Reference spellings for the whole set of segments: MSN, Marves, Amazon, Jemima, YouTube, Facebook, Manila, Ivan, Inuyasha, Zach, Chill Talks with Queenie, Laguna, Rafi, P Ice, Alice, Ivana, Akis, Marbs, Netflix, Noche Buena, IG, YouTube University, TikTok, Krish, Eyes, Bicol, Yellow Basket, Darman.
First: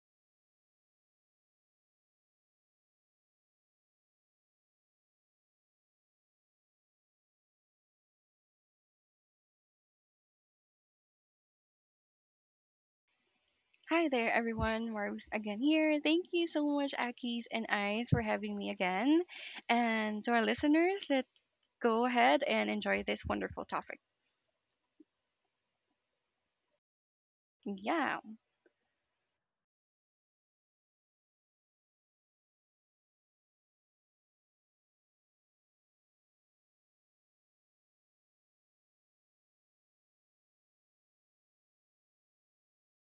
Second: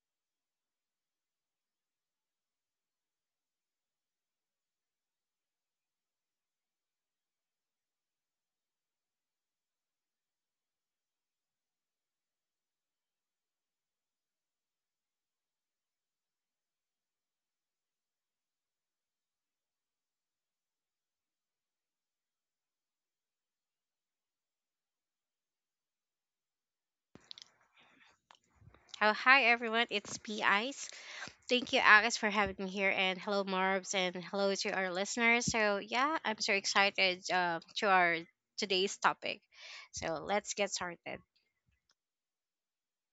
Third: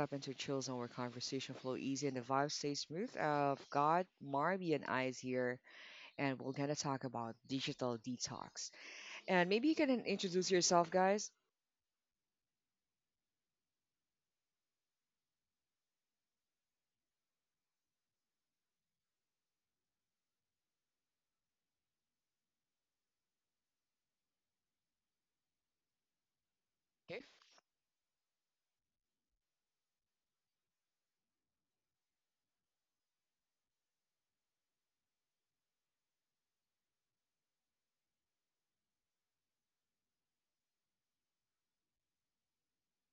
step into a chill zone where conversation flow easy and the vibe stays smooth. I've got Marby and I is here, and we're gonna talk about digital detox. And maybe you can introduce yourself, guys. Hi there, everyone. Marves again here. Thank you so much, Akis and Eyes, for having me again. And to our listeners, let's go ahead and enjoy this wonderful topic. Okay. Yeah. How hi everyone, it's P Ice. Thank you, Alice, for having me here, and hello, Marbs, and hello to our listeners. So yeah, I'm so excited to our today's topic. So let's get started.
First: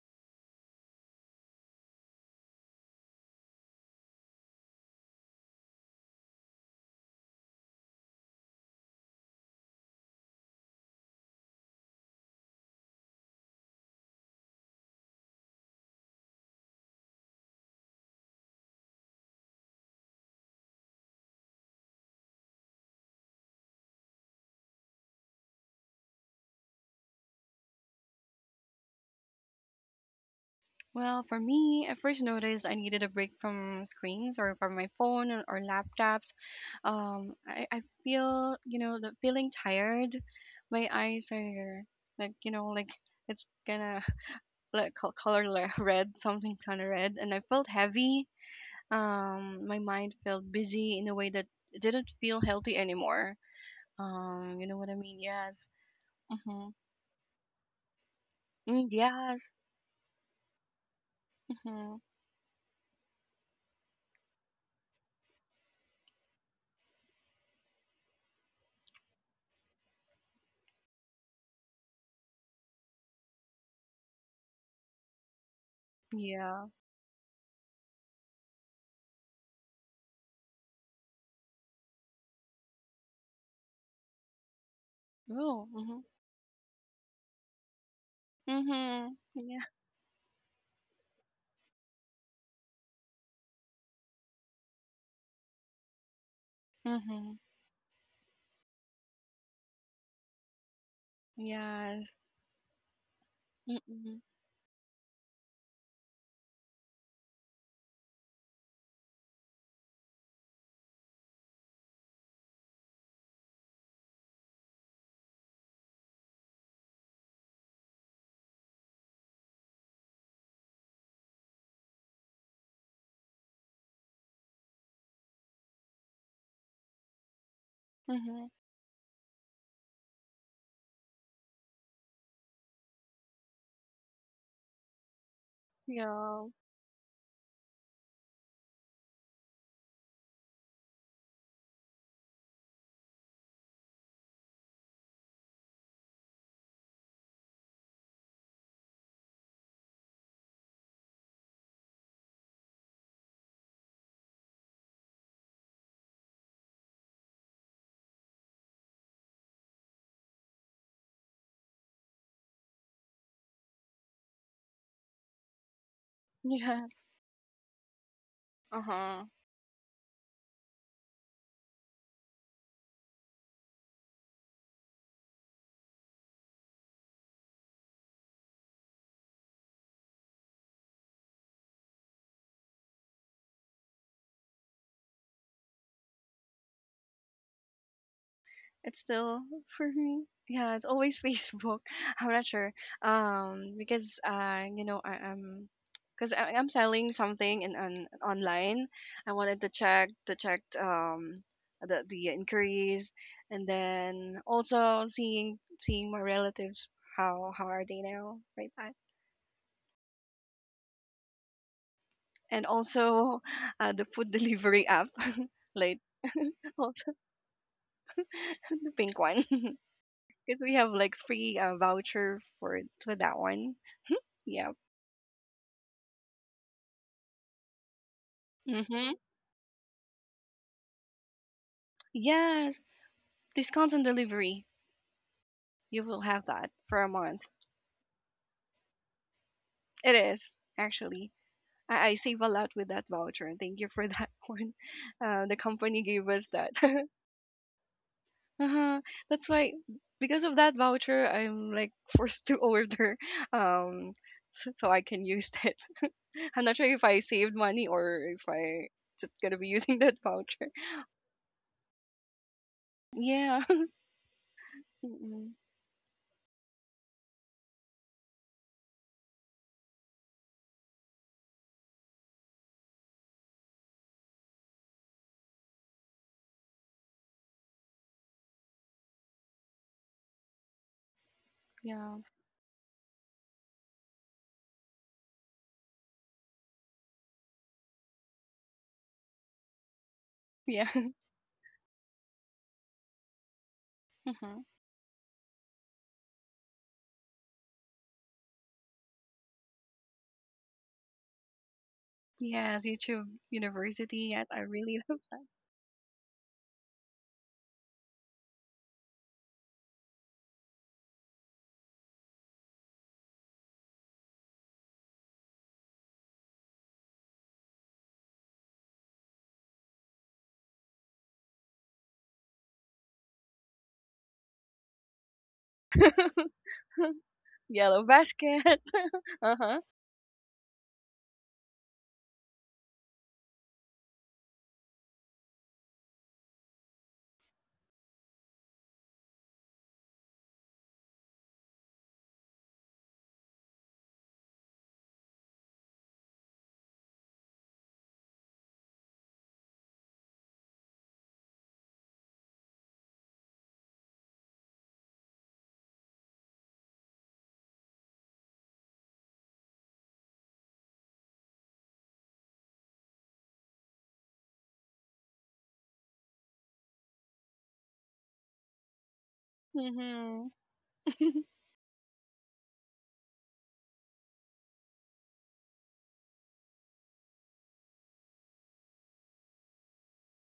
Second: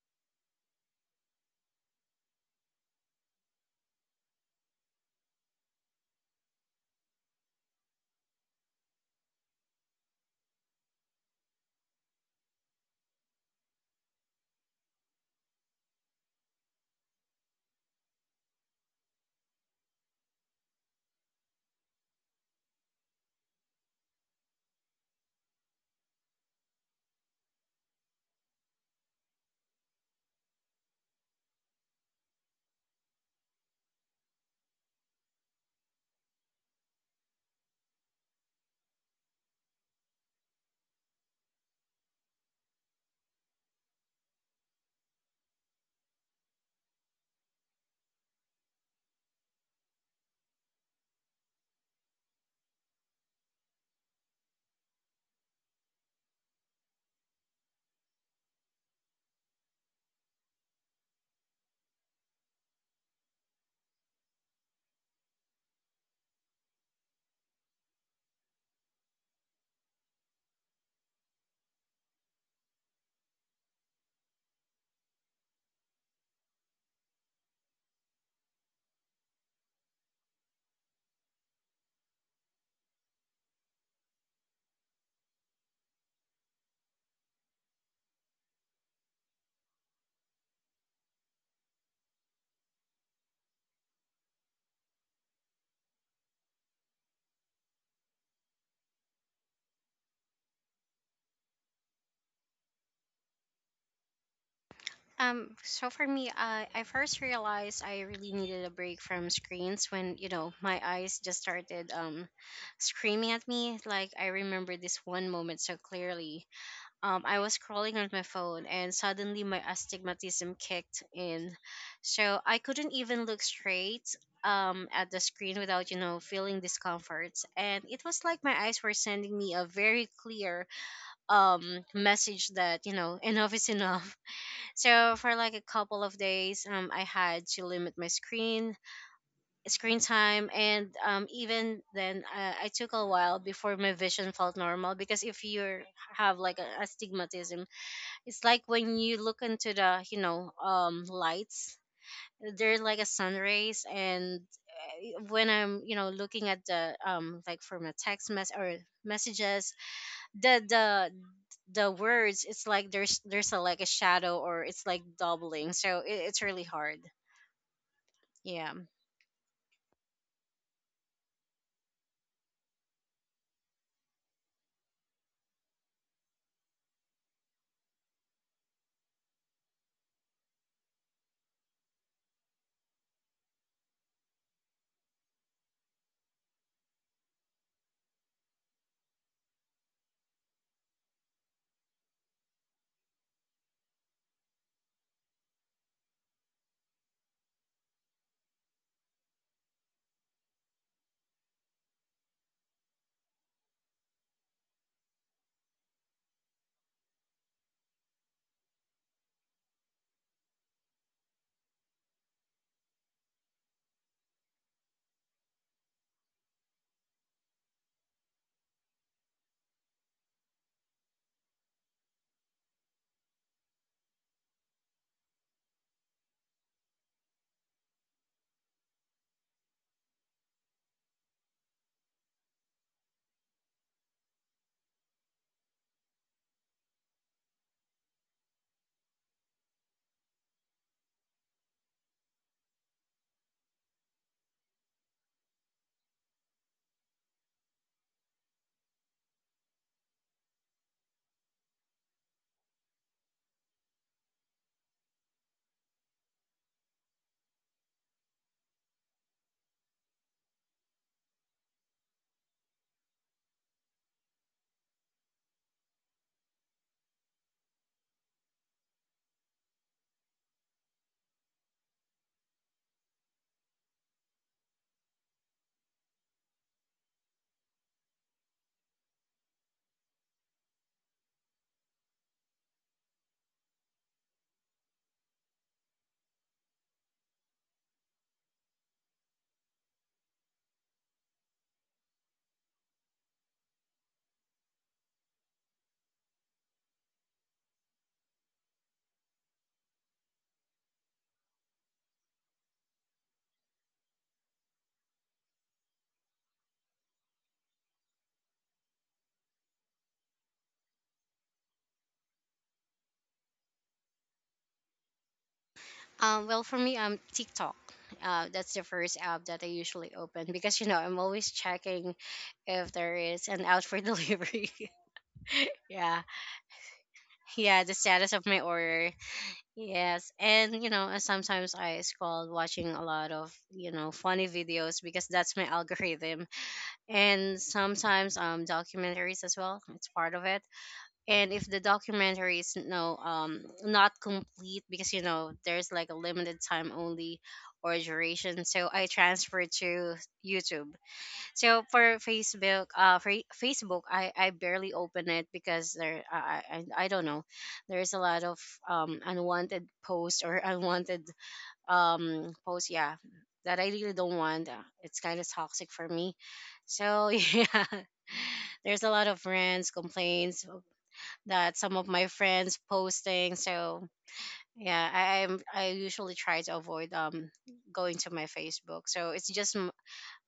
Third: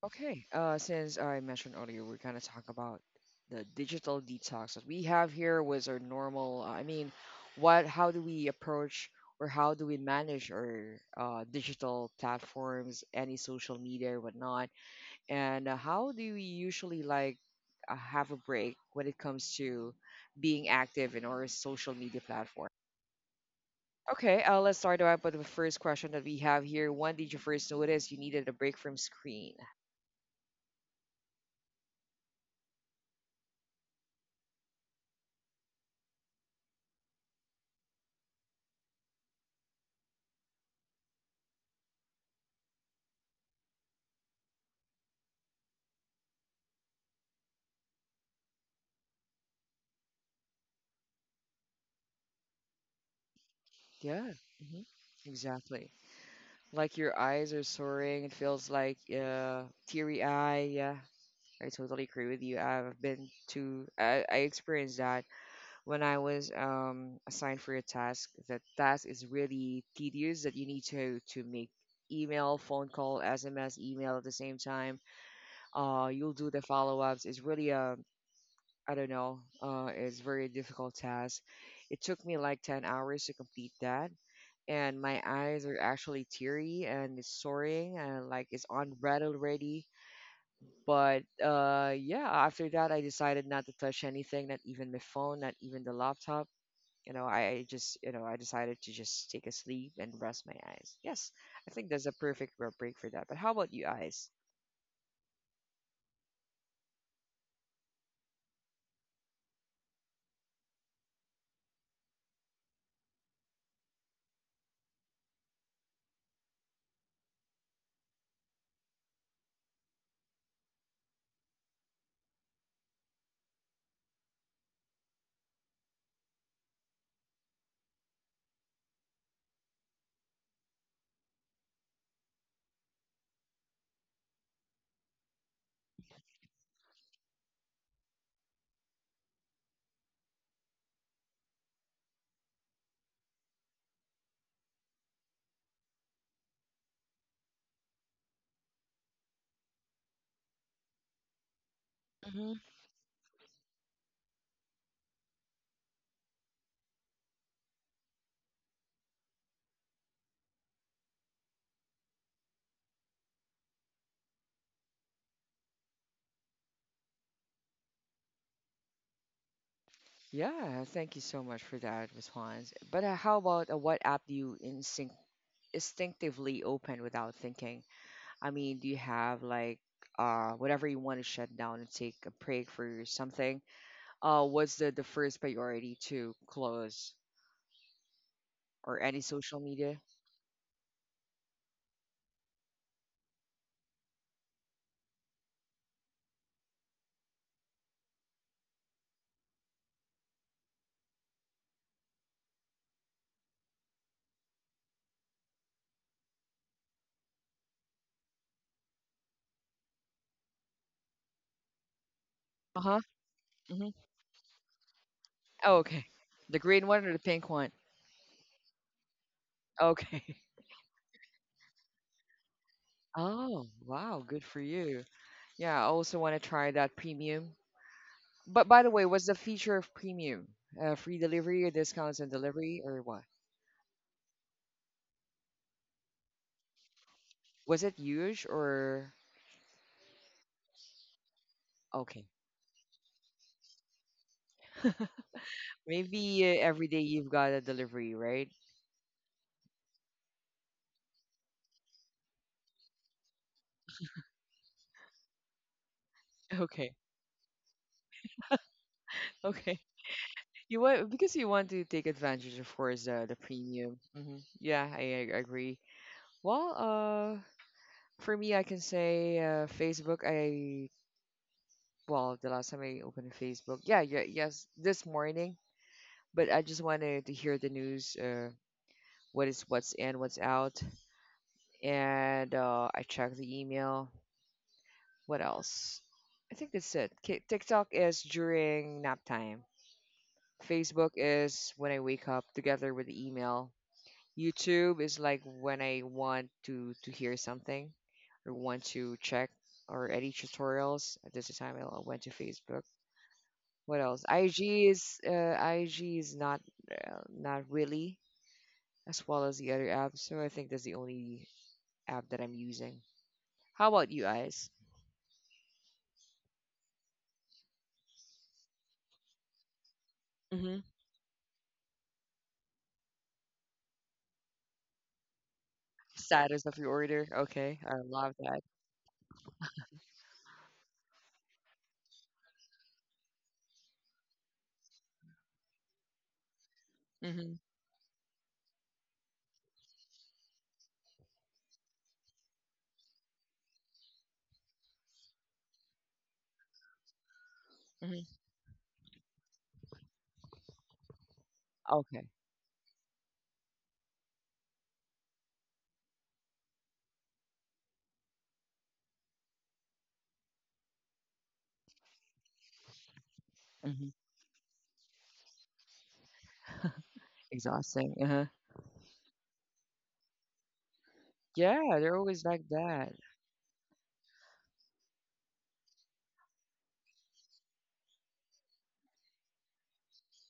Okay. Since I mentioned earlier, we're gonna talk about the digital detox that we have here was our normal. I mean, what? How do we approach or how do we manage our digital platforms, any social media, whatnot? And How do you usually like have a break when it comes to being active in our social media platform? Okay, let's start off with the first question that we have here. When did you first notice you needed a break from screen? Well, for me, I first noticed I needed a break from screens or from my phone or laptops. I feel, you know, the feeling tired. My eyes are like, you know, like it's gonna like color red, something kind of red, and I felt heavy. My mind felt busy in a way that it didn't feel healthy anymore. Yeah, You know hmm, what I mean? Yes. exactly. Mhm. Like your eyes are soaring. It feels Mm, like yes. Teary eye. Yeah, I Mhm. totally agree with you. I experienced that when I was assigned for a task. That task is really tedious that you need to make email, phone call, SMS, email at the same time. You'll do the Yeah. follow ups. It's really a I don't know. It's very difficult task. It took me like 10 hours to complete that, and my eyes Oh. are Mhm. actually teary and it's soaring and like it's on Mhm. red Yeah. already. But yeah, after that, I decided not to touch anything, not even my phone, not even the laptop you know, Mhm. I just, I decided to just take a sleep and rest my eyes. Yes, I think Yes. that's a perfect break for that. But how about you, Mhm. eyes? So for me, I first realized I really needed a break from screens when you know my eyes just started screaming at me. Like I remember this one moment so clearly. I was scrolling on my phone and suddenly my astigmatism kicked in. So I couldn't even look straight at the screen without, you know, feeling discomfort. And it was like Mhm. my eyes were sending me a very clear message that, you know, enough is enough. So for like a couple of Yeah. days, I had to limit my screen time, and even then I took a while before my vision felt normal, because if you have like an astigmatism, it's like when you look into the, you know, lights, Hmm. they're like a sun rays. And when I'm, you know, looking at the, like from a text mess or messages, the, the, the words, it's like there's a, like a shadow, or it's like doubling. So it's really Yeah. hard. Yeah. Uh huh. Yeah, thank you so much for that response. But how about what app do you instinctively open without thinking? I mean, do you have like uh, whatever you want to shut down and take a break for something? What's the first priority to close It's or any still social for media? me. Yeah, it's always Facebook. I'm not sure. Because you know, because I'm selling something in on online. I wanted to check the inquiries, and then also seeing my relatives how are they now right now, and Uh huh. also Hmm. The food delivery app Oh, like okay. The green one or also the pink one? the pink one Okay. because we have like free voucher for that Oh, one. wow, good for Yeah. you. Yeah, I also want to try that premium. But by the way, Mm-hmm. what's the feature of premium? Free delivery or discounts on Yeah, delivery or what? discounts on delivery. You will have that for a month. Was it huge or It is, actually. I okay? save a lot with that voucher, and thank you for that one. The company gave Maybe us that. every day you've got a delivery, right? Uh-huh. That's why, because of that voucher, I'm like forced to order um, so I can use it. I'm not sure Okay, if I saved money or if I just gonna be okay. using that voucher. You want because you want to take advantage, of course, the Yeah. premium. Hmm. Yeah, I Mm-mm. agree. Well, for me, I can say Facebook. I well, the last time I opened Facebook, yeah, yeah, yes, this morning. But I just wanted to hear the news, what is what's in, what's out, Yeah. and I checked the email. What else? I think that's it. TikTok is during nap time. Yeah. Facebook is when I wake up together with the email. Mhm. YouTube is like when I want to hear something or want to check or edit tutorials. At this time, I went to Yeah, Facebook. YouTube What else? University. Yes, I IG really love is uh, IG is not not really as well as the other app. So I think that's the only app that I'm using. How about you guys? Well, for me, TikTok. That's the first app that I usually open Mm-hmm. because you know I'm always checking if there is an out for delivery. yeah, Status of your that. order. Okay, yeah, the I Yellow love status of my that. Basket. order. Uh-huh. Yes. And you know, sometimes I scroll watching a lot of you know funny videos because that's my algorithm, Mm-hmm. and sometimes documentaries as well, it's part of it. And if the documentary is no not complete, because you know there's like a limited time only or Mm-hmm. duration, so I transfer to YouTube. So Okay. For Facebook, I barely open it because there I don't know, there is a lot of unwanted posts or unwanted posts, yeah, that I Mm-hmm. really don't want. It's kind of toxic for me. So yeah, Exhausting. Uh-huh. there's a lot of rants, Mhm. complaints that Yeah, some of they're my always like friends that. posting. So yeah, I usually try to avoid going to my Facebook. So it's just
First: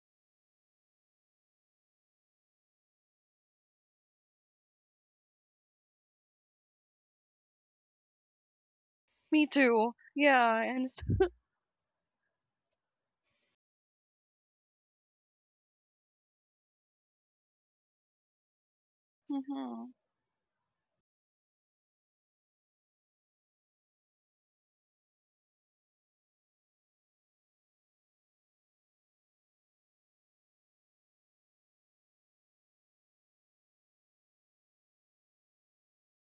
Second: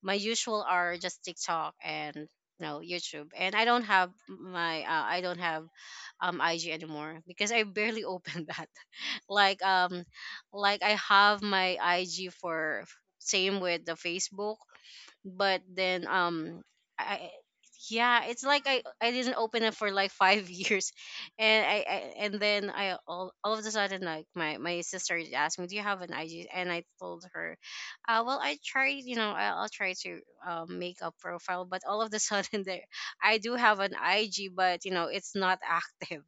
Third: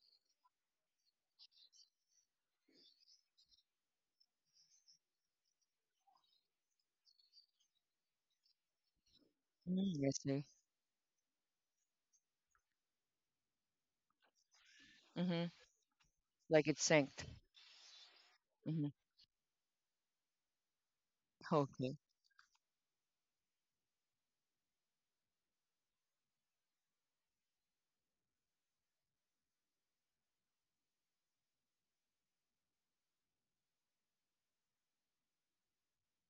my usual are just TikTok and you know YouTube. And I don't have my I don't have IG anymore because I barely open that. Me Like too. um Mm, I see. Yeah, like and I have my IG for same with the Facebook, Mm-hmm. but then Like it's synced. I yeah, it's like Mm-hmm. I didn't open it mhm. for like five years, and Okay, I and then I, all of a sudden, like my sister asked me, do you have an IG? And I told her, well I tried, you know, I, I'll try to make a profile, but all of a sudden there. I do have an IG, but you know it's not active.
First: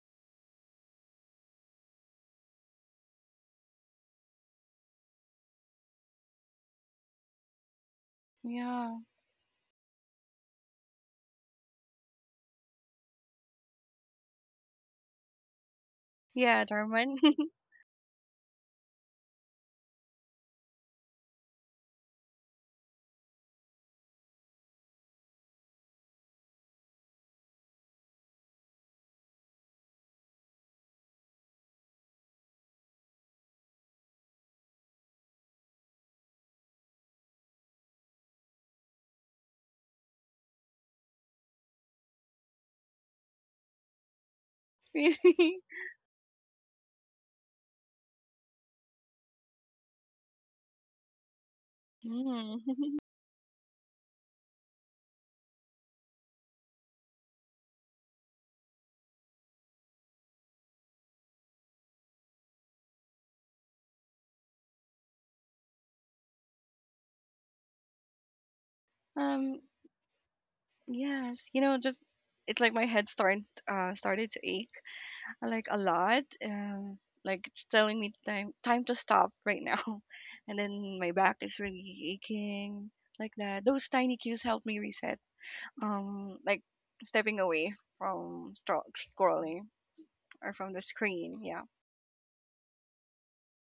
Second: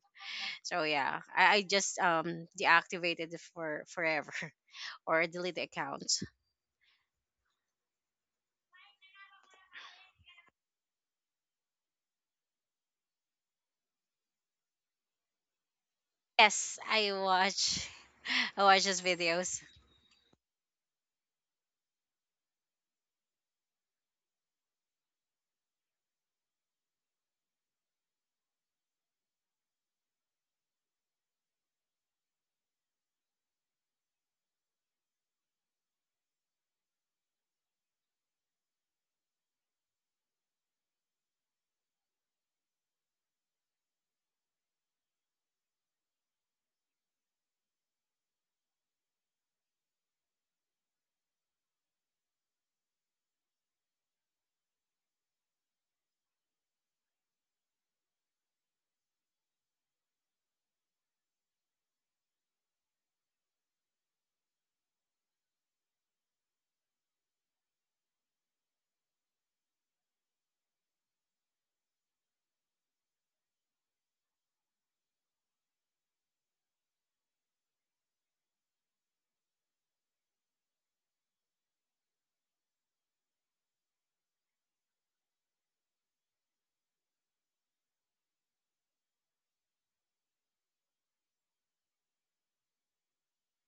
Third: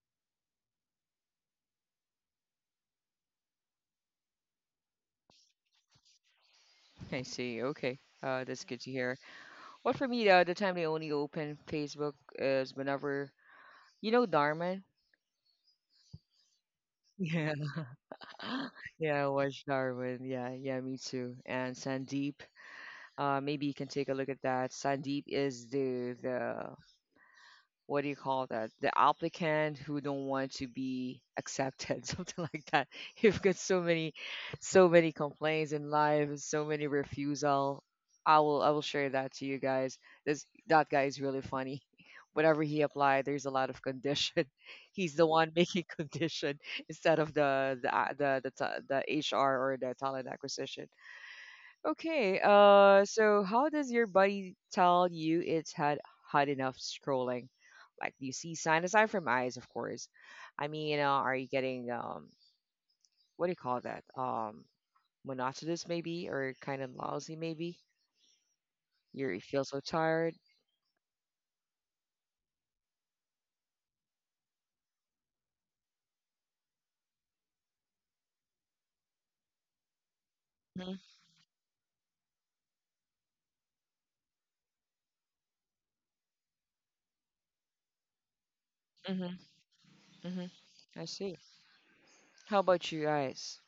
So yeah, I just deactivated it for forever or delete the account. I see. Okay, that's good to Yeah. hear. Well, for me, the time they only open Facebook is whenever you know Darman. Yeah, Yes, I Darman. Yeah, watch. I watch his yeah, I videos. watch Darwin. Yeah, yeah, me too. And Sandeep. Maybe you can take a look at that. Sandeep is the what do you call that? The applicant who don't want to be accepted, something like that. You've got so many, so many complaints in life, so many refusal. I will share that to you guys. This that guy is really funny. Whatever he applied, there's a lot of condition. mm. He's the one making condition instead of the a- the the, ta- the HR or the talent acquisition. Okay, so how does your body tell you it's had enough scrolling? Like, do you see sign aside from eyes, of course? I mean, are you getting what do you call that? Monotonous maybe, or kind of lousy maybe? You Um, feel so tired. yes, you know, just it's like my head starts started to ache like a lot. Like it's telling me time to stop right now. And Mm-hmm, then my back is really aching like that. Those tiny cues help me reset, like stepping away from mm-hmm, scrolling mm-hmm. or from the I see. screen. Yeah How about you guys?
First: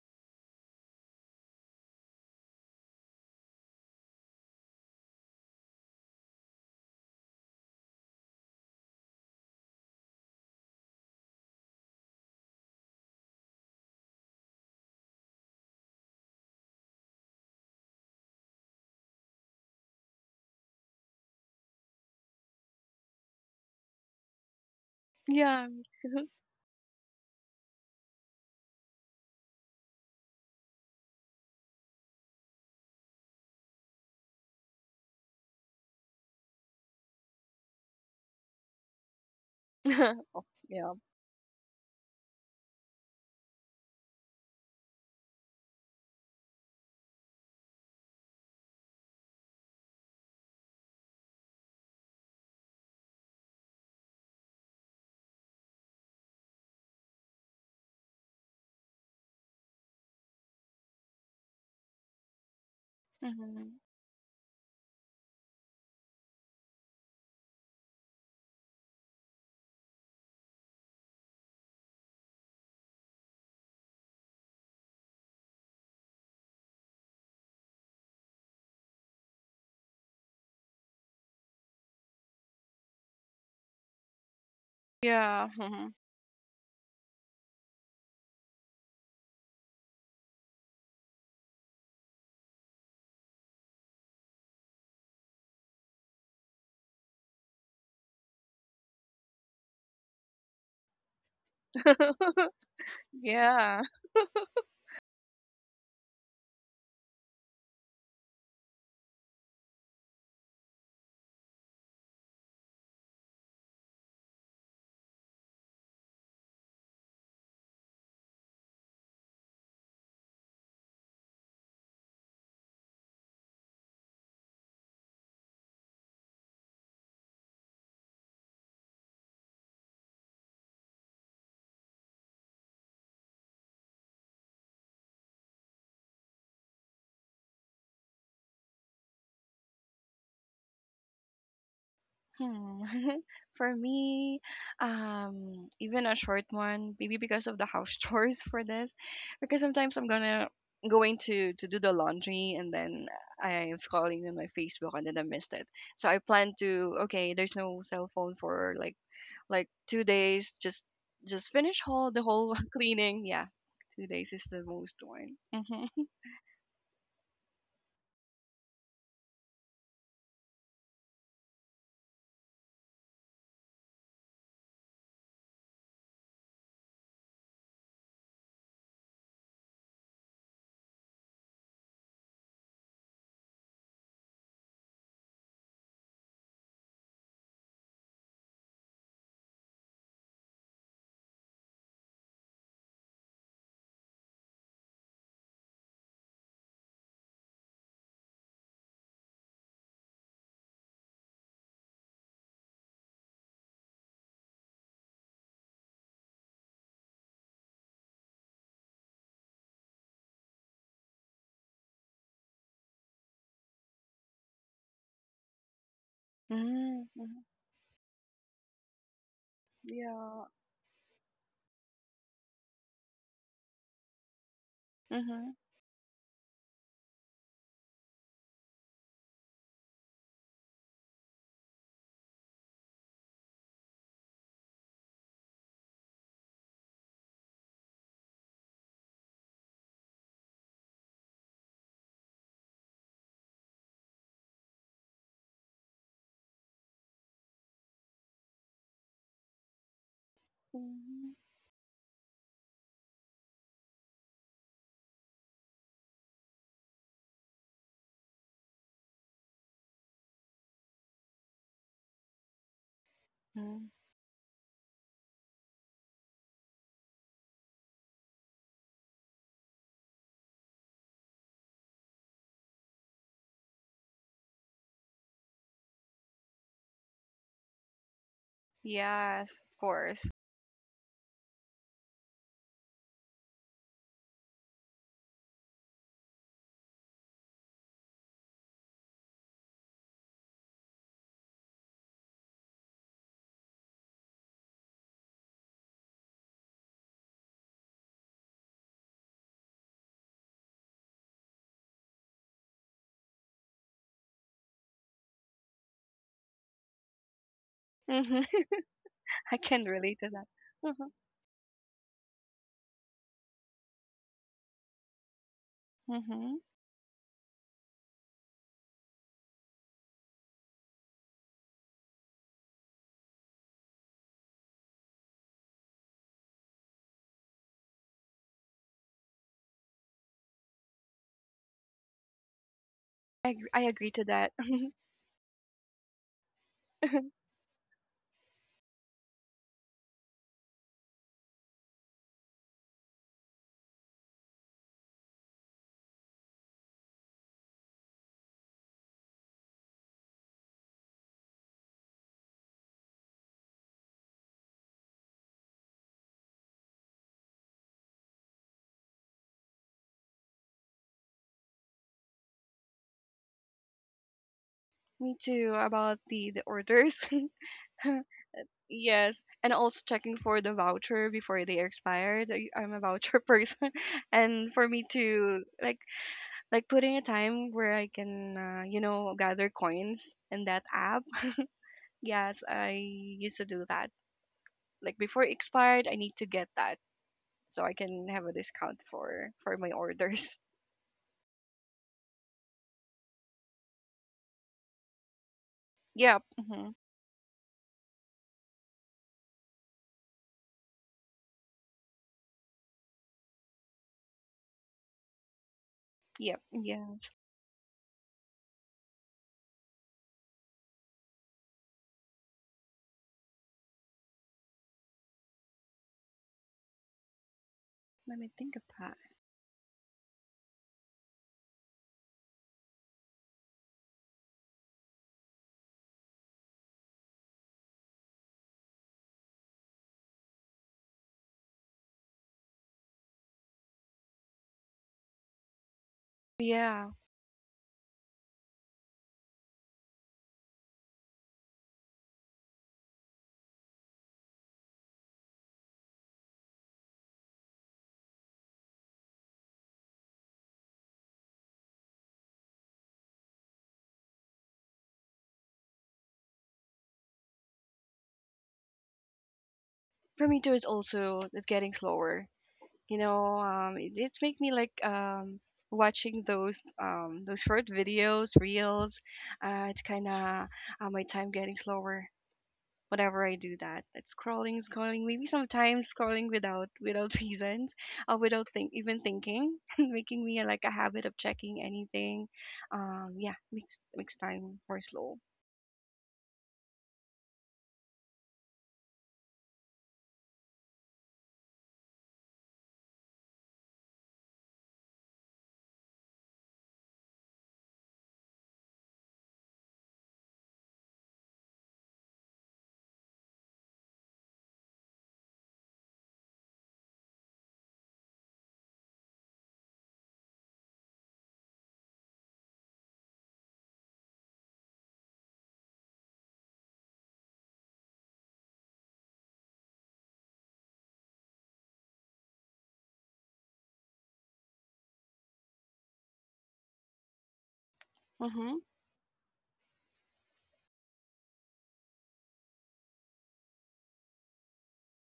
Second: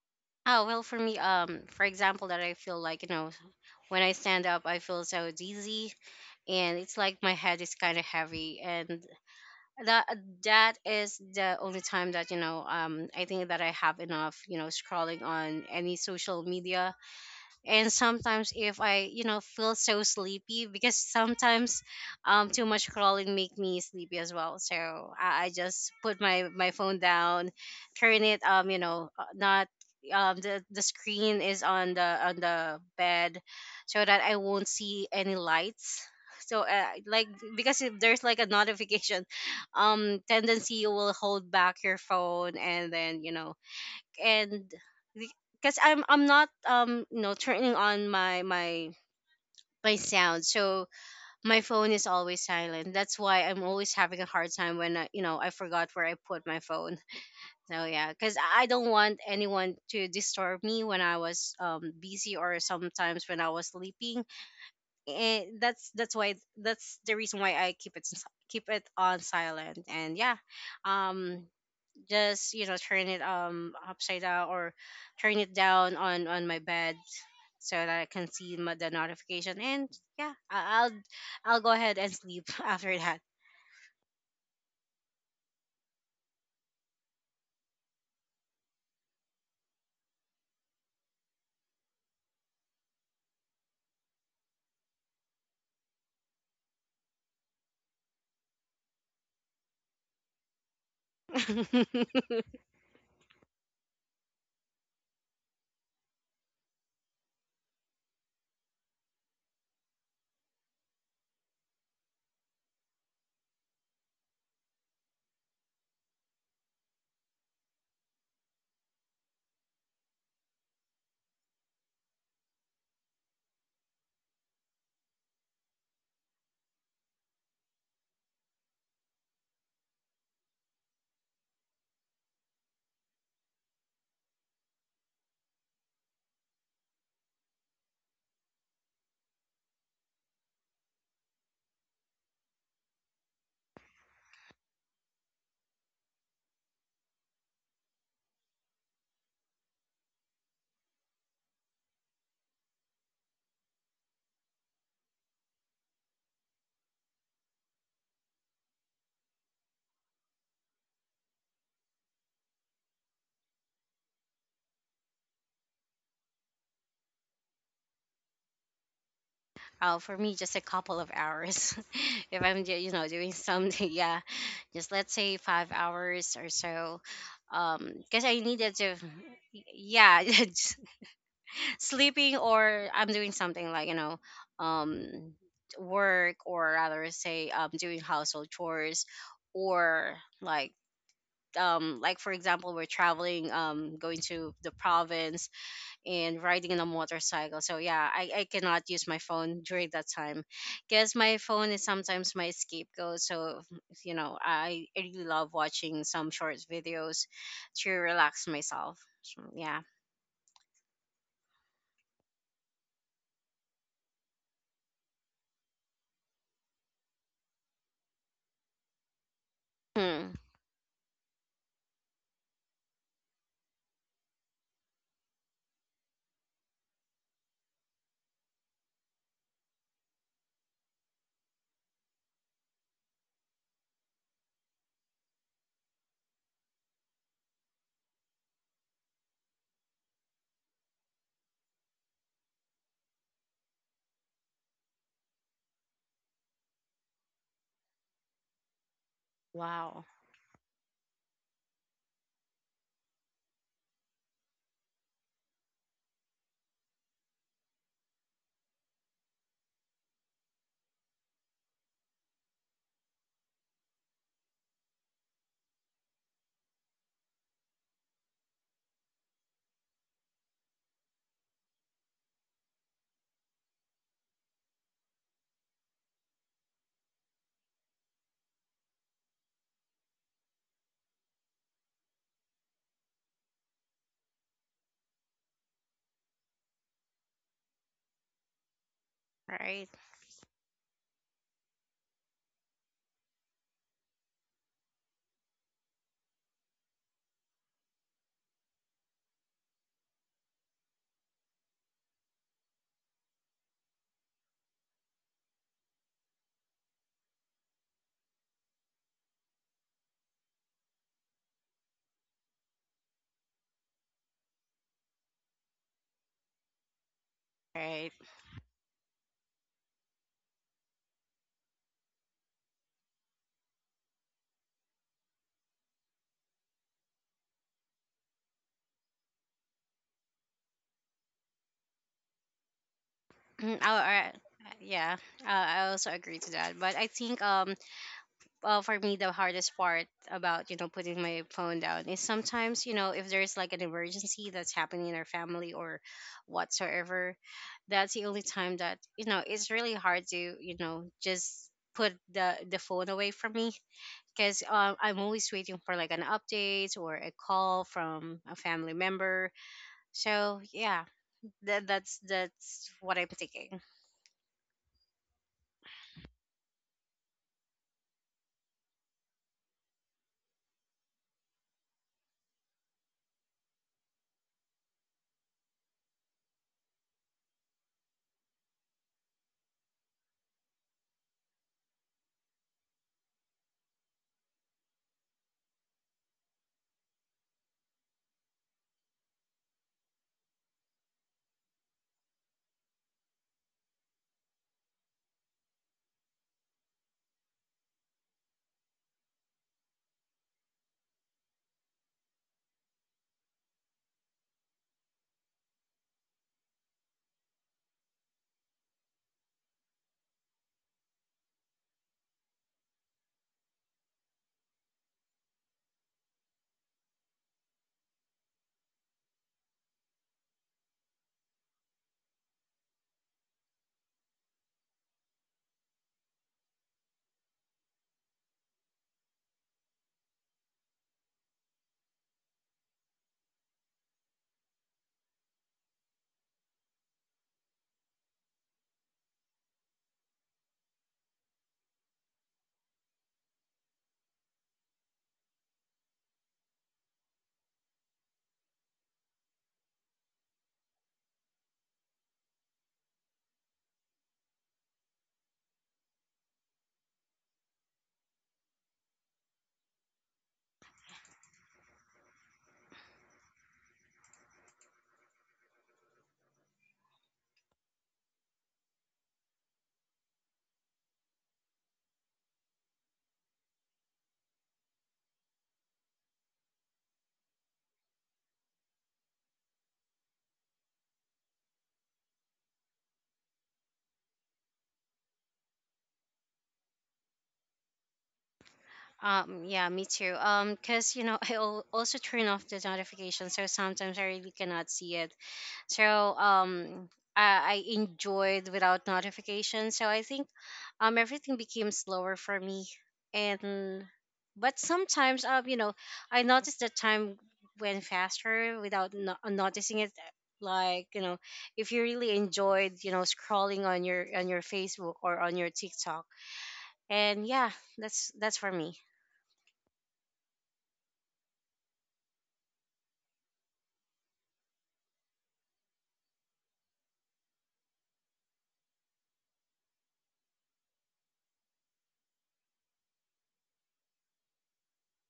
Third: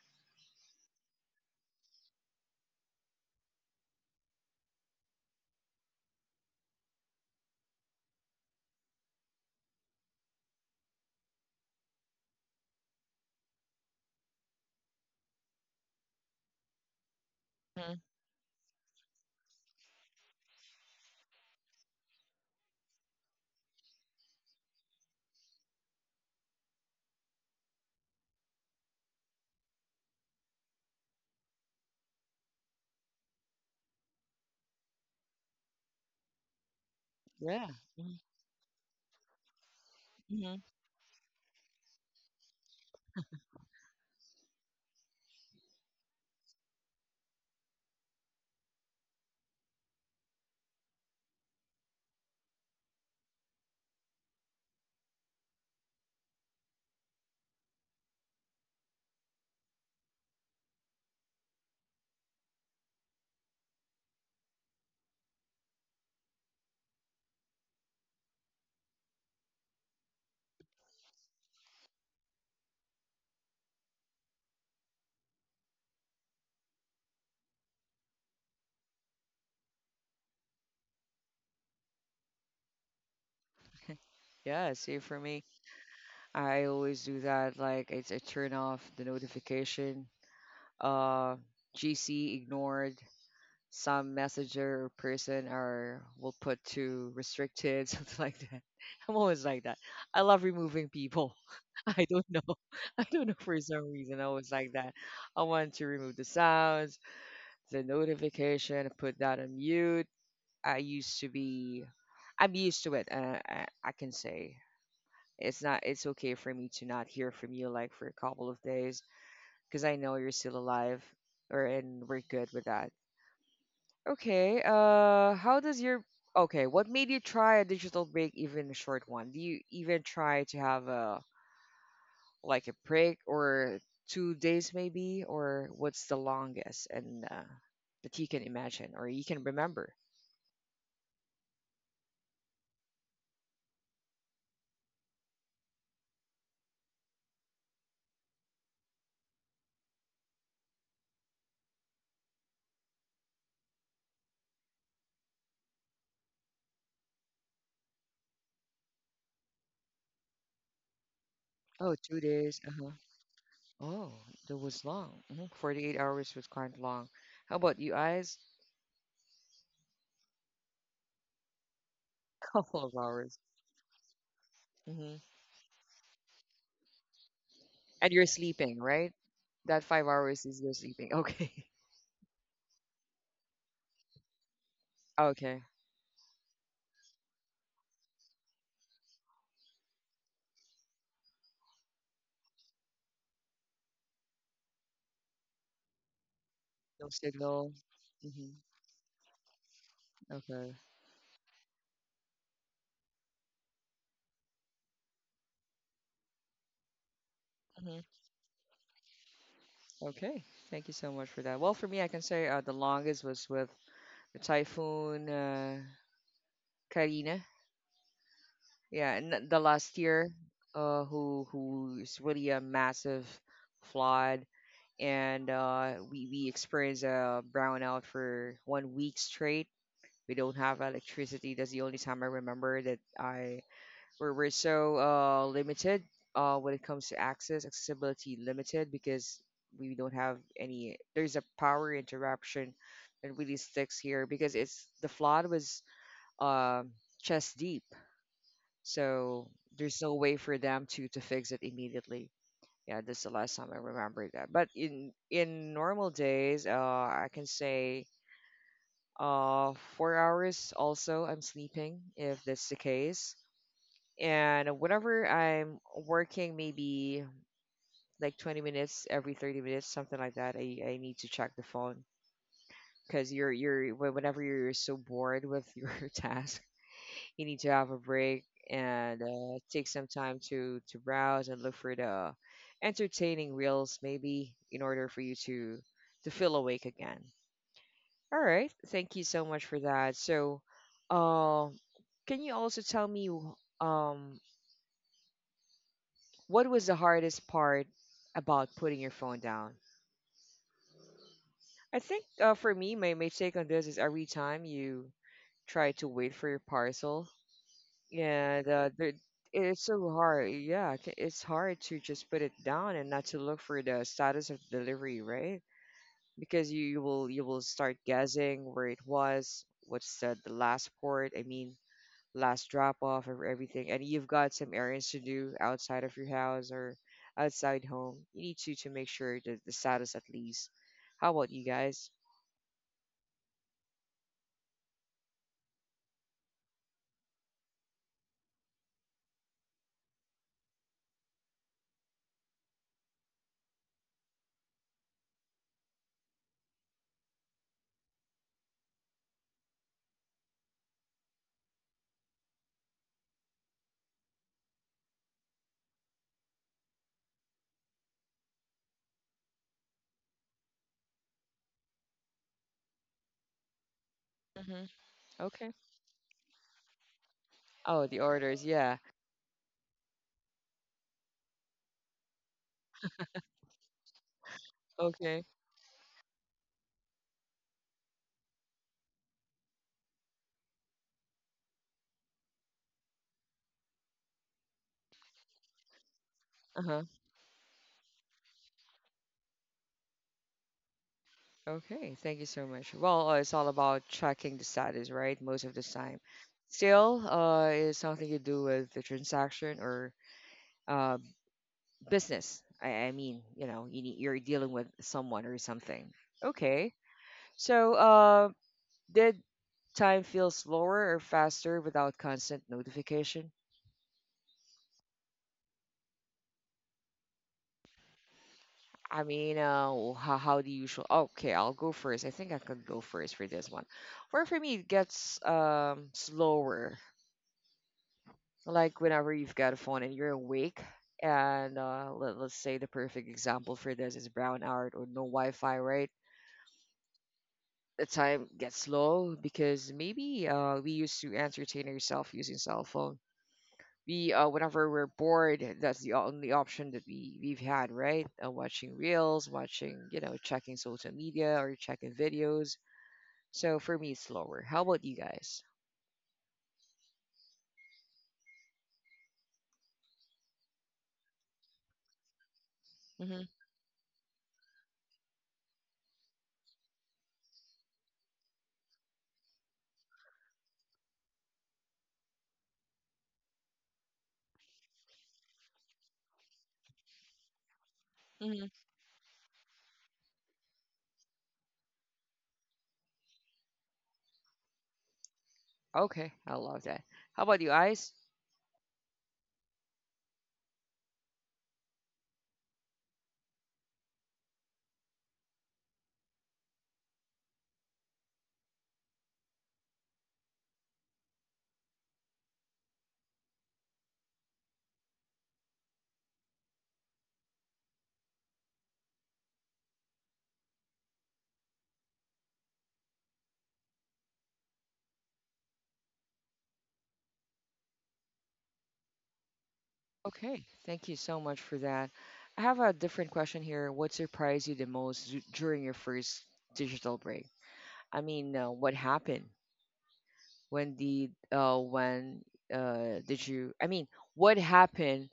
Oh well, for me, for example, that I feel like you know, when I stand up, I feel so dizzy, and it's like my head is kind of heavy, and that that is the only time that, you know, I think that I have enough, you know, scrolling on any social media. And Hmm. sometimes if I, you know, feel so sleepy, because sometimes too much crawling make me sleepy as well. So I Yeah. just put my my phone down, turn it you know not the screen is on the bed, so that I won't see any lights. So like, Yeah. because if there's like a notification, Mm-hmm. tendency you Yeah. will hold back your phone, and then you know. And because I'm not you know turning on my my my sound, so my phone is always silent. That's why I'm always having a hard time when I, you know, I forgot where I put my phone. So yeah, because I don't want anyone to disturb me when I was busy, or sometimes when I was Hmm. sleeping. And that's the reason why I keep it on silent. And yeah, um just you know turn it upside down, or turn it down on my bed, so that I can see the notification. And yeah, I, I'll go ahead and sleep after that. Yeah, see for me, Yeah. Mhm. I always do that. Like it's I turn off the notification. Uh, GC ignored. Some messenger person are will put to restricted something like that. I'm always like that. I love removing people. I don't know. I don't know for Yeah. some reason I always like that. I want to remove the sounds, the notification, put that on mute. i used to be I'm used to it. I can say it's not it's okay for me to not hear from you like for a couple of days because I know you're still alive or and we're good with that. Okay. How does your Okay? What made you try a digital break, even a short one? Do you even try to have a like a break or 2 days maybe, or what's the longest and that you can imagine or you can remember? Hmm. For me, even a short one, maybe because of the house chores for this, because sometimes I'm gonna going to do the laundry and then I'm scrolling on my Facebook and then I missed it. So I plan to, okay, there's no cell phone for like 2 days, just finish Oh, whole two the whole days. Uh-huh. cleaning. Yeah, two Oh, days is that the was most long. one. Hmm. Hmm. 48 hours was quite long. How about you, eyes? oh, for me, just a couple of hours. if Couple I'm, of you know, hours. doing something, yeah, Hmm. just let's say 5 hours or so. And you're Because I sleeping, needed right? to, That 5 hours yeah, is you're sleeping. Okay. sleeping, or I'm doing something like, you know, um, Okay. work, or rather say doing household chores, or like like for example we're traveling going to the province and riding in a No motorcycle. signal. So yeah, I cannot use my phone during that time, Okay. because my phone is sometimes my scapegoat. So you know I really love watching some short videos to Hmm. relax myself. So yeah. Okay. Thank you so much for that. Well, for me, I can say the longest was with the Typhoon Mm-hmm. Karina. Yeah, and the last year, Hmm. Yeah. Who is really a massive flood, and Mm-hmm. we experienced a brownout for 1 week straight. We don't have electricity. That's the only time I remember that I where we're so limited when it comes to access, accessibility limited because we don't have any. There's a power interruption that really sticks here because it's the flood was um, chest deep, so there's Wow. no way for them to Mm-hmm. fix it immediately. Yeah, that's the last time I remember that. But in normal days, I can say uh, 4 hours also I'm sleeping if that's the case. And whenever I'm working, maybe like 20 minutes every 30 minutes, something like that, I need to check the phone because whenever you're so bored with your task, you need to have a break and Yes, of take some course. time to browse and look for the entertaining reels, maybe in order for you to feel awake again. All right, thank you so much for Right. that. So, um, can you also tell me um, what was the hardest part about putting your phone down? I think for me, my take on this is every time you try to wait for your parcel, Hmm. and I it's can so relate to that. hard. Yeah, Hmm. It's hard to just put it down and not to look for the status of delivery, right? Hmm. Because you will start Right. guessing where it was, what's the last port. I mean, last drop off of everything, and you've got some errands to do outside of your house or outside home. You need to make sure that the status at least. How about you guys? I, agr- I, I agree to I, that. yeah, I also agree to that. But I think for me the hardest part about you know putting my phone down is sometimes you know if there's like an emergency that's happening in our family or whatsoever, that's the only time that you know it's really hard to you know just put the phone away from me. Because I'm always waiting for like an update or a call from a family member. So yeah, that's what I'm thinking. Mm-hmm. Me Okay. too, about the orders. Oh, the orders, yeah. Yes, and also checking for the voucher before they expired. I'm a voucher person, and for me Okay. to like putting a time where I can, you know, gather coins in that app. Yes, I used to do that. Like before it expired, I need to get Uh that huh. so I can have a discount for my orders. Okay, thank you so much. Well, it's all about tracking the status, right? Most of the time, Yep. Hmm. still uh, it's something to do with the transaction or uh, business. I mean, you know, you need, you're dealing with someone or something. Yep. Okay, Yeah. so uh, did time feels slower or faster without constant notification? Let me think of that. I mean, how do you show? Okay, I'll go first. I think I could go first for this one. Where for me, it gets um, slower. Like whenever you've got a phone and you're awake, and let's say the perfect example for this is brown out or no Wi-Fi, right? Yeah. The time gets slow because maybe we used to entertain ourselves using cell phone. We Whenever we're bored, that's the only option that we've had, right? Uh, watching reels, watching, you know, checking social media or checking videos. So for me it's lower. How about you guys? For me too, it's also it's getting slower. You Hmm. know, it's make me like watching those short videos, reels. It's kind of, my time getting slower whenever I do that. It's scrolling, scrolling, maybe sometimes scrolling without reasons or without Hmm. think even thinking, making me like a habit of checking anything. Yeah, makes time for slow. Okay, I love that. How about you guys? Yeah, me too. Cause you know I also turn off the notification, so sometimes I really cannot see it. So um, I enjoyed without notification. So I think everything became slower for me. And but sometimes you know I noticed that time went faster without noticing it. Like you know, if you really enjoyed you know scrolling on your Facebook or on your TikTok, and yeah, that's for me. Okay, thank you so much for that. I have a different question here. What surprised you the most during your first digital break? I mean, Mm-hmm. what happened when the when did you I mean what happened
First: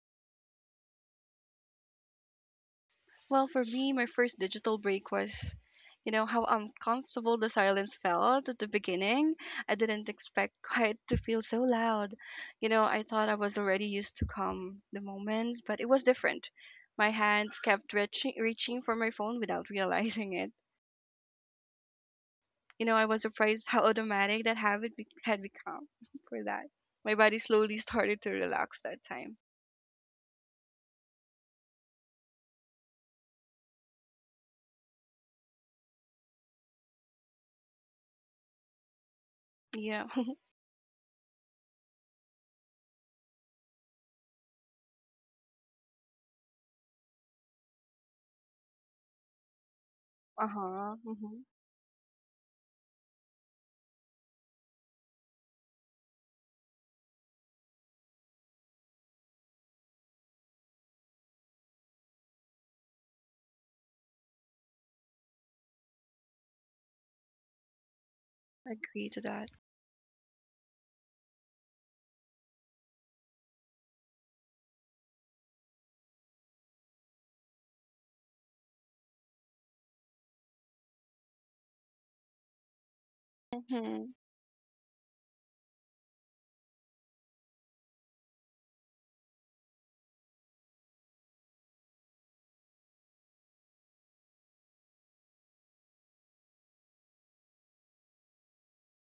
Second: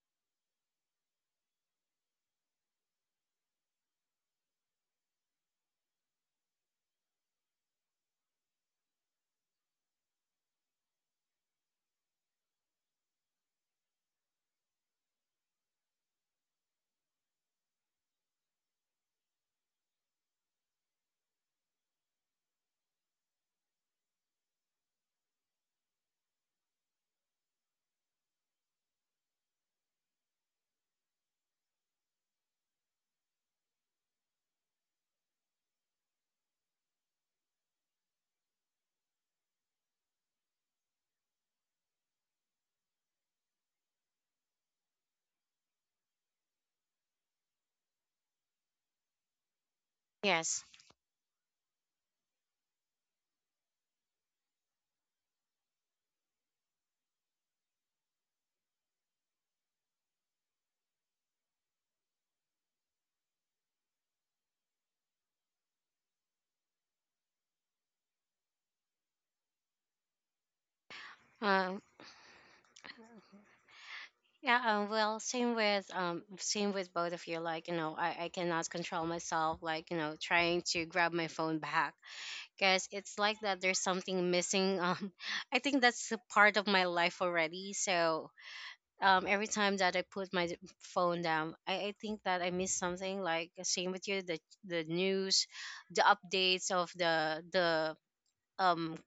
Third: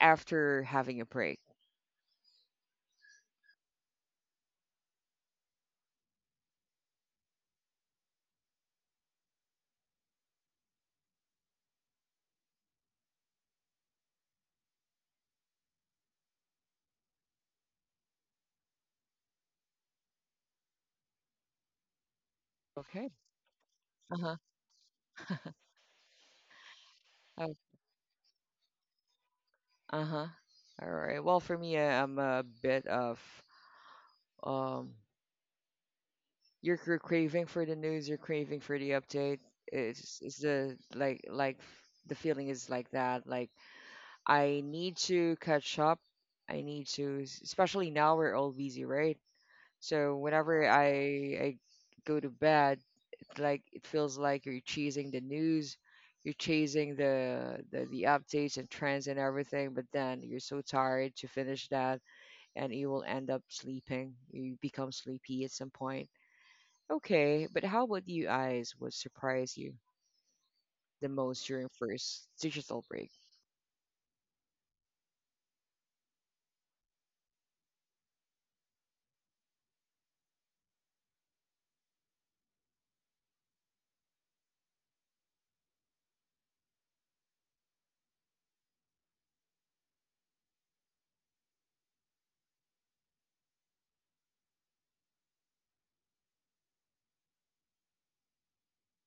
after having a break? Well, for me, my first digital break was, you know, how uncomfortable the silence felt at the beginning. I didn't expect quiet to feel so loud. You know, I thought I was already used to calm the moments, but it was different. My hands kept reaching for my phone without realizing it. You know, I Okay. was surprised how uh-huh automatic that habit had become for that. My body Oh, slowly started to relax that time. uh-huh all right, well, for me, I'm a bit of um you're craving for the news, you're craving for the update. Yeah. It's the, like, the feeling is like that, like I need to catch up. I need to s- Especially now we're all busy, right? So Uh Yes. whenever i huh. Hmm. i go to bed, like it feels like you're chasing the news, you're chasing the updates and trends and everything, but then you're so tired to finish that, and you will end up sleeping. You become sleepy at some point. Okay, but how about you guys? What Agree to that. surprised you the most during Um, first digital break? yeah, well, same with both of you. Like, you know, I cannot control myself. Like, you know, trying to grab my phone back, because it's like that. There's Hmm. something missing. I think that's a part of my life already. So, every time that I put my phone down, I think that I miss something. Like, same with you, the news, the updates of the um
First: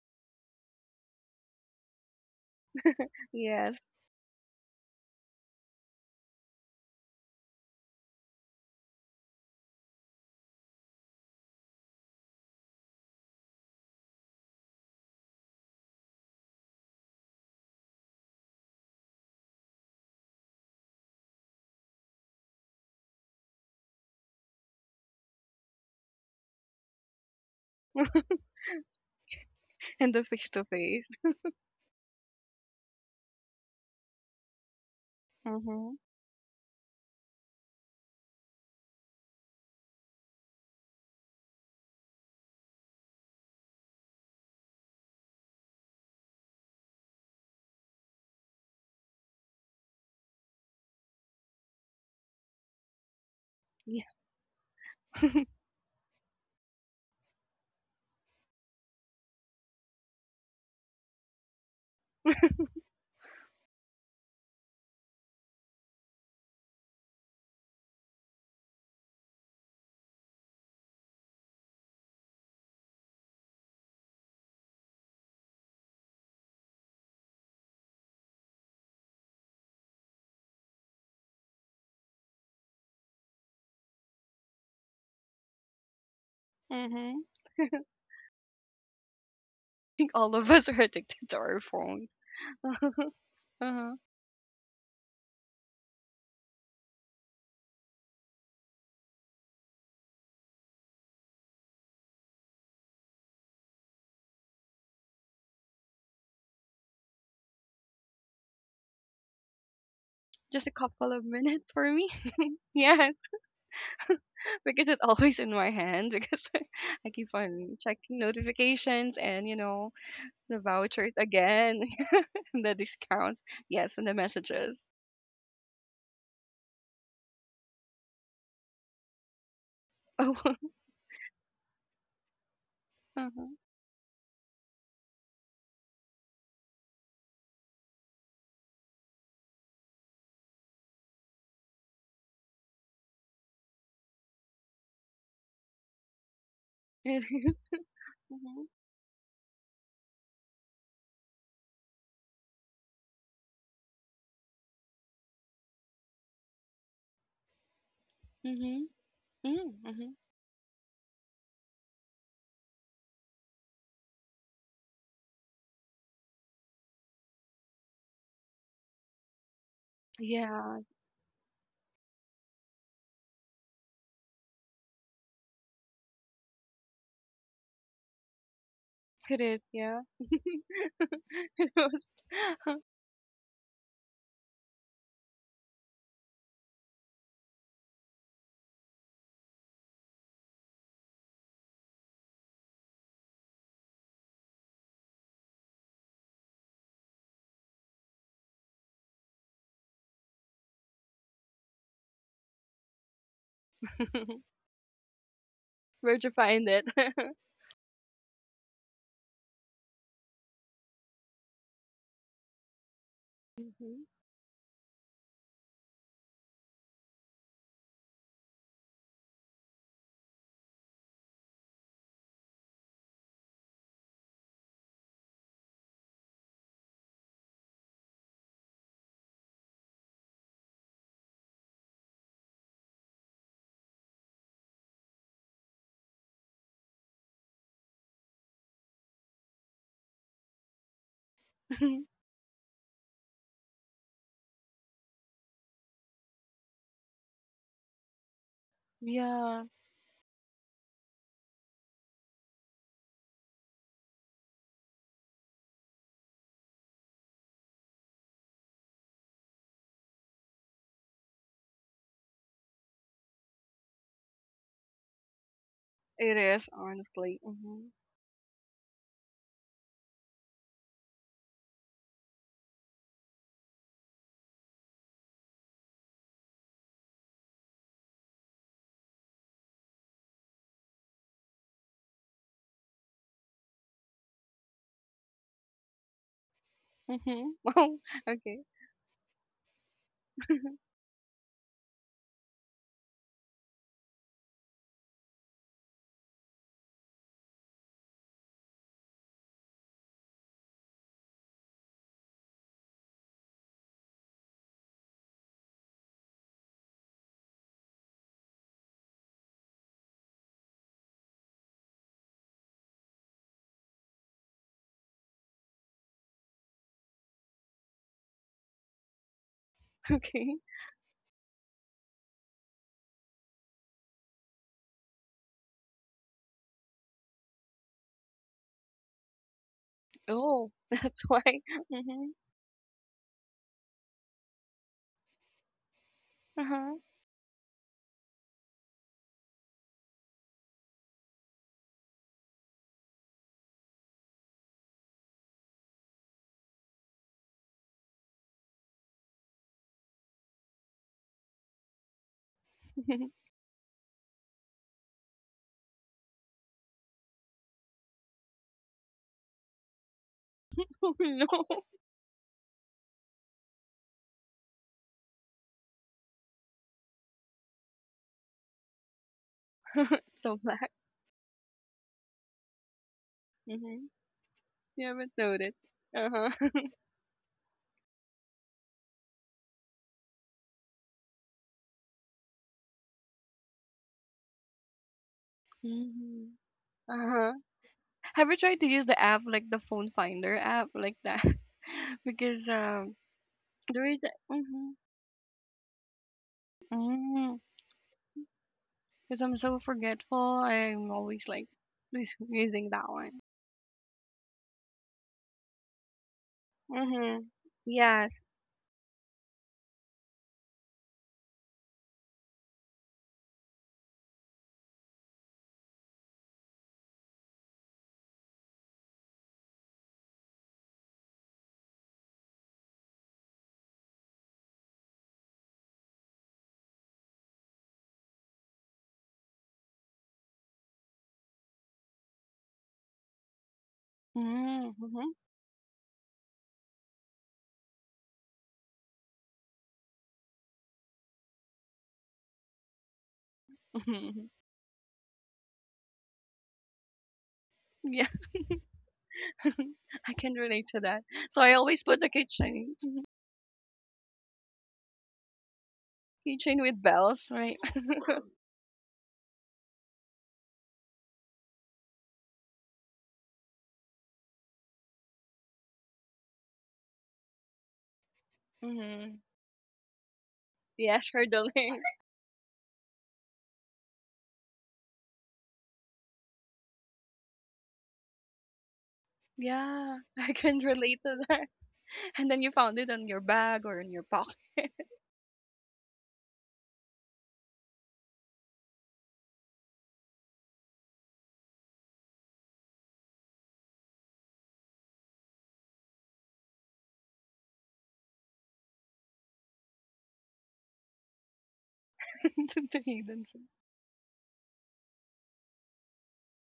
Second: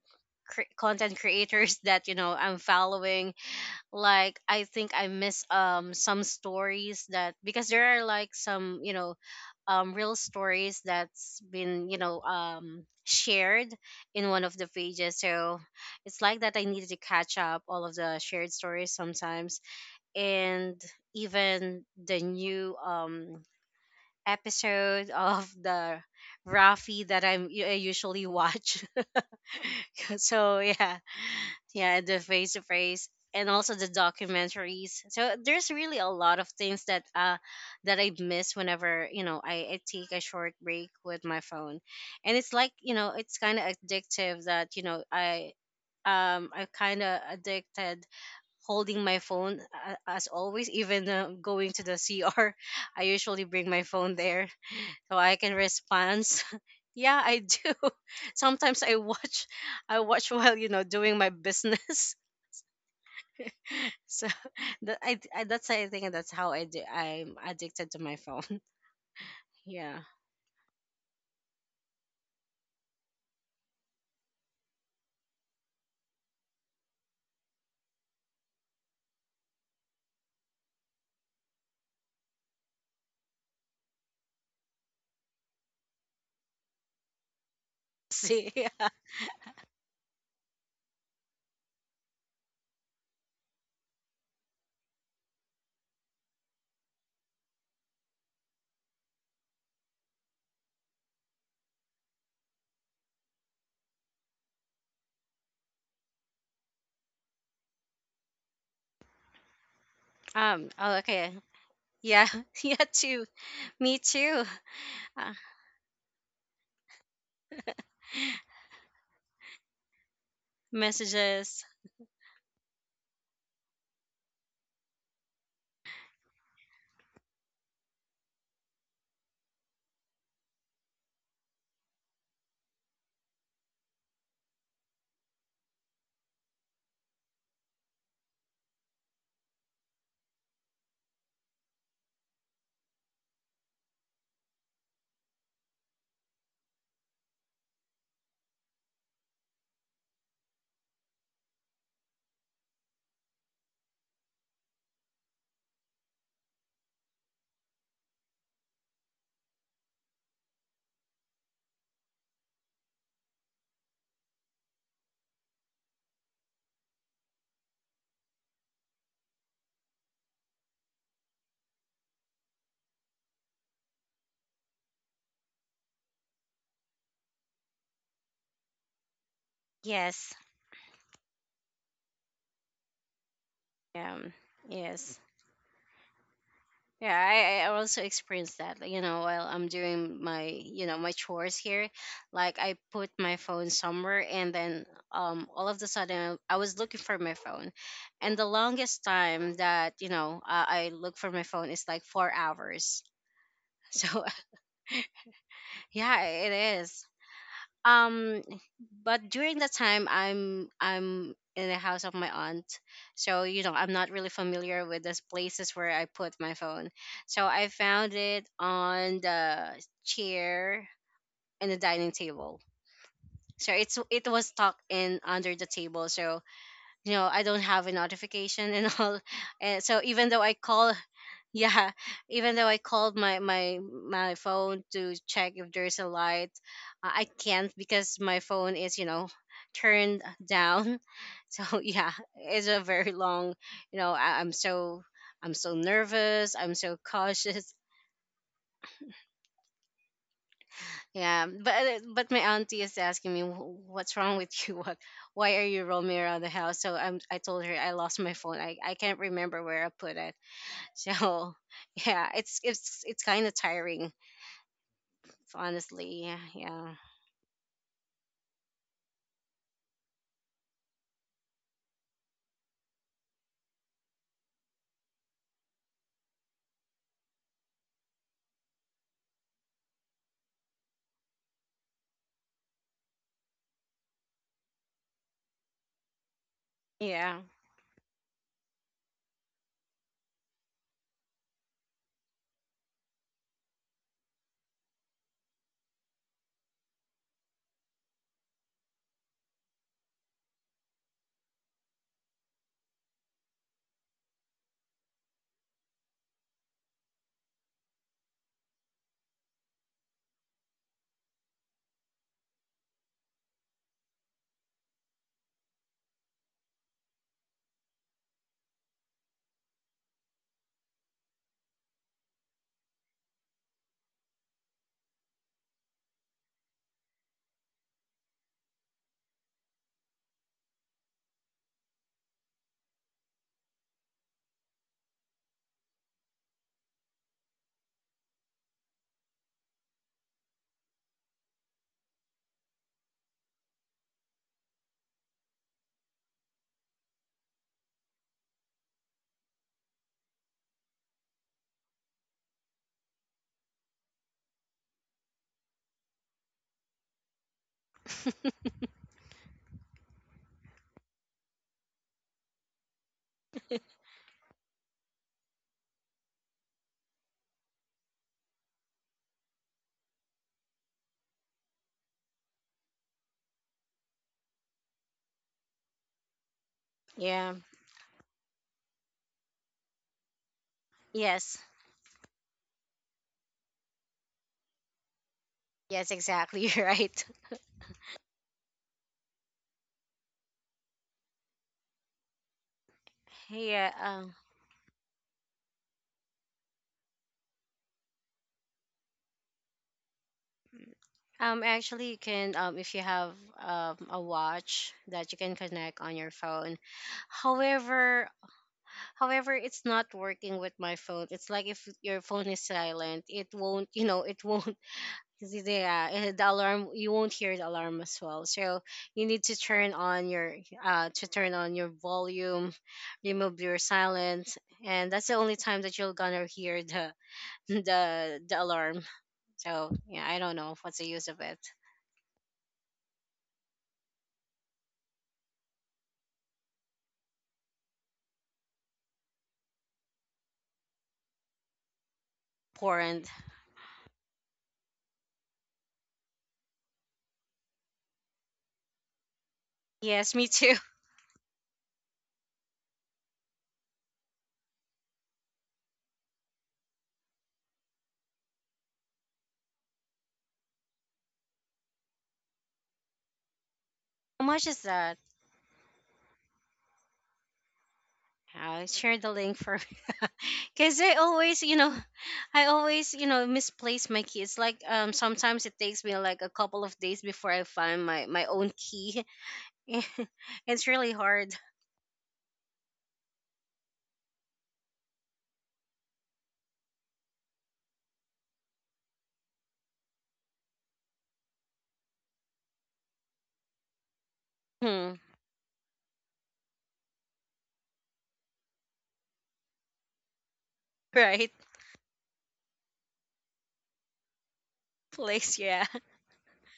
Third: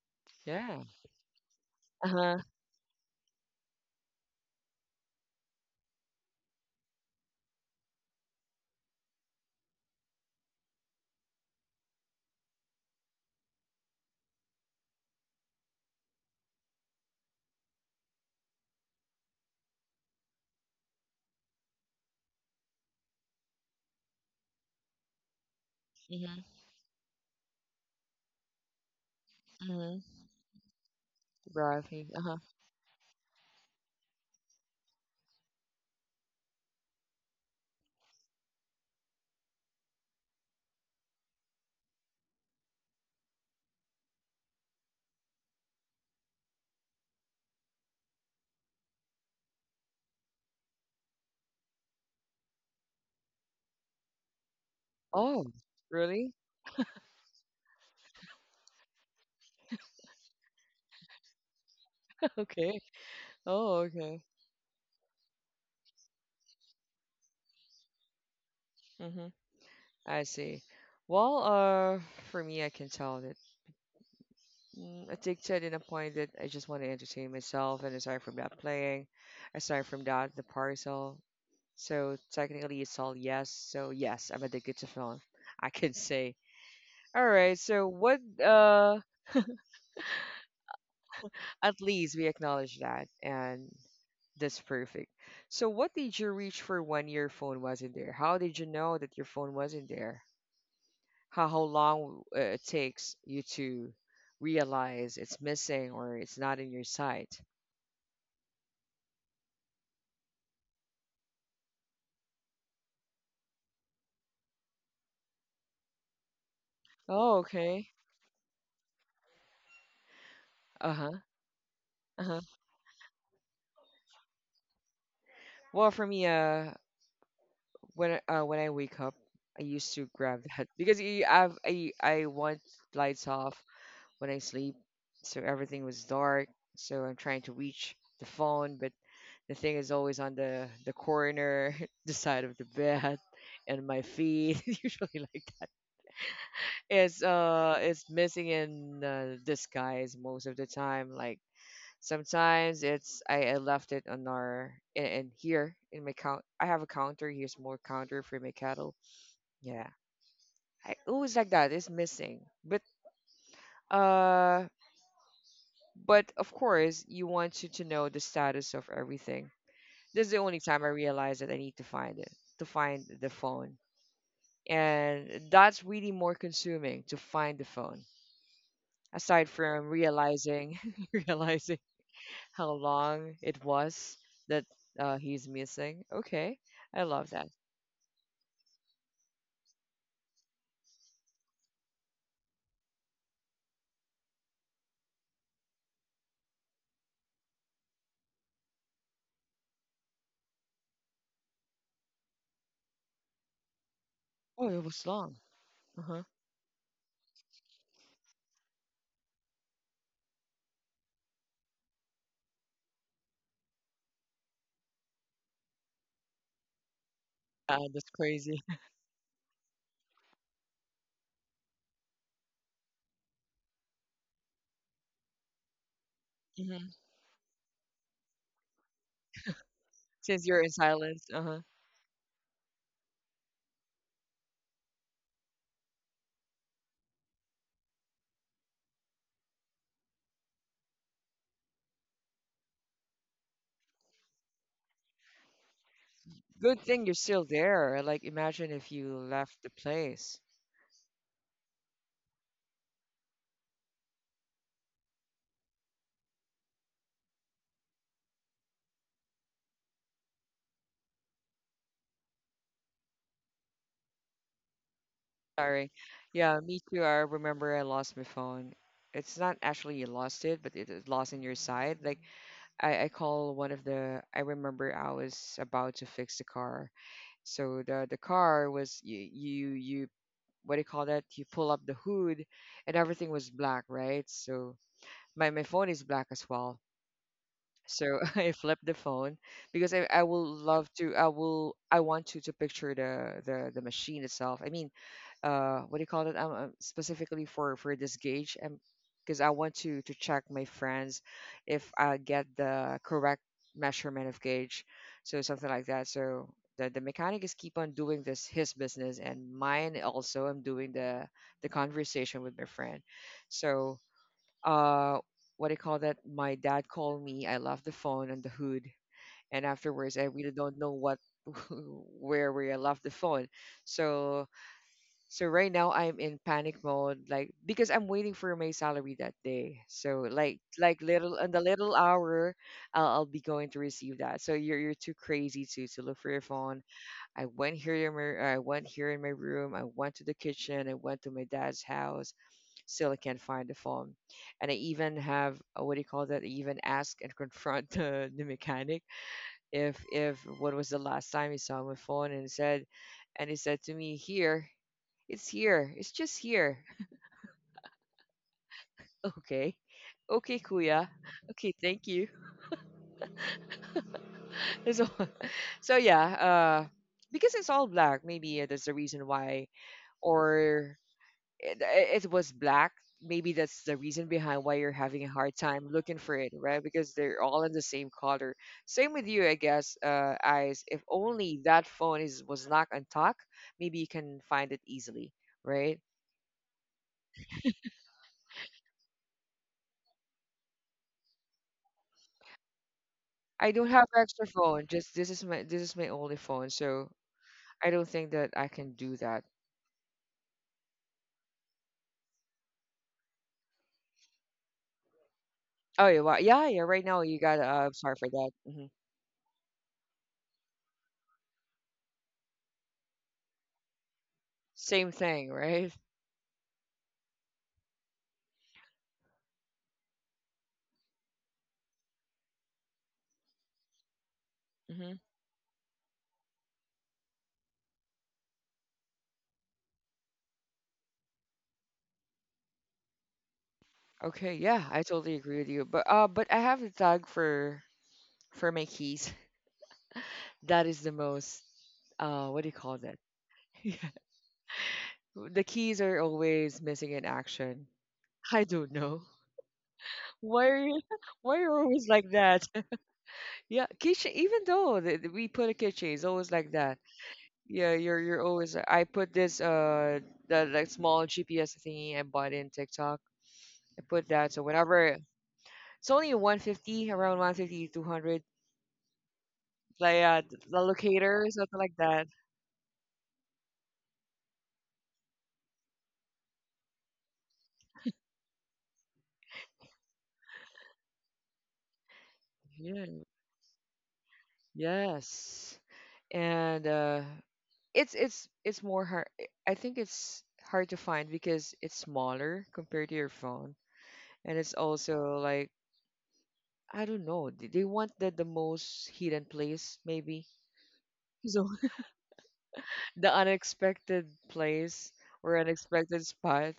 Yeah. content creators Uh that you know huh. I'm following. Yes. Like I think I miss some stories, that because there are like some you know real stories that's been you know shared in one of the pages. So it's like that I needed to catch up all of the shared stories sometimes, and even the new episode of the Mhm. Rafi that I usually watch. Mhm. And the face so to yeah, face. yeah, Brothy. the Uh huh. face to face, and also the documentaries. So there's Mhm. really a lot of things that that I miss whenever you know I take a short break with my phone. And it's like you know it's kind of addictive that you know I kind of addicted holding my phone as always, even going to the cr. I usually bring my Yeah. phone there so I Oh, can respond. really? yeah, I do. sometimes I watch while you know doing my business. Okay. Oh, okay. So I, that's, I think that's how I do. I'm addicted to my phone. Mhm. Yeah. I see. Well, for me, I can tell that addicted in a point that I just want to entertain myself, and aside from that, playing, aside from that, the parcel. So technically, it's all yes. So yes, I'm addicted to film. I can say. Mhm. All right. I So what? See. Think all of us are addicted to our At phone. least we acknowledge that, and Uh-huh. that's perfect. So what did you reach for when your phone wasn't there? How did you know that your phone wasn't there? How long it takes you to realize it's missing or it's not in your sight? Um. Just a Oh. couple of Okay. minutes for me. Yeah. Yeah, Yes, too. Me too. because it's Uh, always in my hand because I keep Oh, on okay. checking notifications and you know the vouchers Uh-huh. messages. again, Uh-huh. and the discounts. Yes, and the messages. Well, for me, when I wake up, I used to grab Oh, that because I have I want lights uh-huh. off when I sleep, so everything was dark. So I'm trying to reach the phone, but the thing is always on the corner, the side of the bed, and my feet. Usually like that. It is. It's missing Mhm. in disguise most of the time. Like sometimes I left it on our in here in my count. I have a counter. Here's more counter for my Mhm. cattle. Mm, Yeah, mhm. I always like that. It's missing, uh, but of course you want you to know the status of everything. This is the only Yeah, time I realized that I need to find it, to find the phone, and that's really more consuming to find the phone. it Aside is. from Yeah. Yes. realizing, realizing how long it was Um. that Yes. he's missing. Okay, I Yeah, love that. I also experienced that. Like, you know, while I'm doing my, you know, my chores here, like I put my phone somewhere, and then all of the sudden I was looking for my phone, and the longest time that you know I look for my phone is like 4 hours. So Oh, it was long. Uh huh. yeah, Where'd you find it it? is um but during that time I'm in the house of my aunt. So you know I'm Mhm. not really familiar with those places where I put my phone. So I That's found it crazy. on the chair in the dining table. So it was tucked in under the table. So Hmm. you know I don't have a notification and all. And so even Since though I you're in call silence, uh huh. yeah, even though I called my my phone to check if there's a light, I can't because my phone is you know turned down. so yeah, it's a very long. You know, I'm so, I'm so nervous, Good I'm so thing you're still cautious. there. Like, imagine if you left Yeah, the place. Yeah, but my auntie is asking me, "Wh- What's wrong with you? What, why are you roaming around the house?" So I told her I lost my phone. I can't remember where I put it. So yeah, it's kind of tiring, Sorry. honestly. it Yeah, Yeah, is me yeah, too. I honestly. remember I Mm-hmm. lost my phone. It's not actually you lost it, but it is lost in your side. Like I call one of the. I remember I was about to fix the car, so the car was you what do you call that? You pull up the hood, and everything was black, right? So my phone is black as well. yeah, Mm-hmm. Oh, So I okay. flipped the phone because I will love to I will I want to picture the machine itself. I mean, what do you call it specifically for this gauge, and because I want to check my friends if I get the correct measurement of gauge, so something like that. So the mechanic is keep on doing this his business, and mine also I'm doing the conversation with my friend. So uh what do you call that, my dad called me, I left the phone on the hood, and afterwards I really Okay. don't know what where I left the phone. So so right now I'm in panic mode, like because I'm waiting for my salary that day. So like Oh, like little why? in the little Mm-hmm. hour, I'll be going to receive that. So you're too crazy to look for your phone. Uh-huh. I went here in my room. I went to the kitchen. I went to my dad's house. Still I can't find the phone, and I even have what do you call that? I even ask and confront the mechanic if what was the last time he saw my phone and said, and he said to me here, it's here. It's just here. Okay. Okay, kuya. Oh no, Okay, thank you. So, so yeah, because it's all black, maybe that's the reason why, so black. or it was black. Maybe that's the Mm-hmm. reason behind why you're You having a haven't hard noticed. time looking for it, Uh-huh. right? Because they're yeah. all in the same color. Same with you, I guess. Eyes. If only Yes, that phone is was not on talk, maybe you can find it easily, right? yes, Mm-hmm. exactly. You're right. Uh-huh. Have you tried to use the app like the phone finder app like that? Because I don't Yeah. have there is. Extra phone. Mm-hmm. Just this is my only phone. So Mm, I don't think that I can do that. because I'm so forgetful, I'm always like Actually, you can using if you that have one. A watch that you can connect Oh on yeah, your well, yeah, yeah. phone. Right now, you Mm-hmm. got. Sorry for However, Yes. that. Hmm. however, it's not working with my phone. It's like if your phone is silent, it won't, you know, it won't, Same thing, right? yeah, eh, the alarm, you won't hear the alarm as well. So you need to turn on your volume, remove your silence, and Hmm. that's the only time that you're gonna hear the, the alarm. So yeah, I don't know what's the use of it. Okay, yeah, I Mm-hmm. Mm-hmm. totally agree with you. But I have a tag for my keys. That is the most what do you call that? Porn. Yeah. Mhm. The keys are always missing in action. Yeah, I don't know I Yes, me can why too. are relate you, to that. why are So you I always always put like the that? keychain, Yeah, keychain. Even though we put a keychain, it's always like keychain that. with bells, right? Yeah, you're always. I put this the like small GPS thingy I bought in TikTok. I put How that so much is whenever that? it's only 150, around one fifty two hundred, I'll share the Hmm. link for. like the Because I Yeah, locator always, chandelier. you something like know, that. I always, you know, misplace my key. It's like sometimes it takes me like a couple of days before I find my own key. Yeah, I can It's really relate to hard. that. And then you found Yeah. it on your bag or in your pocket. Yes. And it's it's more hard. I think it's hard to find because it's smaller compared to your phone, and it's Hmm. also like I don't know. They want the most hidden place maybe. Right So The the hidden unexpected place or place, yeah. unexpected spot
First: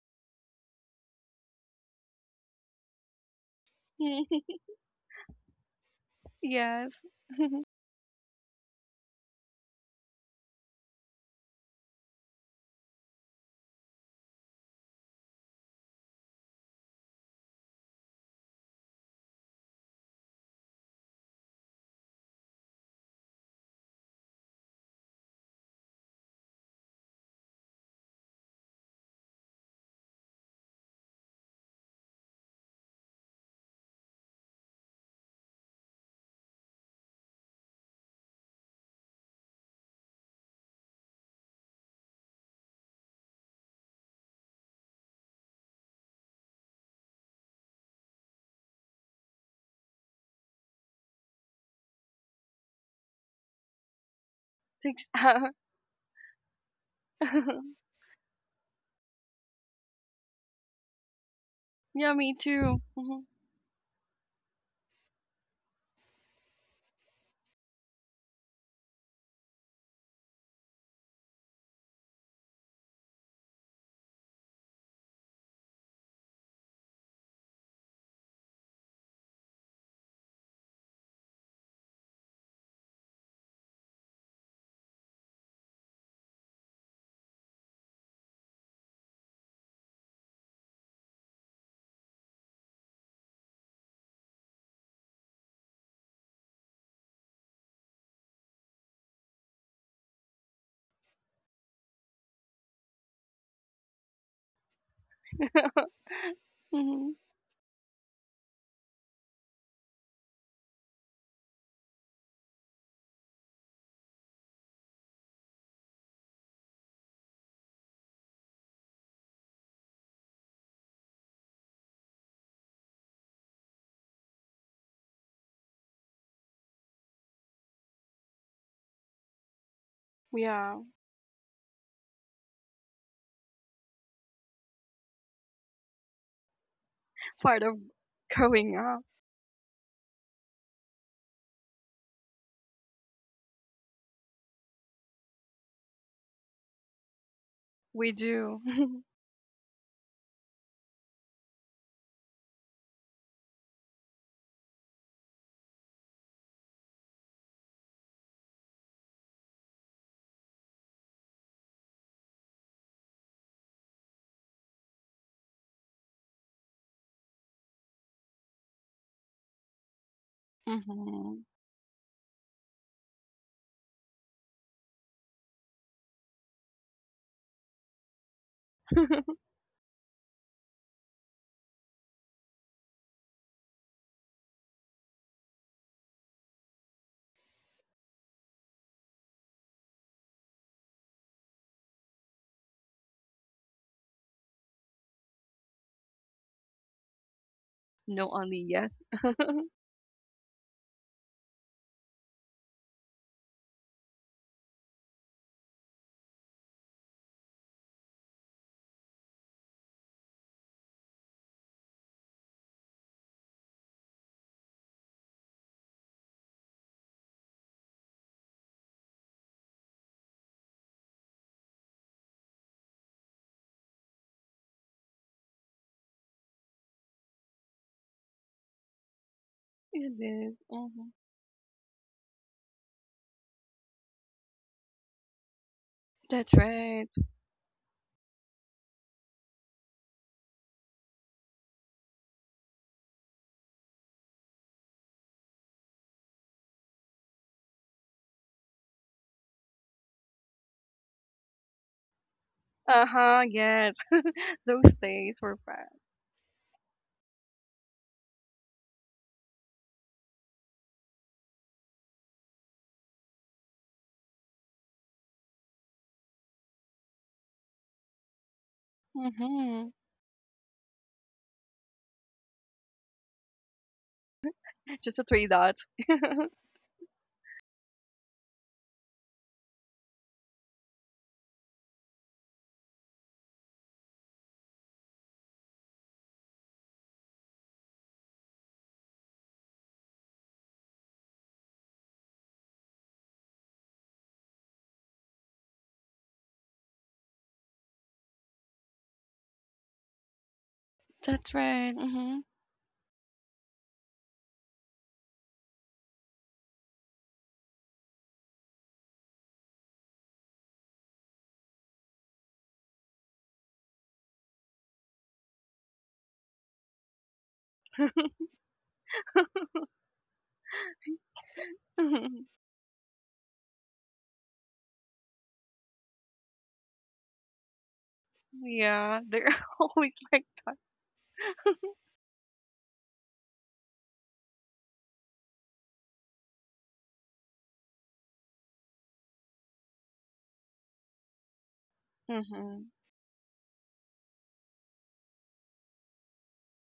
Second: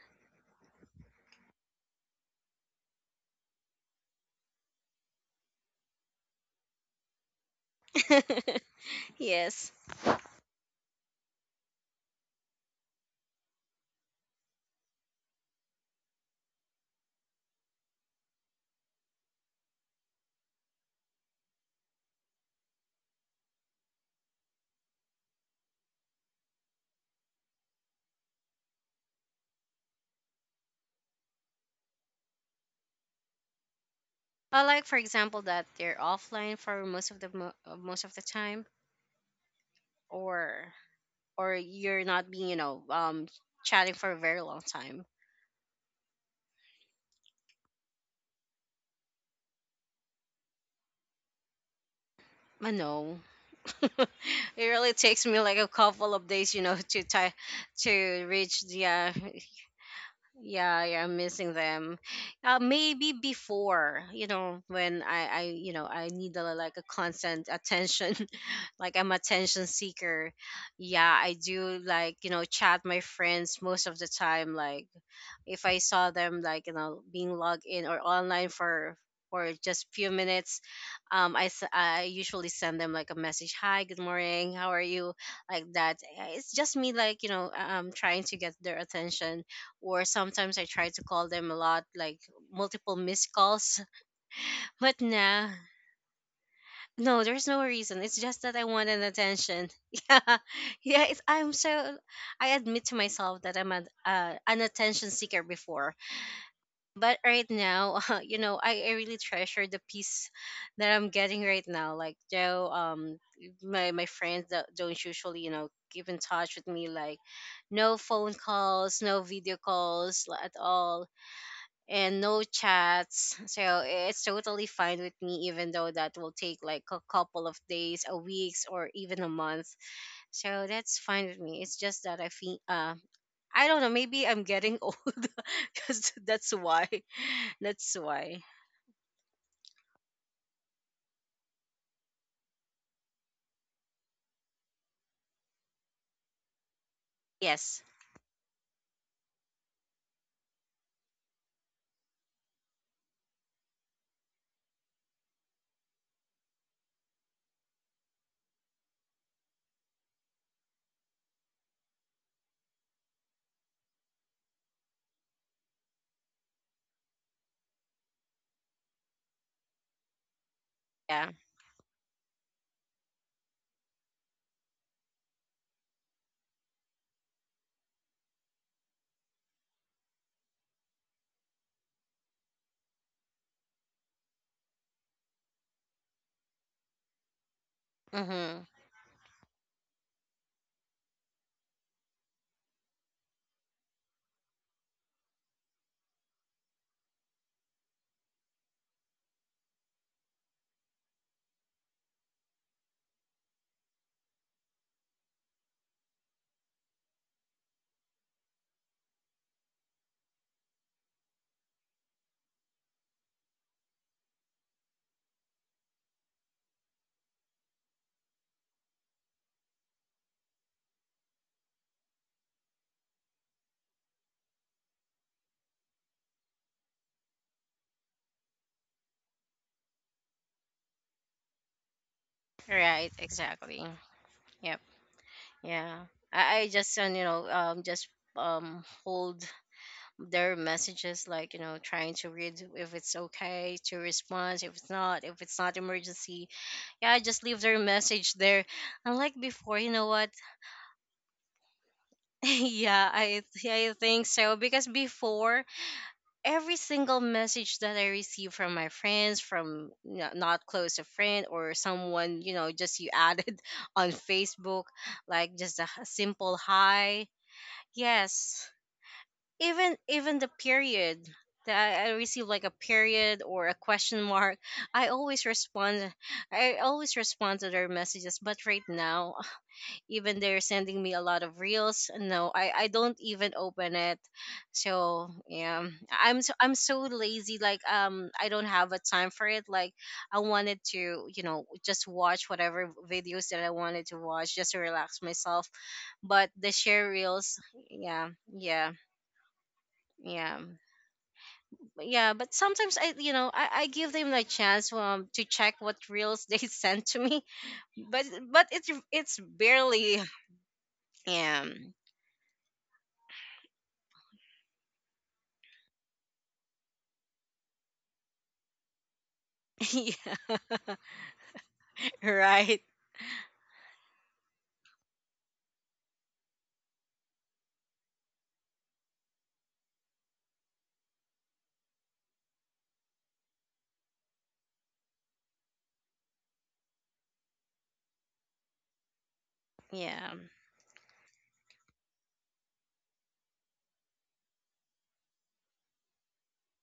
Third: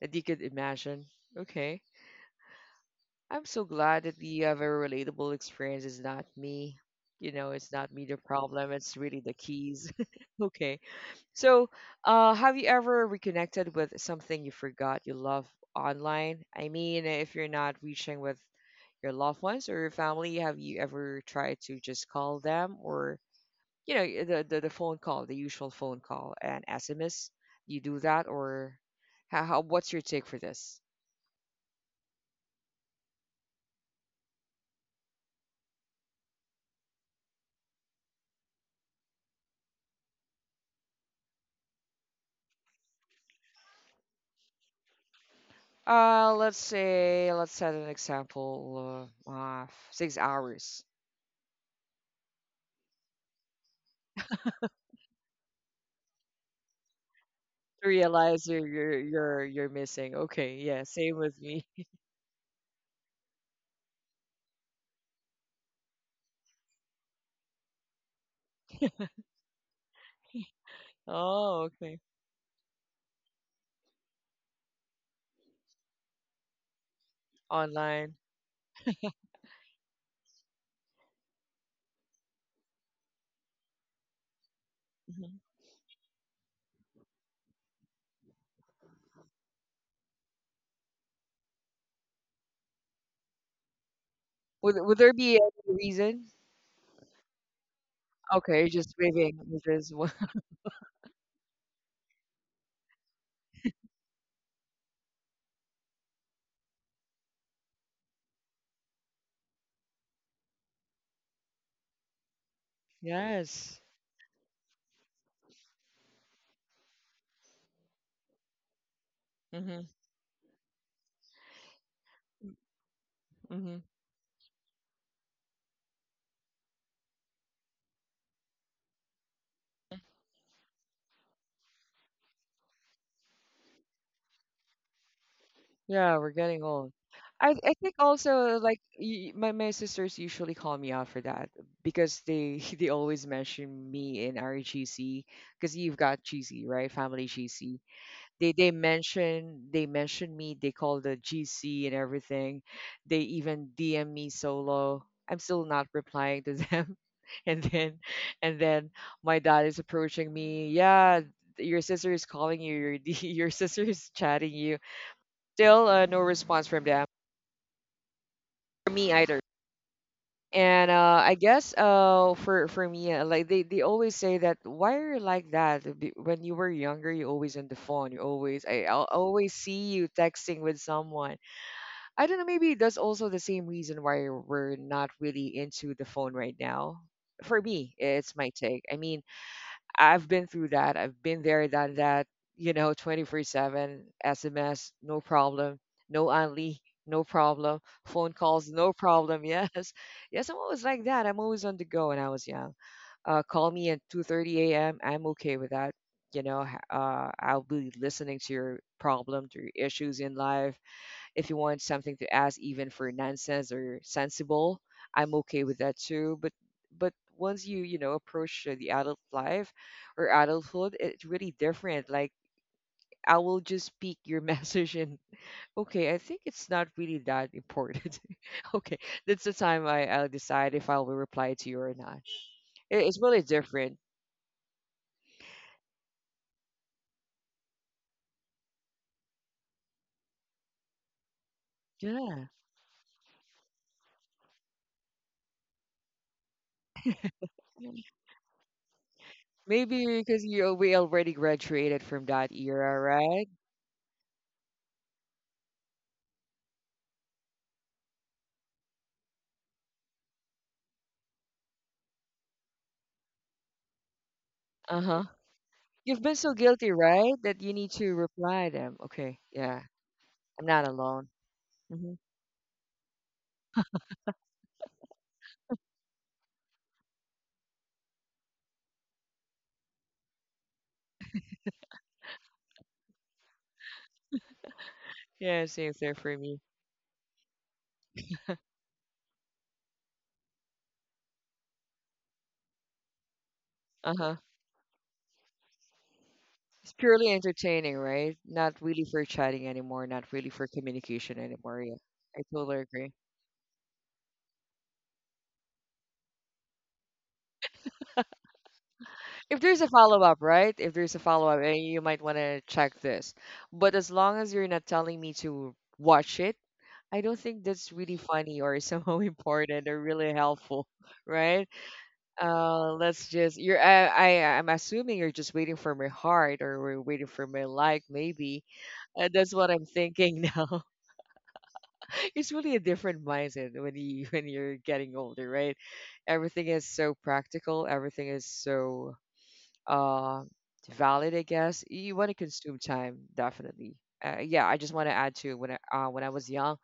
that you could imagine. Okay. I'm so glad that thing. you have a relatable experience. It's not me. Yes. You know, it's not me the problem. It's really the Yes. keys. Okay. So, have you ever reconnected with something you forgot you love online? I mean, if you're not reaching with your loved ones or your family, have you ever tried to just call them or you know the phone call, the usual phone call and sms, you do that or how what's your take for this, I like, for example, that they're offline for most of most of the time, or you're not being, you know, chatting for a very long time. uh, let's say, let's set an example, 6 hours I know. It really takes me Uh, like a couple of days, you know, to to realize reach you're, the, you're missing, okay, yeah, yeah, yeah, I'm same with missing me. them. yeah, me too. Maybe Mhm. before, you know, when I you know I need a, like a constant attention, like I'm attention seeker. Yeah, I Oh, do okay. like you know chat my friends most of the time, like if I saw them like you know being logged in or Online. online for just few minutes, I usually send them like a message, hi, good morning, how are you, Mhm. like that. It's just me like you know trying to get their attention, or sometimes I try to call them a lot, like multiple missed calls, Would but there be nah. any reason? No, there's no reason. It's just that Okay, I you're want just an waving, attention. you're just wa- Yeah, yeah. It's, I'm so. I admit to myself that I'm an attention seeker before, Hmm. but right now you know I really treasure the peace that I'm getting right now like joe, Yes. my friends that don't usually you know keep in touch with me, like no phone calls, no video Mm-hmm. calls at all, and no chats. So it's totally fine with me, even though that will take like a couple of days, a weeks, or even a month. So Yeah, that's fine with me. It's just that I feel uh, I don't know, maybe I'm getting old, because Yeah, we're that's getting why. old. I part I of think That's why. also growing like up, my my sisters usually call me out for that because they they always mention me in our GC, because you've got GC, right, family GC, Yes. we they do. They mention me, they call the GC and everything, they even DM me solo, I'm still not replying to them. and then and then my dad is approaching me, yeah, your sister is calling you, your your sister is chatting you. Still, no response from them, for me either. And Yeah. I Hmm. guess for me, like they always say that, why are you like that? When you were younger, you always on the phone. You always I I'll always see you texting with someone. I don't know. Maybe that's also the same reason why we're not really into the phone right now. For me, it's my Mhm. take. I mean, I've been through that. I've been there, done that, you know, 24/7, SMS, no problem. No only, no problem. Phone No, only calls, yes. no problem. Yes. Yes, I'm always like that. I'm always on the go when I was young. Call me at 2:30 a.m. I'm okay with that. You know, I'll be listening to your problem, to your issues in life, if you want something to ask, even for nonsense or sensible, I'm okay with that too. But once you you know approach the adult life or adulthood, it's really different. Like I will just pick your message and okay, I think it's not really that important. Okay, that's the time It I'll is. decide if I will Mhm. reply to you or not. Right, It's really exactly. different. Yep. Yeah. That's I just right. You know, just hold their messages like, you know, trying to Yeah. read if it's okay to respond, if it's not emergency. Yeah, I just leave their message there. Unlike before, you Maybe know what? because you we already graduated from that era, Yeah, Uh-huh, right? I yes. think so, Those because days were before fast. every single message that I receive from my friends, from you, not close a friend or someone, you know, just you added on Facebook, Uh huh. like just You've been so simple guilty, hi. right? That you need to reply Yes, them. Okay, yeah, Mm-hmm. Even the I'm not period alone. that I Hmm. receive, like a period or a question mark, I Just a always three dots. respond. That's I always respond to their messages. But right now, even they're sending me a lot of reels, no, I don't even open it. So Yeah, yeah, same thing for me. I'm so lazy, like I don't have a time for it, like I wanted to you know just watch whatever videos that I wanted Uh to huh. watch just to relax myself. But the It's share purely reels, entertaining, yeah, right? Not yeah, really for chatting anymore. Not really yeah. for communication anymore. right. Yeah, But yeah, Mm-hmm. I but totally sometimes agree. I you know I give them a chance, to check what reels they sent to me. But it's If there's a barely, follow up, right? If there's a follow up, yeah. and you might want to check this. But as long as you're not telling me to watch it, I don't think that's really funny or somehow important or really helpful, Yeah. right? Right. Let's just you're I I'm assuming you're just waiting for my heart, or we're waiting for my like maybe. Yeah, That's they're what I'm always thinking like, now. It's really a different mindset when you're getting older, right? Everything is so practical, everything is so Yeah. uh valid, I guess. You want to consume hmm, time, definitely. Yeah, I just want to add to when I was young,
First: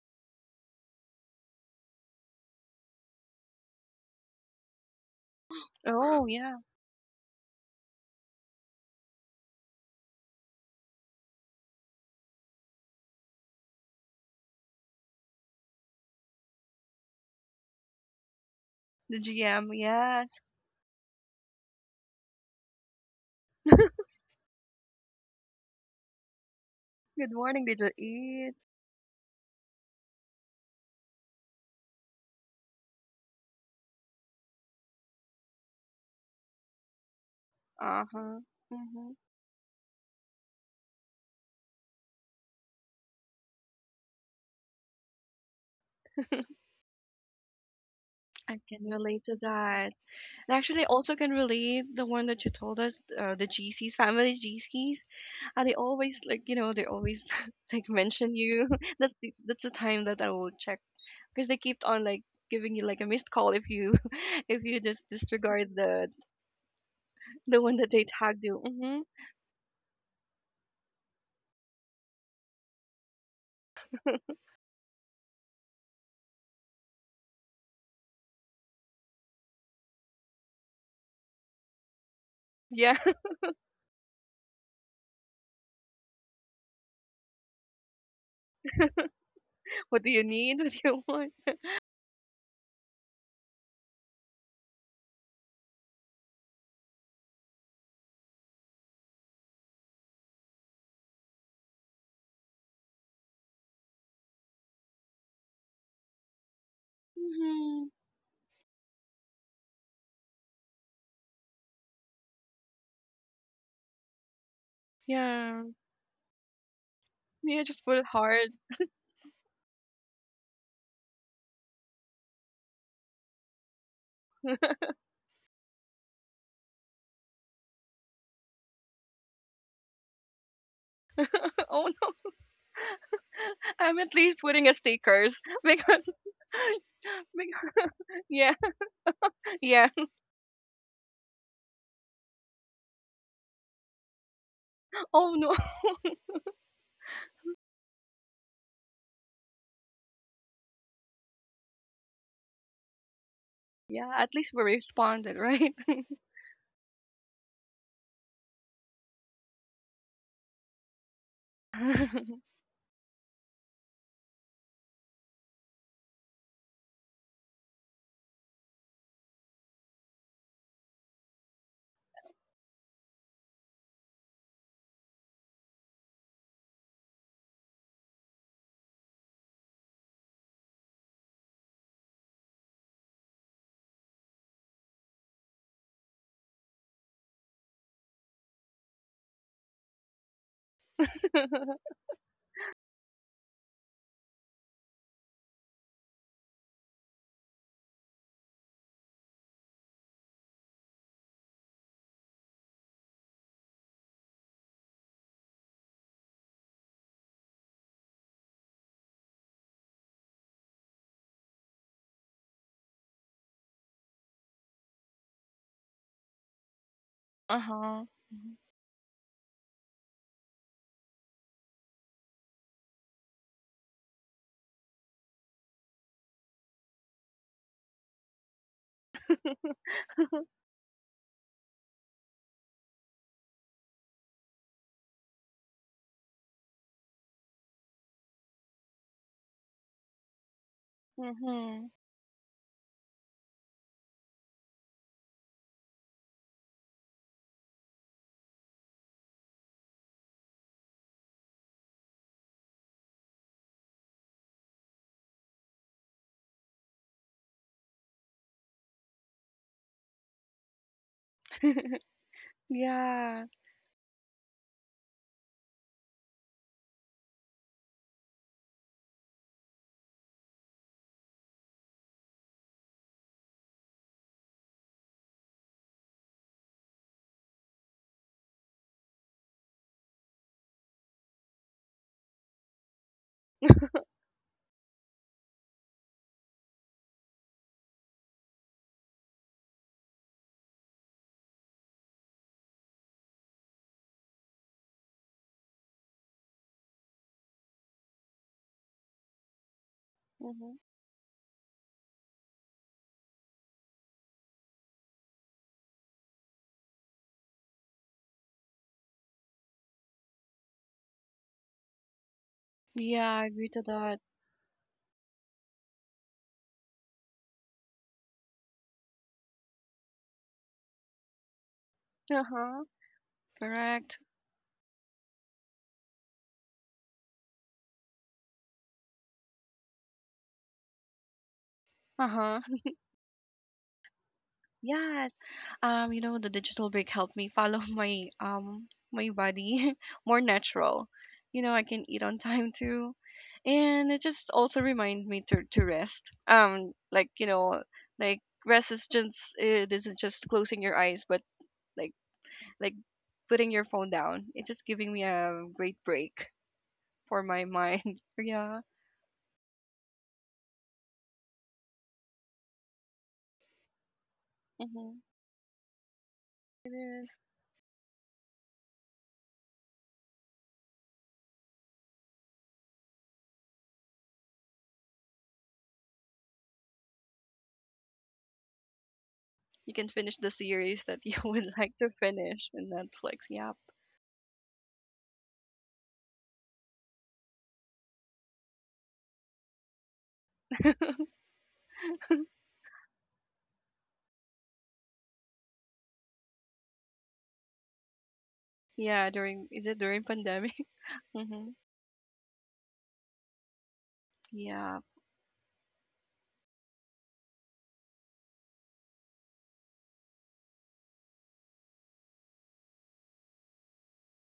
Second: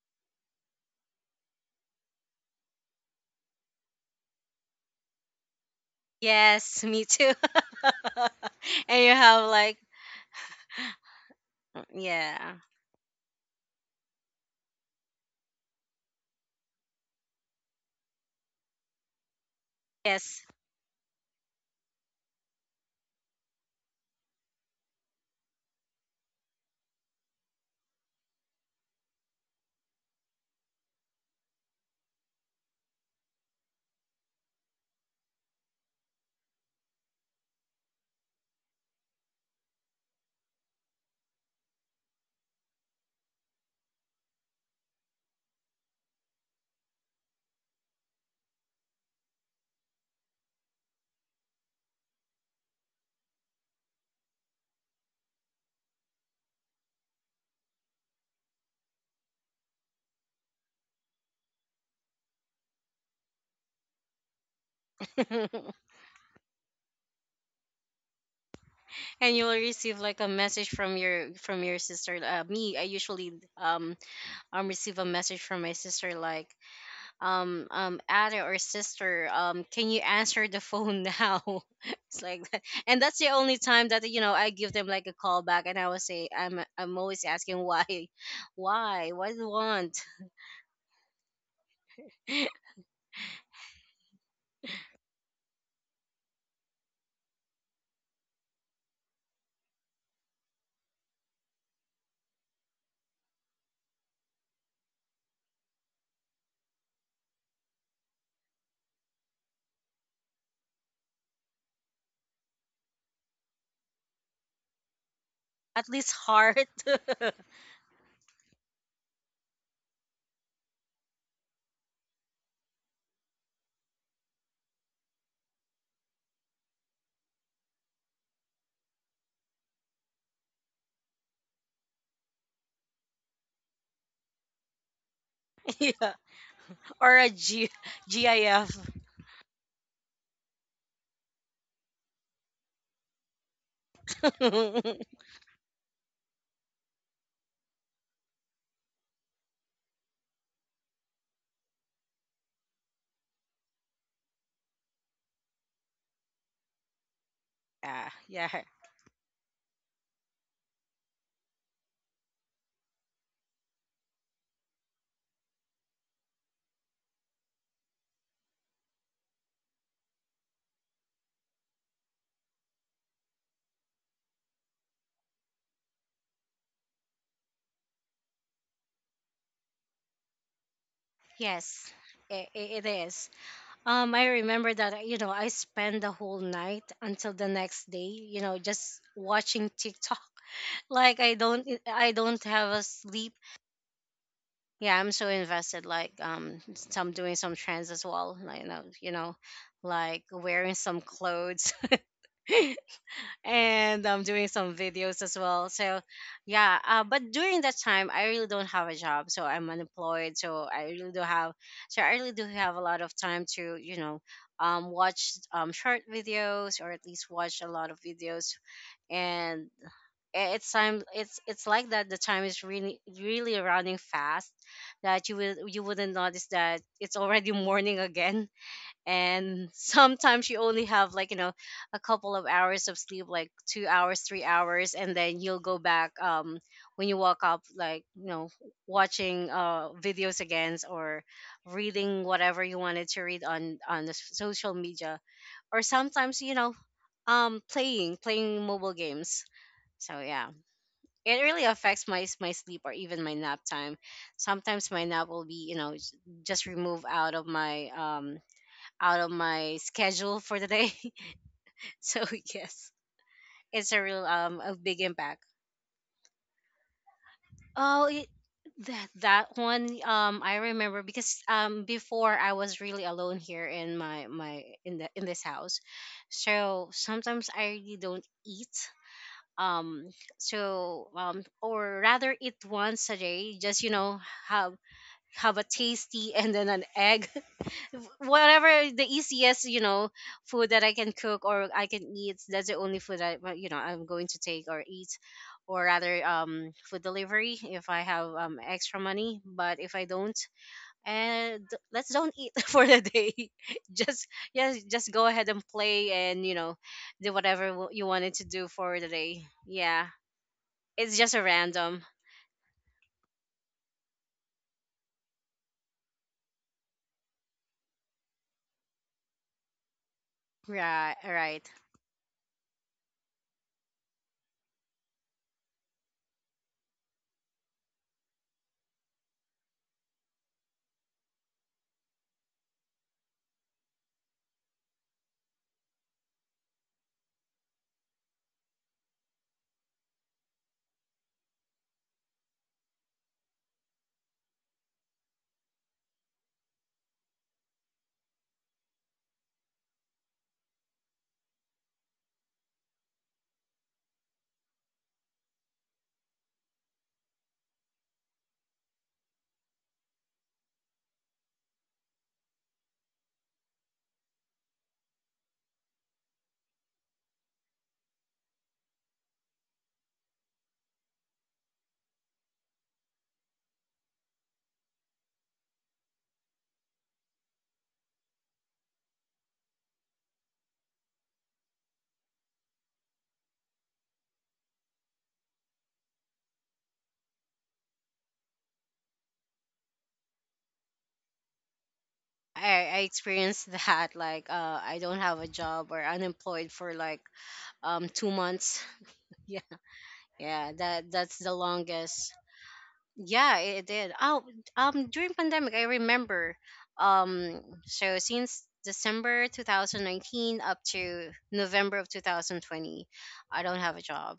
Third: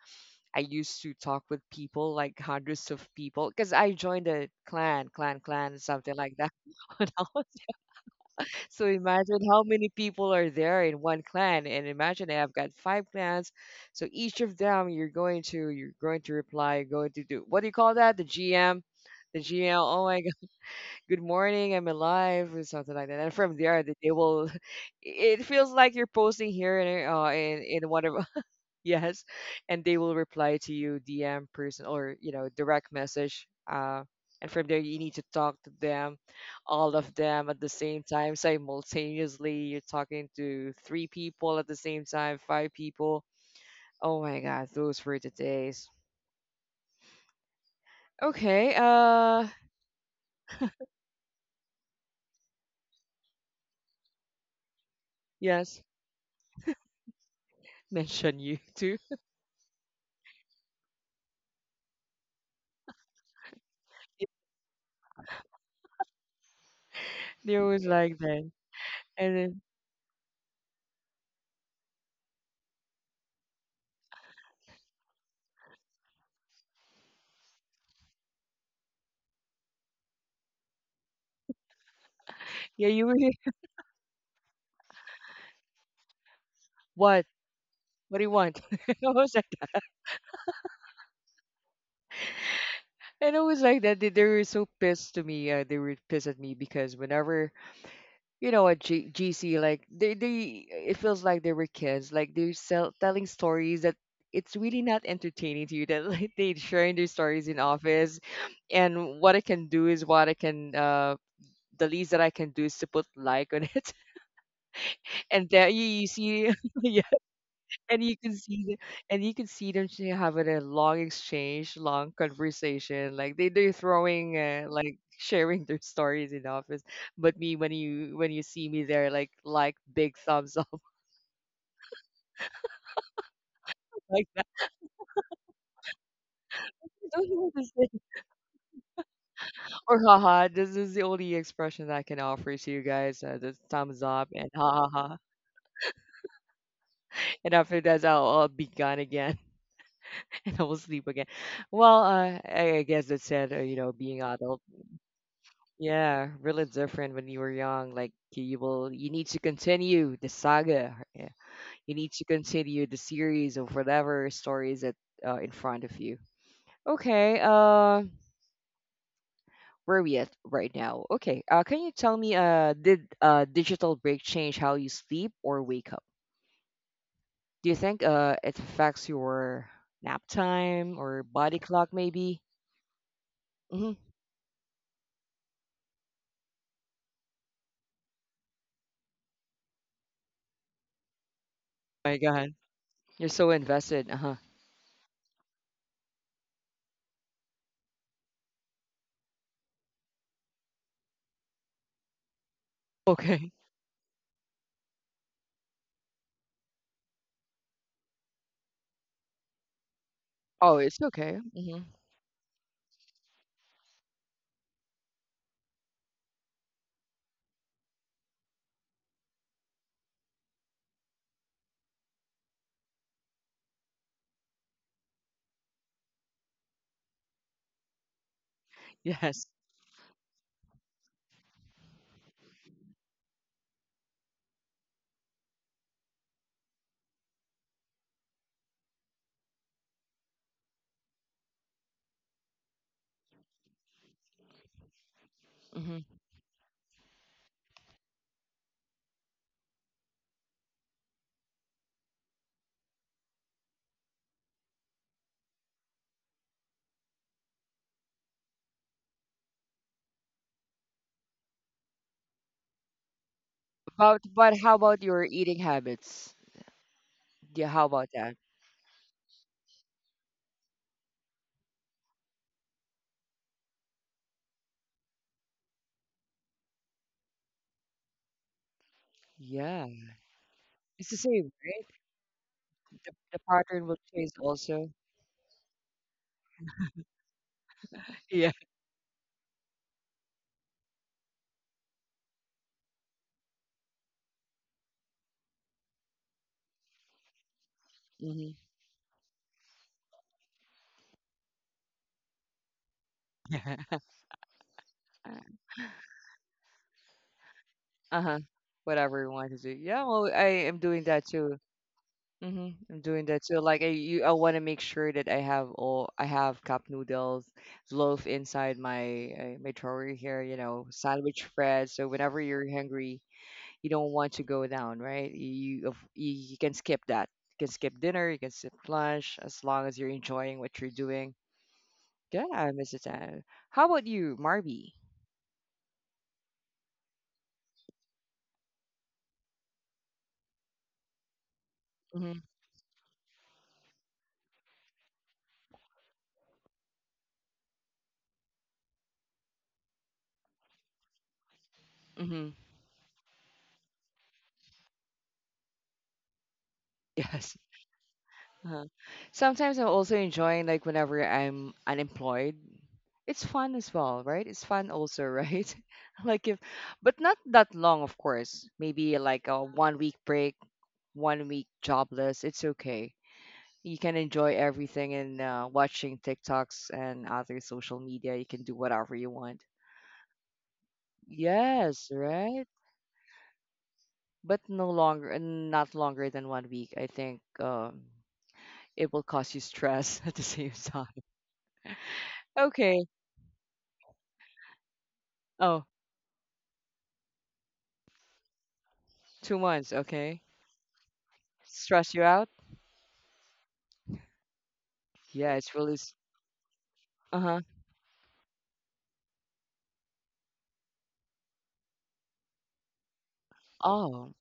I used to talk with people like hundreds of people because I joined a clan, something oh, like that. yeah, Yes, me too. So And you imagine have how like, many people are there in one clan, and imagine I've yeah. got five clans. So each of them, you're going to reply, you're going to do what do you call that? The GM, the the GM, GM. Oh my yes. God, Yes. good morning, I'm alive, or something like that. And from there, they they will. It feels like you're posting here in uh, Good in morning, did in you one of eat? yes and they will reply to you dm person or you know direct message and from there you need to talk to them all of them at the same time Uh-huh. Hmm. simultaneously you're talking to three people at the same time five people oh my god those were the days I okay can relate to that. And actually, I also can relate the one that you told us, the GCs, family GCs. And they yes always like, you know, they always like mention mention you you. too That's that's the time that I will check because they keep on like giving you like a missed call if you if you just And disregard the there one was that they like tagged that you. Hmm. and you will then receive like a message from your sister. Me, I usually um receive a message from my sister like, Ada or sister, can you answer the phone now? It's like that. yeah Yeah. And you were that's the only time that you know I give them like a call back and I will say I'm what always asking why. what do you want I Why, what was do like you want? What do you need? What do you want? and it was like that. They were so pissed to me. They were pissed at me because whenever you know at GC, like it feels like they were kids. Like they're telling stories that it's really not entertaining to you. That like they sharing their stories in Hmm. office, and what I can do is what I can. The least that I can do is to put like on it, and Yeah. At you least see, heart. Yeah. Just put and it hard. You can see them having a long exchange, long conversation. Like they're throwing like sharing their stories in the office. But me when you see me there, like big thumbs up Oh no. I'm at like least that. putting a stickers Yeah. I Or don't a know what to G- because say. yeah GIF. yeah. Or haha, this is the only expression that I can offer to you guys. The thumbs up and ha Yeah. ha ha. Oh no. And after that, I'll be gone again and I will sleep again. Well, I guess that's it. You know, Yeah. being At least adult. we responded, right? Yeah, really different when you were young. Like Yeah. you will, you need to continue the saga. Yeah. You need to continue the series of whatever stories that in front of you. Okay, where are we at right now? Okay, can you tell me, did digital break change how you sleep or wake up? Do you think it affects your nap time or body clock Yes. maybe? It is. Mm-hmm. I remember that you know I spent the whole night until the next day, you know, just watching TikTok. Like I My don't God, have a you're sleep. so invested. Uh-huh. Yeah, I'm so invested. Like some doing some trends as well. Like you know, like wearing some clothes. Okay. And I'm doing some videos as well. So, yeah. But during that time, I really don't have a job, so I'm unemployed. Oh, it's okay. Mm-hmm. So I really do have a lot of time to, you know, watch short videos, or at least Uh watch a lot of huh. videos, and it's time. It's like that. The time is really really running fast, that you wouldn't notice that it's already morning again, Yes. and sometimes you only have like you know a couple of hours of sleep, like 2 hours, 3 hours, and then you'll go back, um, when you wake up, like you know watching videos again, or Mhm. reading whatever you wanted to read on the social media, or sometimes you know playing mobile games. So yeah, it really affects my my sleep or even my nap time. Sometimes my nap will be you know just removed out of my schedule for the day. So yes, Yeah. it's a But real but a how big about your impact. eating habits? Yeah, how Oh, about that? that that one I remember because before I was really alone here in my my in the in this house. So sometimes I really don't eat, Yeah, um so it's the um, same, right? or rather eat once a The day, just you pattern will know change have also. A tasty and then an egg, Yeah. whatever the easiest you know food that I can cook or I can eat, that's the only food I, well, you know I'm going to take or eat, or rather food delivery if I have Hmm. Extra money, but if I don't, Mhm. and let's don't eat for the day. Just, yes, just go ahead and play, and you know do whatever you wanted Uh-huh. to do for the Whatever you day, want to do. yeah. Yeah, well, I am doing It's that just a too. random. Hmm. I'm doing Yeah, that I too. agree Like to that. I want to make sure that I have cup noodles, loaf inside my my drawer here. You know, Right, sandwich right. bread. So whenever Uh you're huh. hungry, you don't Correct. want to go down, right? You can skip that. You can skip dinner, you can skip lunch as long as you're enjoying what you're doing. Uh-huh. Yeah, Mrs. Tan. How about you, Marby? Yes. You know, the digital break helped me follow my my body more natural. You know, I can eat on Mm-hmm. time too. And it just also remind me to rest. Like, you know, like rest is just it isn't just closing your eyes, but like Mm-hmm. like putting your phone down. It's just giving me a great break for Yes. my mind. Yeah. Uh-huh. Sometimes I'm also enjoying like whenever I'm unemployed. It's fun as well, right? It's fun Mm-hmm. also, right? like if, It but is. not that long, of course. Maybe like a 1 week break, 1 week jobless. It's okay, you can enjoy everything and watching TikToks and other social media. You can do whatever you want. You can finish the series that you would like to Yes, right. finish in Netflix. Yeah. But no longer, not longer than 1 week. I think it will cause you stress at the same time. I Okay. experienced that, like I don't have a Oh, job or unemployed for like 2 months. Yeah, two Yeah, during, is months. it during Okay. yeah, pandemic? that that's the Hmm. Stress you longest. out? Yeah, it did. Oh, Yeah. During Yeah, pandemic, it's I really. remember. Uh huh. So since December 2019 up to November of 2020, I don't have a Oh. job.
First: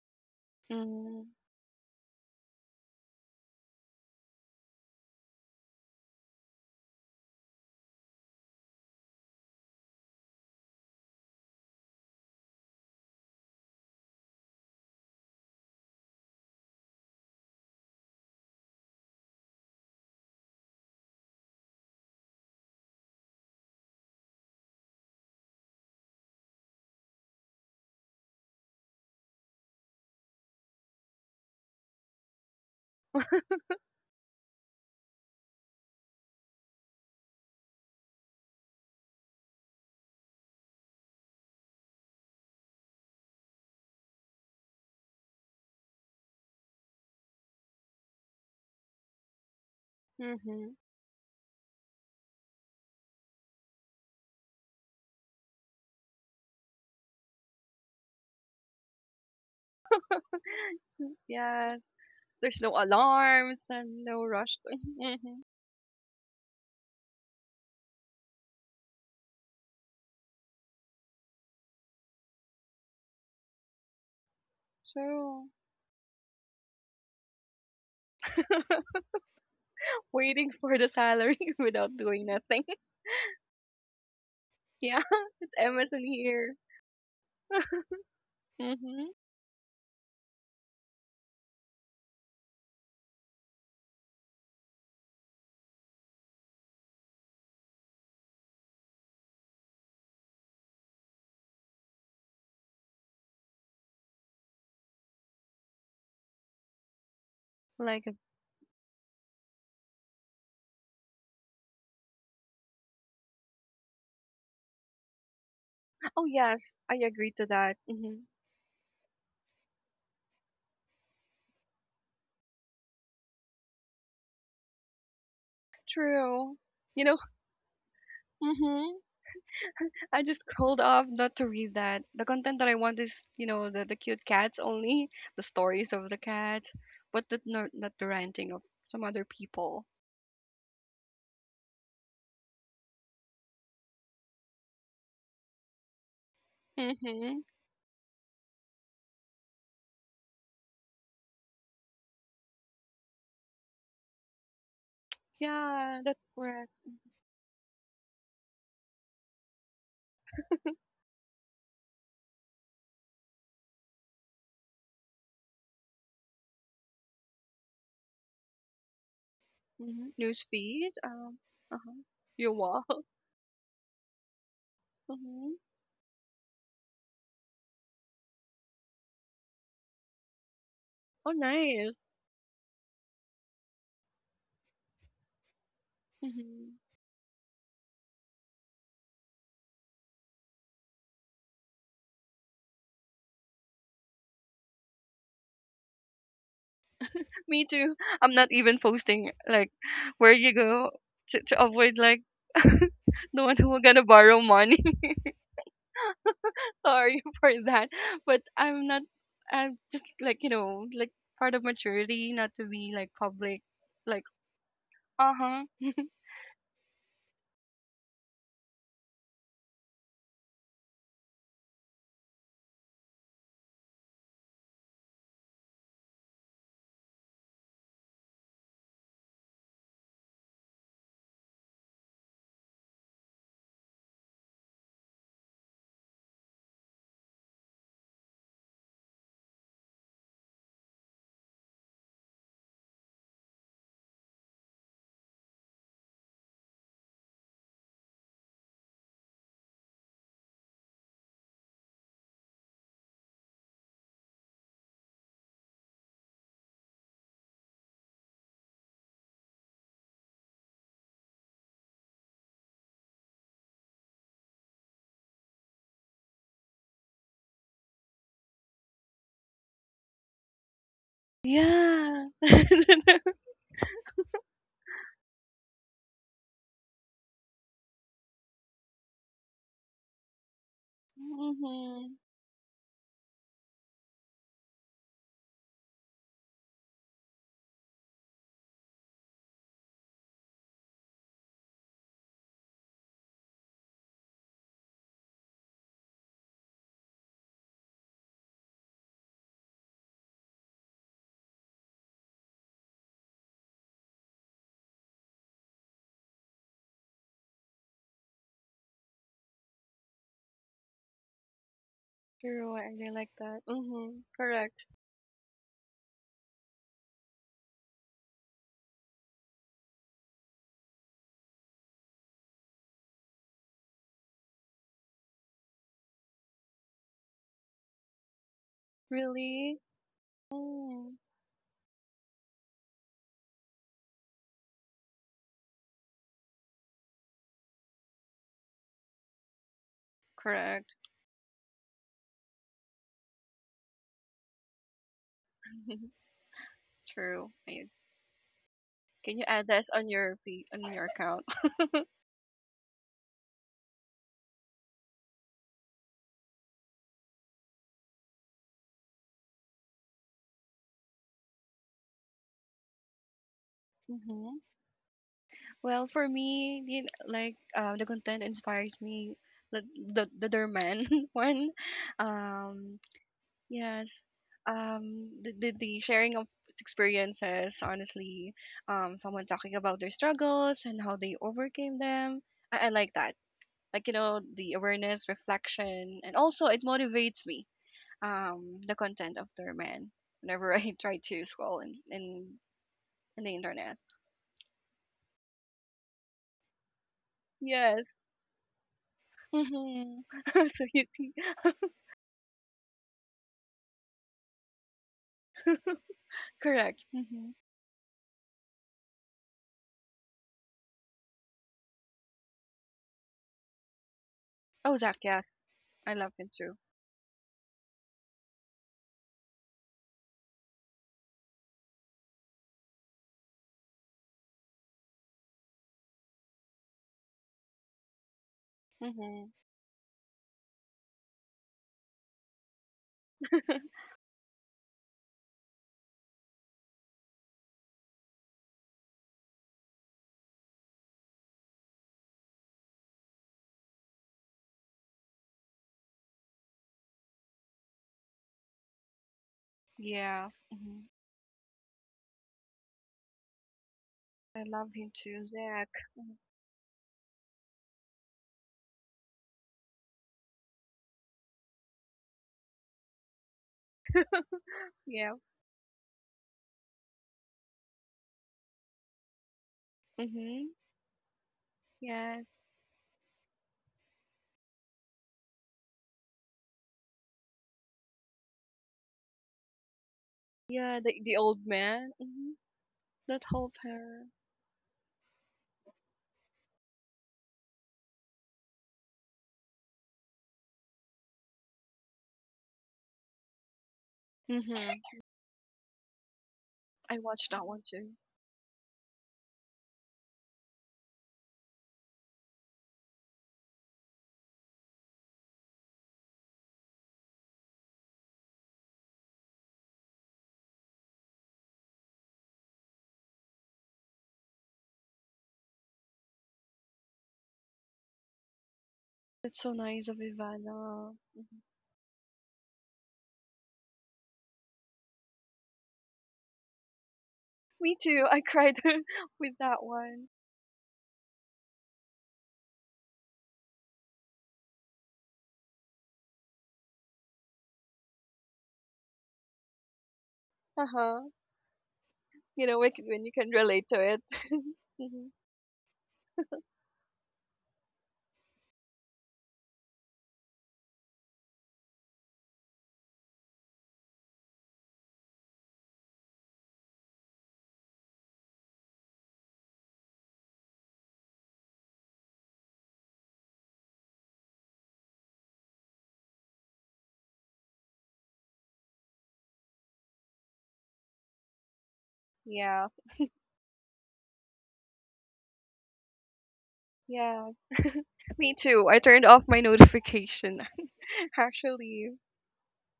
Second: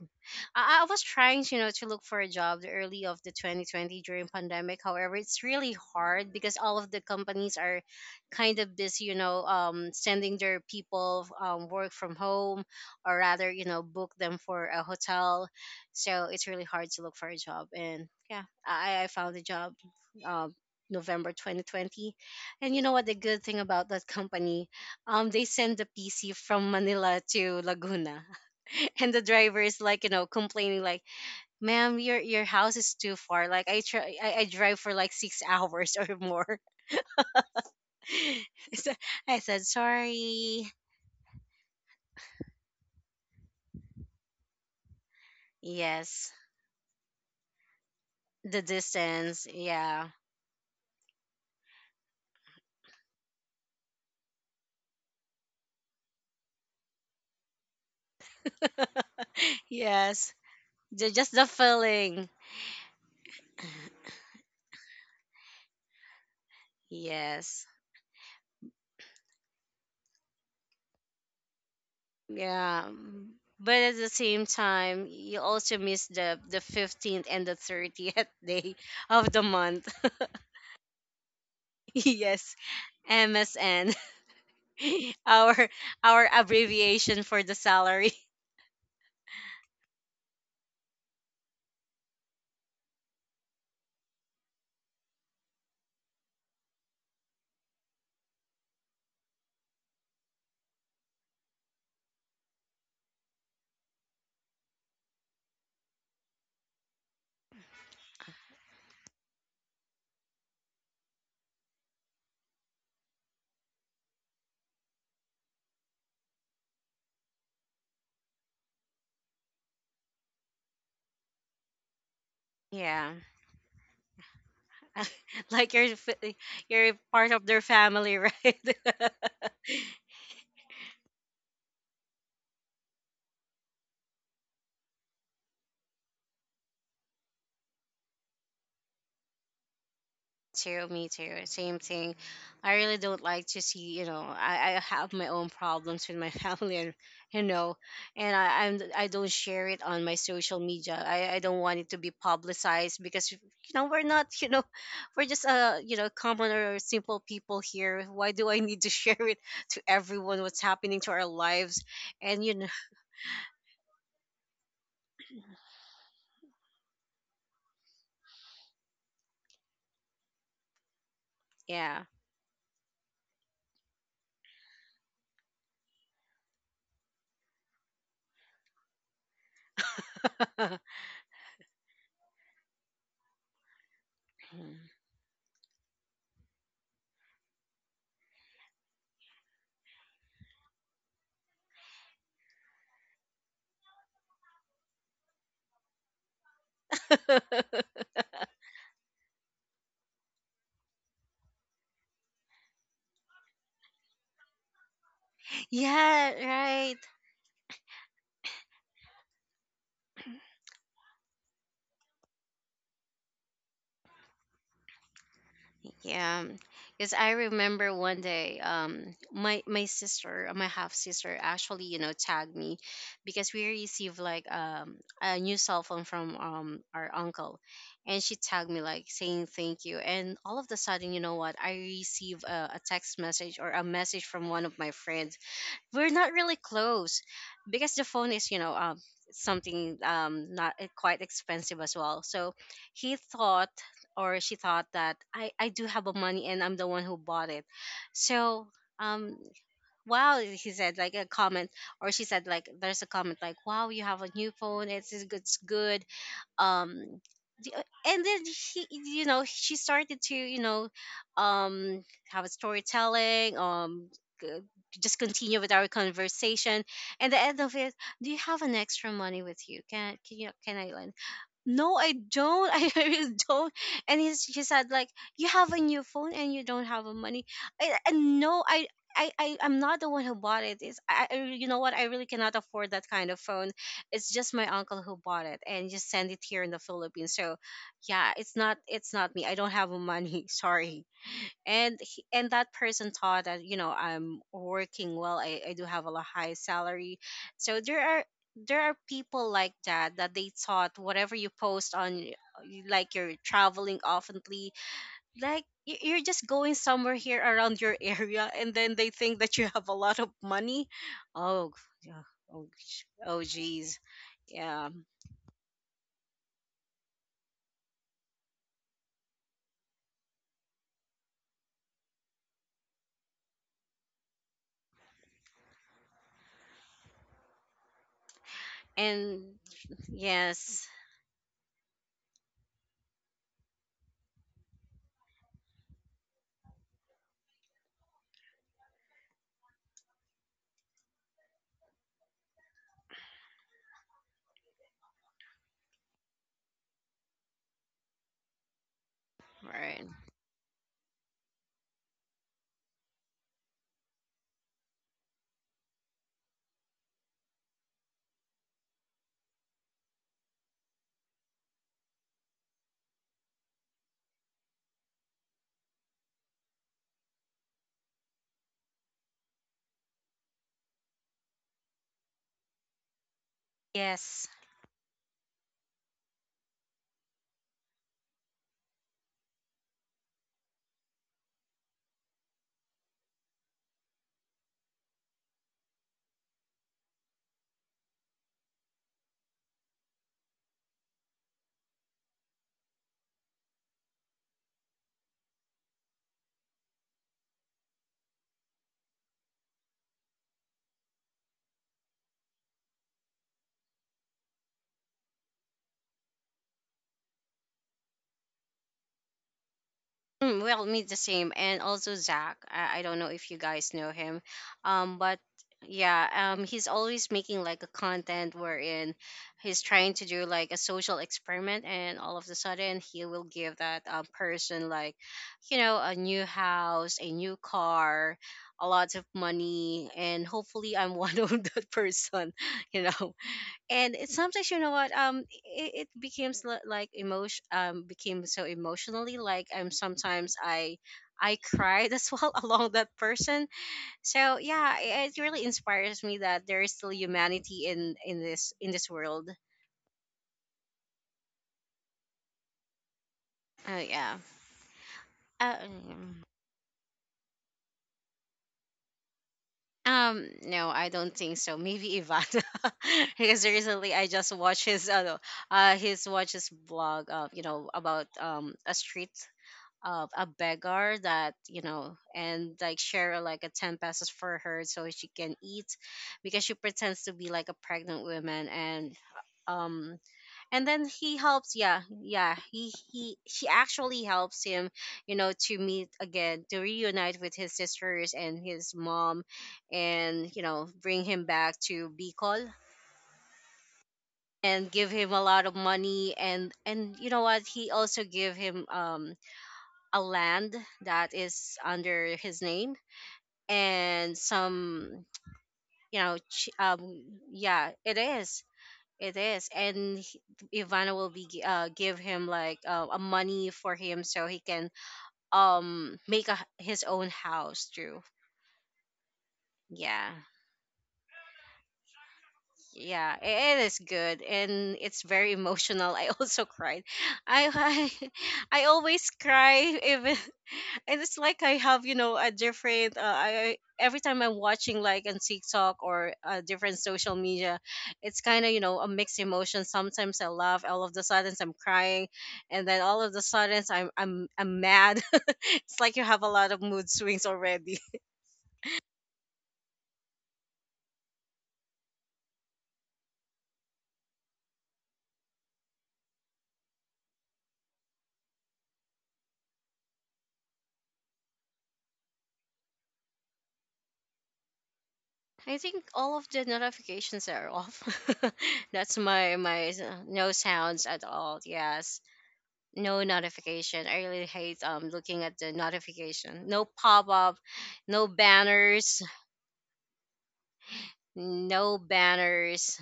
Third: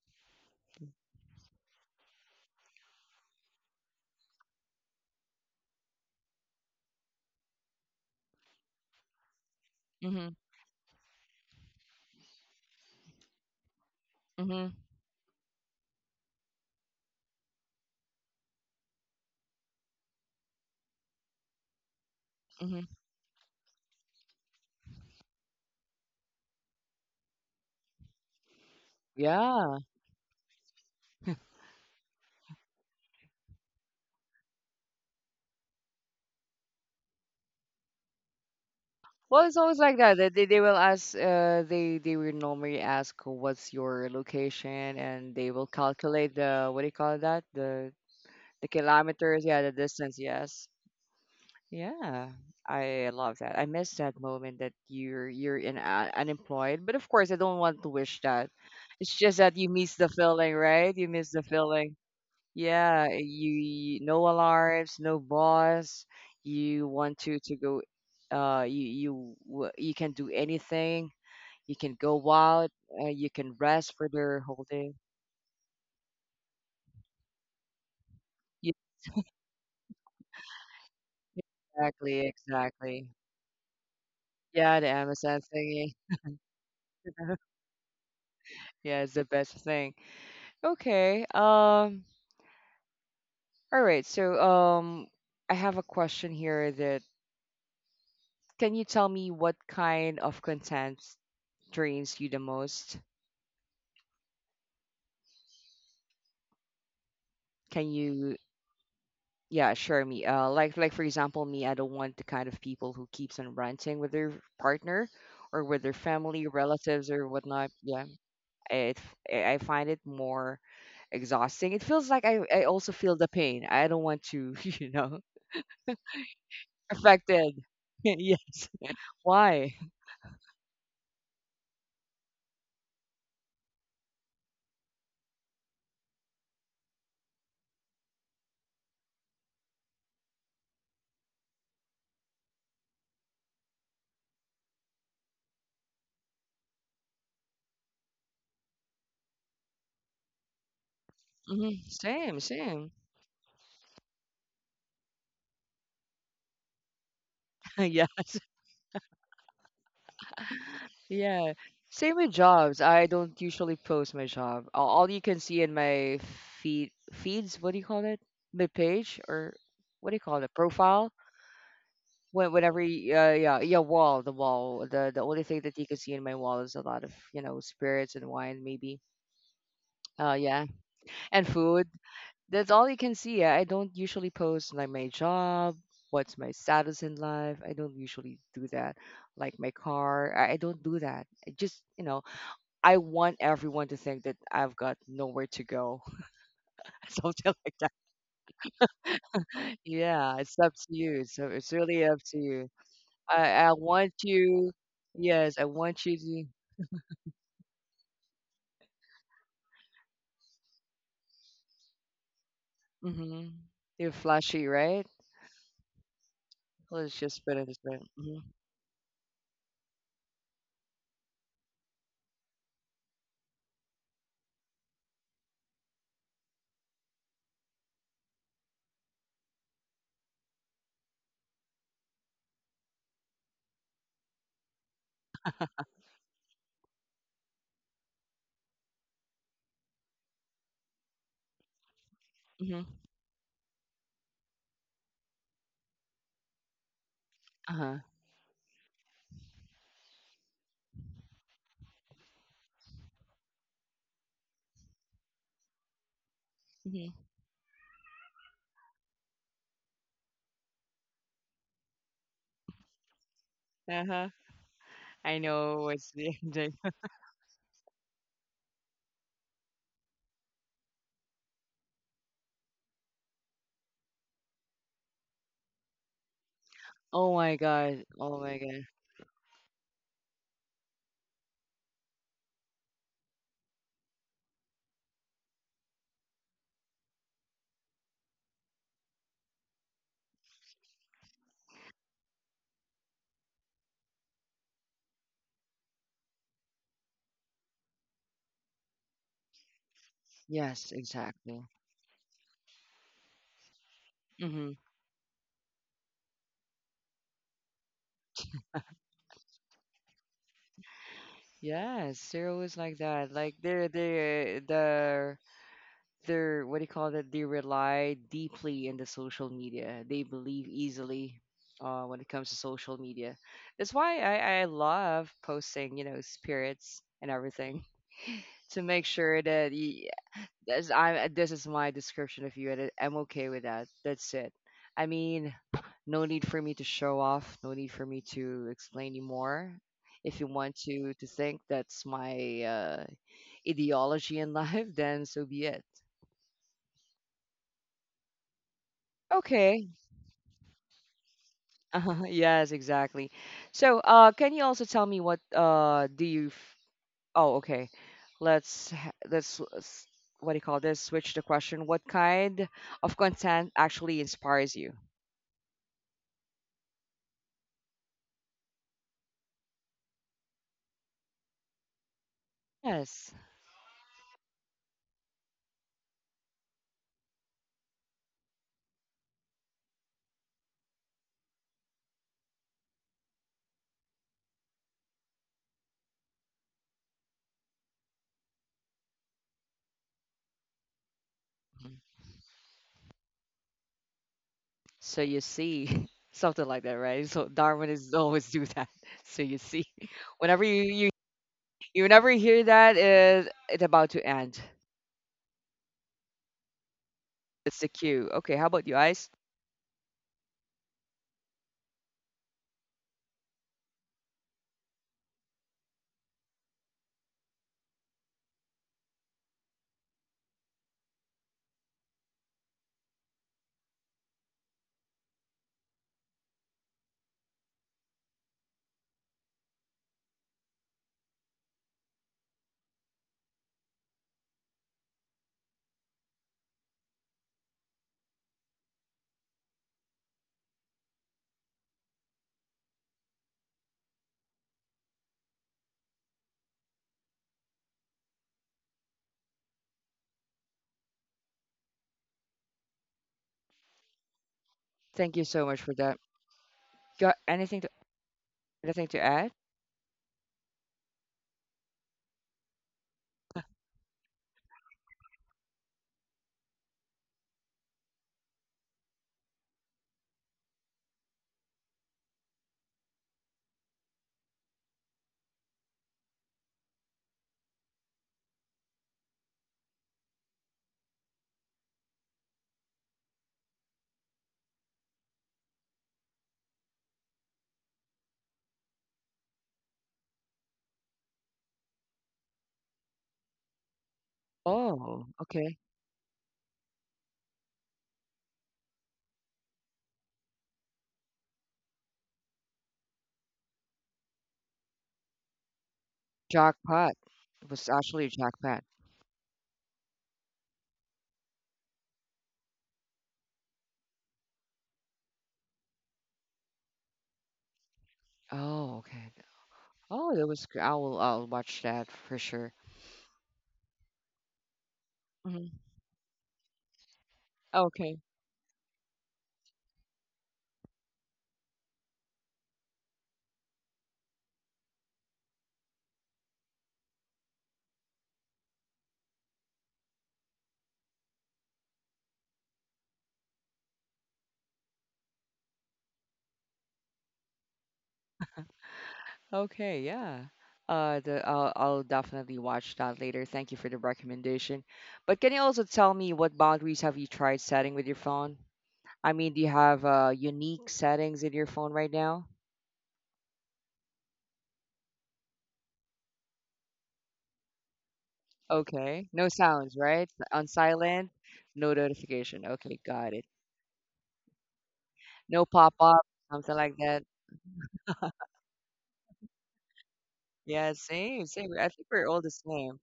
I was Mm-hmm. trying, you know, to look for a job the early of the 2020 during pandemic. However, it's really hard because all of the companies are kind of busy, you know, Mhm. sending their people work from home, or rather, you know, book them for Mhm. a hotel. So it's really hard to look for a job, and yeah, I found a job, um, November 2020. And you Mhm. know what? The good thing about that company, they send the PC from Manila to Laguna. And the driver Yeah. is like, you know, complaining like, "Ma'am, your house is too far. Like I try, I drive for like six hours or more." So I Well, it's said, always like that. They "Sorry." will ask, they will normally ask what's your location, and they will Yes, calculate the what do you call that? The the the kilometers, distance. yeah, the Yeah, distance. Yes, Mm-hmm. yeah, I love that. I miss that moment that you're in unemployed, but of course, I don't want to wish that. It's just that you miss the yes, feeling, right? You Ju- just miss the the Yeah. feeling. feeling. There's no Yeah, eh, alarms you and no no rush. alarms, no Mm-hmm. boss. You want to Yes. go. You can do anything. You can go out. Yeah. Mm, You can but rest at for the the same whole day. time, you So also miss the 15th and the 30th Yeah, day of the month. waiting for the salary without doing exactly, Yes, nothing. exactly. MSN. Yeah, the Yeah. Amazon Our thingy. Amazon here. abbreviation for the salary. Yeah, Mm-hmm. it's the best thing. Okay. All right. So I have a question here. That can you tell me what kind of content drains you the most? Can Like, you. Yeah, sure. Me, like for example, me, I don't want the kind of people who keeps on ranting with their partner or with their oh family, yes, I relatives, or agree to whatnot. that. Yeah, Mm-hmm. it I find it more exhausting. It feels like I also Yeah. feel the pain. I don't want to, you know, Like you're True. you're You know. part of affected. their family, right? Yes. Mm-hmm. Why? I just scrolled off not to read that. The content that I want is, you know, the cute cats only, the stories of the cats, but not, not the ranting of some other people. Too. Me too. Same thing. I really don't like to see, you know, I have my own problems with my family, and, you Mm-hmm. know, and I don't share it on my social media. I don't Hmm. want it to be Same, same. publicized because you know we're not, you know, we're just you Yeah, know that's common correct. or simple people here. Yeah. Why do I need to share it to everyone what's happening to our Yeah. lives? Same with And you know, jobs. I don't usually post my job. All you can see in my feeds, what do you call it? My page or Mm-hmm. what do you call News it? feed. Profile. Yeah. Uh-huh. When Your whenever wall. Wall, the only Mm-hmm. thing that you can see in my wall is a lot of you know spirits and wine maybe, uh yeah Oh, and food. nice. That's all you can see. I don't usually post like my job, what's my Mm-hmm. status in life. I don't usually do that, like my car. I don't do that. I just you know, I want everyone to think that I've got nowhere to go, something Me like that. too. I'm not even posting like where Yeah, you it's up to go you. So to it's avoid really up like to you. the one I who are gonna want borrow you. money. Yes, I want you Yeah, to. right. Sorry for that, but I'm not. I'm just like you know, like part of maturity, not to be like Mm-hmm. public, You're like flashy, right? uh huh. Yeah, because Let's I just put it this remember way. one Mm-hmm. day, my sister, my half sister, actually, tagged me, because we received like a new cell phone from our uncle, and she tagged me like saying thank you. And all of the sudden, you know what? I receive a text message or a message from one of my friends. We're not really close because the phone is, something, not quite expensive as well. So, Mm-hmm. he thought or she thought that I do have a money, and I'm the one who bought it. Uh-huh. So, um wow, he said like a comment, or she said like there's a comment, like wow, you have a new phone. It's good, it's good. um Mm-hmm. And then he, she started to, um have a storytelling. Uh-huh. g- just I continue with know our what's the ending. conversation. And the end of it, "Do you have an extra money with you? Can I lend?" No, I Yeah. don't. I really don't. And he said like, "You have a new phone and you don't have a Oh money." my god. And Oh my no, god. I'm not the one who bought it. You know what? I Mm-hmm. really cannot afford that kind of phone. It's just my uncle who bought it and just send it here in the Philippines. So, yeah, it's not me. I don't have a money. Sorry. And and that person thought that, I'm working well. I do have a high salary. So, there are people like that, that they Yes, thought whatever you exactly. post on, like you're traveling oftenly, Mm-hmm. like you're just going somewhere here around your area, and then they think that you have a lot of money. Oh yeah, Yes, they're oh always True. I like really that. like oh Like that. they're geez. Mm-hmm. they Correct. Yeah. the They're what do you call that? They rely deeply in the social media. They believe easily when it comes to social media. That's why I love posting, you know, spirits and everything to make And sure that Really. Yes, this, Mm. This is my description of you, and I'm okay with that. That's it. I mean, no need for me to show off. No need for me to explain anymore. If you want Correct. To think that's my ideology in life, then so be it. True. I, can you add that Okay, right, on your on your account? yes, exactly. So, can you also tell me what do you f oh, okay. Let's ha- let's s- what do you call this? Switch the question. What kind of content actually Mm-hmm. inspires you? Well, for me, the, like the content inspires me. The Derman one, um, Yes. yes. yes. Um, the sharing of experiences, honestly, someone talking about their struggles and how they overcame them. I like that. Like, you know, the awareness, reflection, and also it motivates me, the content of their man whenever I try to scroll Mhm. In the internet. So you see something like that, right? So Darwin is Yes. always do that. So you see, Mm-hmm. whenever you So you you see. Whenever you hear that, it's about to end. Correct. Mm-hmm. It's the cue. Okay, how about you, Ice? Mm, well, me the same, and also Zach. I don't know if you guys know him, Oh, Zach, but yes. I love him yeah, too. he's always making like a content wherein he's trying to do like a social experiment, and all of a sudden he will give that, person, like, a new house, a new car, a lot of Mm-hmm. money, and hopefully I'm one of that person, you know and sometimes, you know what, it becomes like emotion. Became so emotionally, like I'm sometimes I cried as well, along that person. So, yeah, it really inspires me that there is still humanity in this world. Yes. Hmm. Oh yeah. I love him Thank you too, so uh, much Zach. for that. um Got anything to anything to add? No, I don't think so. Maybe Ivan. Because recently I just watched his, Yeah. no, his watch, his blog, about, a street of a Mhm. beggar that, Yes. and like share like a 10 pesos for her, so she can eat. Because she pretends to be like a pregnant woman. And um and Yeah. then he The old helps. Yeah, man. yeah, Mhm. He That she holds actually her. helps him, to meet again, to reunite with his sisters and his mom, and, bring him back to Bicol, Mhm. and give Oh, him a lot of okay. money. And I you know watched what, that one he too. also give him, a land that is under his name, and some, you know ch- Jackpot. um It was yeah, it actually is Jackpot. it is And Ivana will be give him like, a money for him, so he can, make his own house too. Oh, okay. That's so nice of Yeah. Oh, that was. I Ivana. will. I'll Mm-hmm. watch that for sure. Yeah, it is good, and it's very Hmm. emotional. I also cried. I Me Okay. too. I, I cried I always with that cry, one. even. And it's like I have, a different, I every time I'm watching like on TikTok or, different social media, it's kind of, a mixed emotion. Sometimes I laugh, Uh all of the huh. sudden I'm crying, You know, and like then all when of you the can sudden relate to I'm it. I'm I'm mad. Hmm. It's like you have a lot of mood swings already. Okay. Yeah. The I'll definitely watch that later. Thank you for the recommendation. But can you also tell me what boundaries have you tried setting with your phone? I mean, do you have unique settings in your phone right now? I think all of the notifications are off. That's Okay. No my my sounds, s- right? No On sounds at silent. all. No Yes, notification. Yeah. Okay, no got it. notification. I really hate, looking at No the pop up, notification. something No like that. pop Yeah. up, no Me too. I banners, turned off my notification. Yeah, same, same. I no think Actually. we're all the same. banners.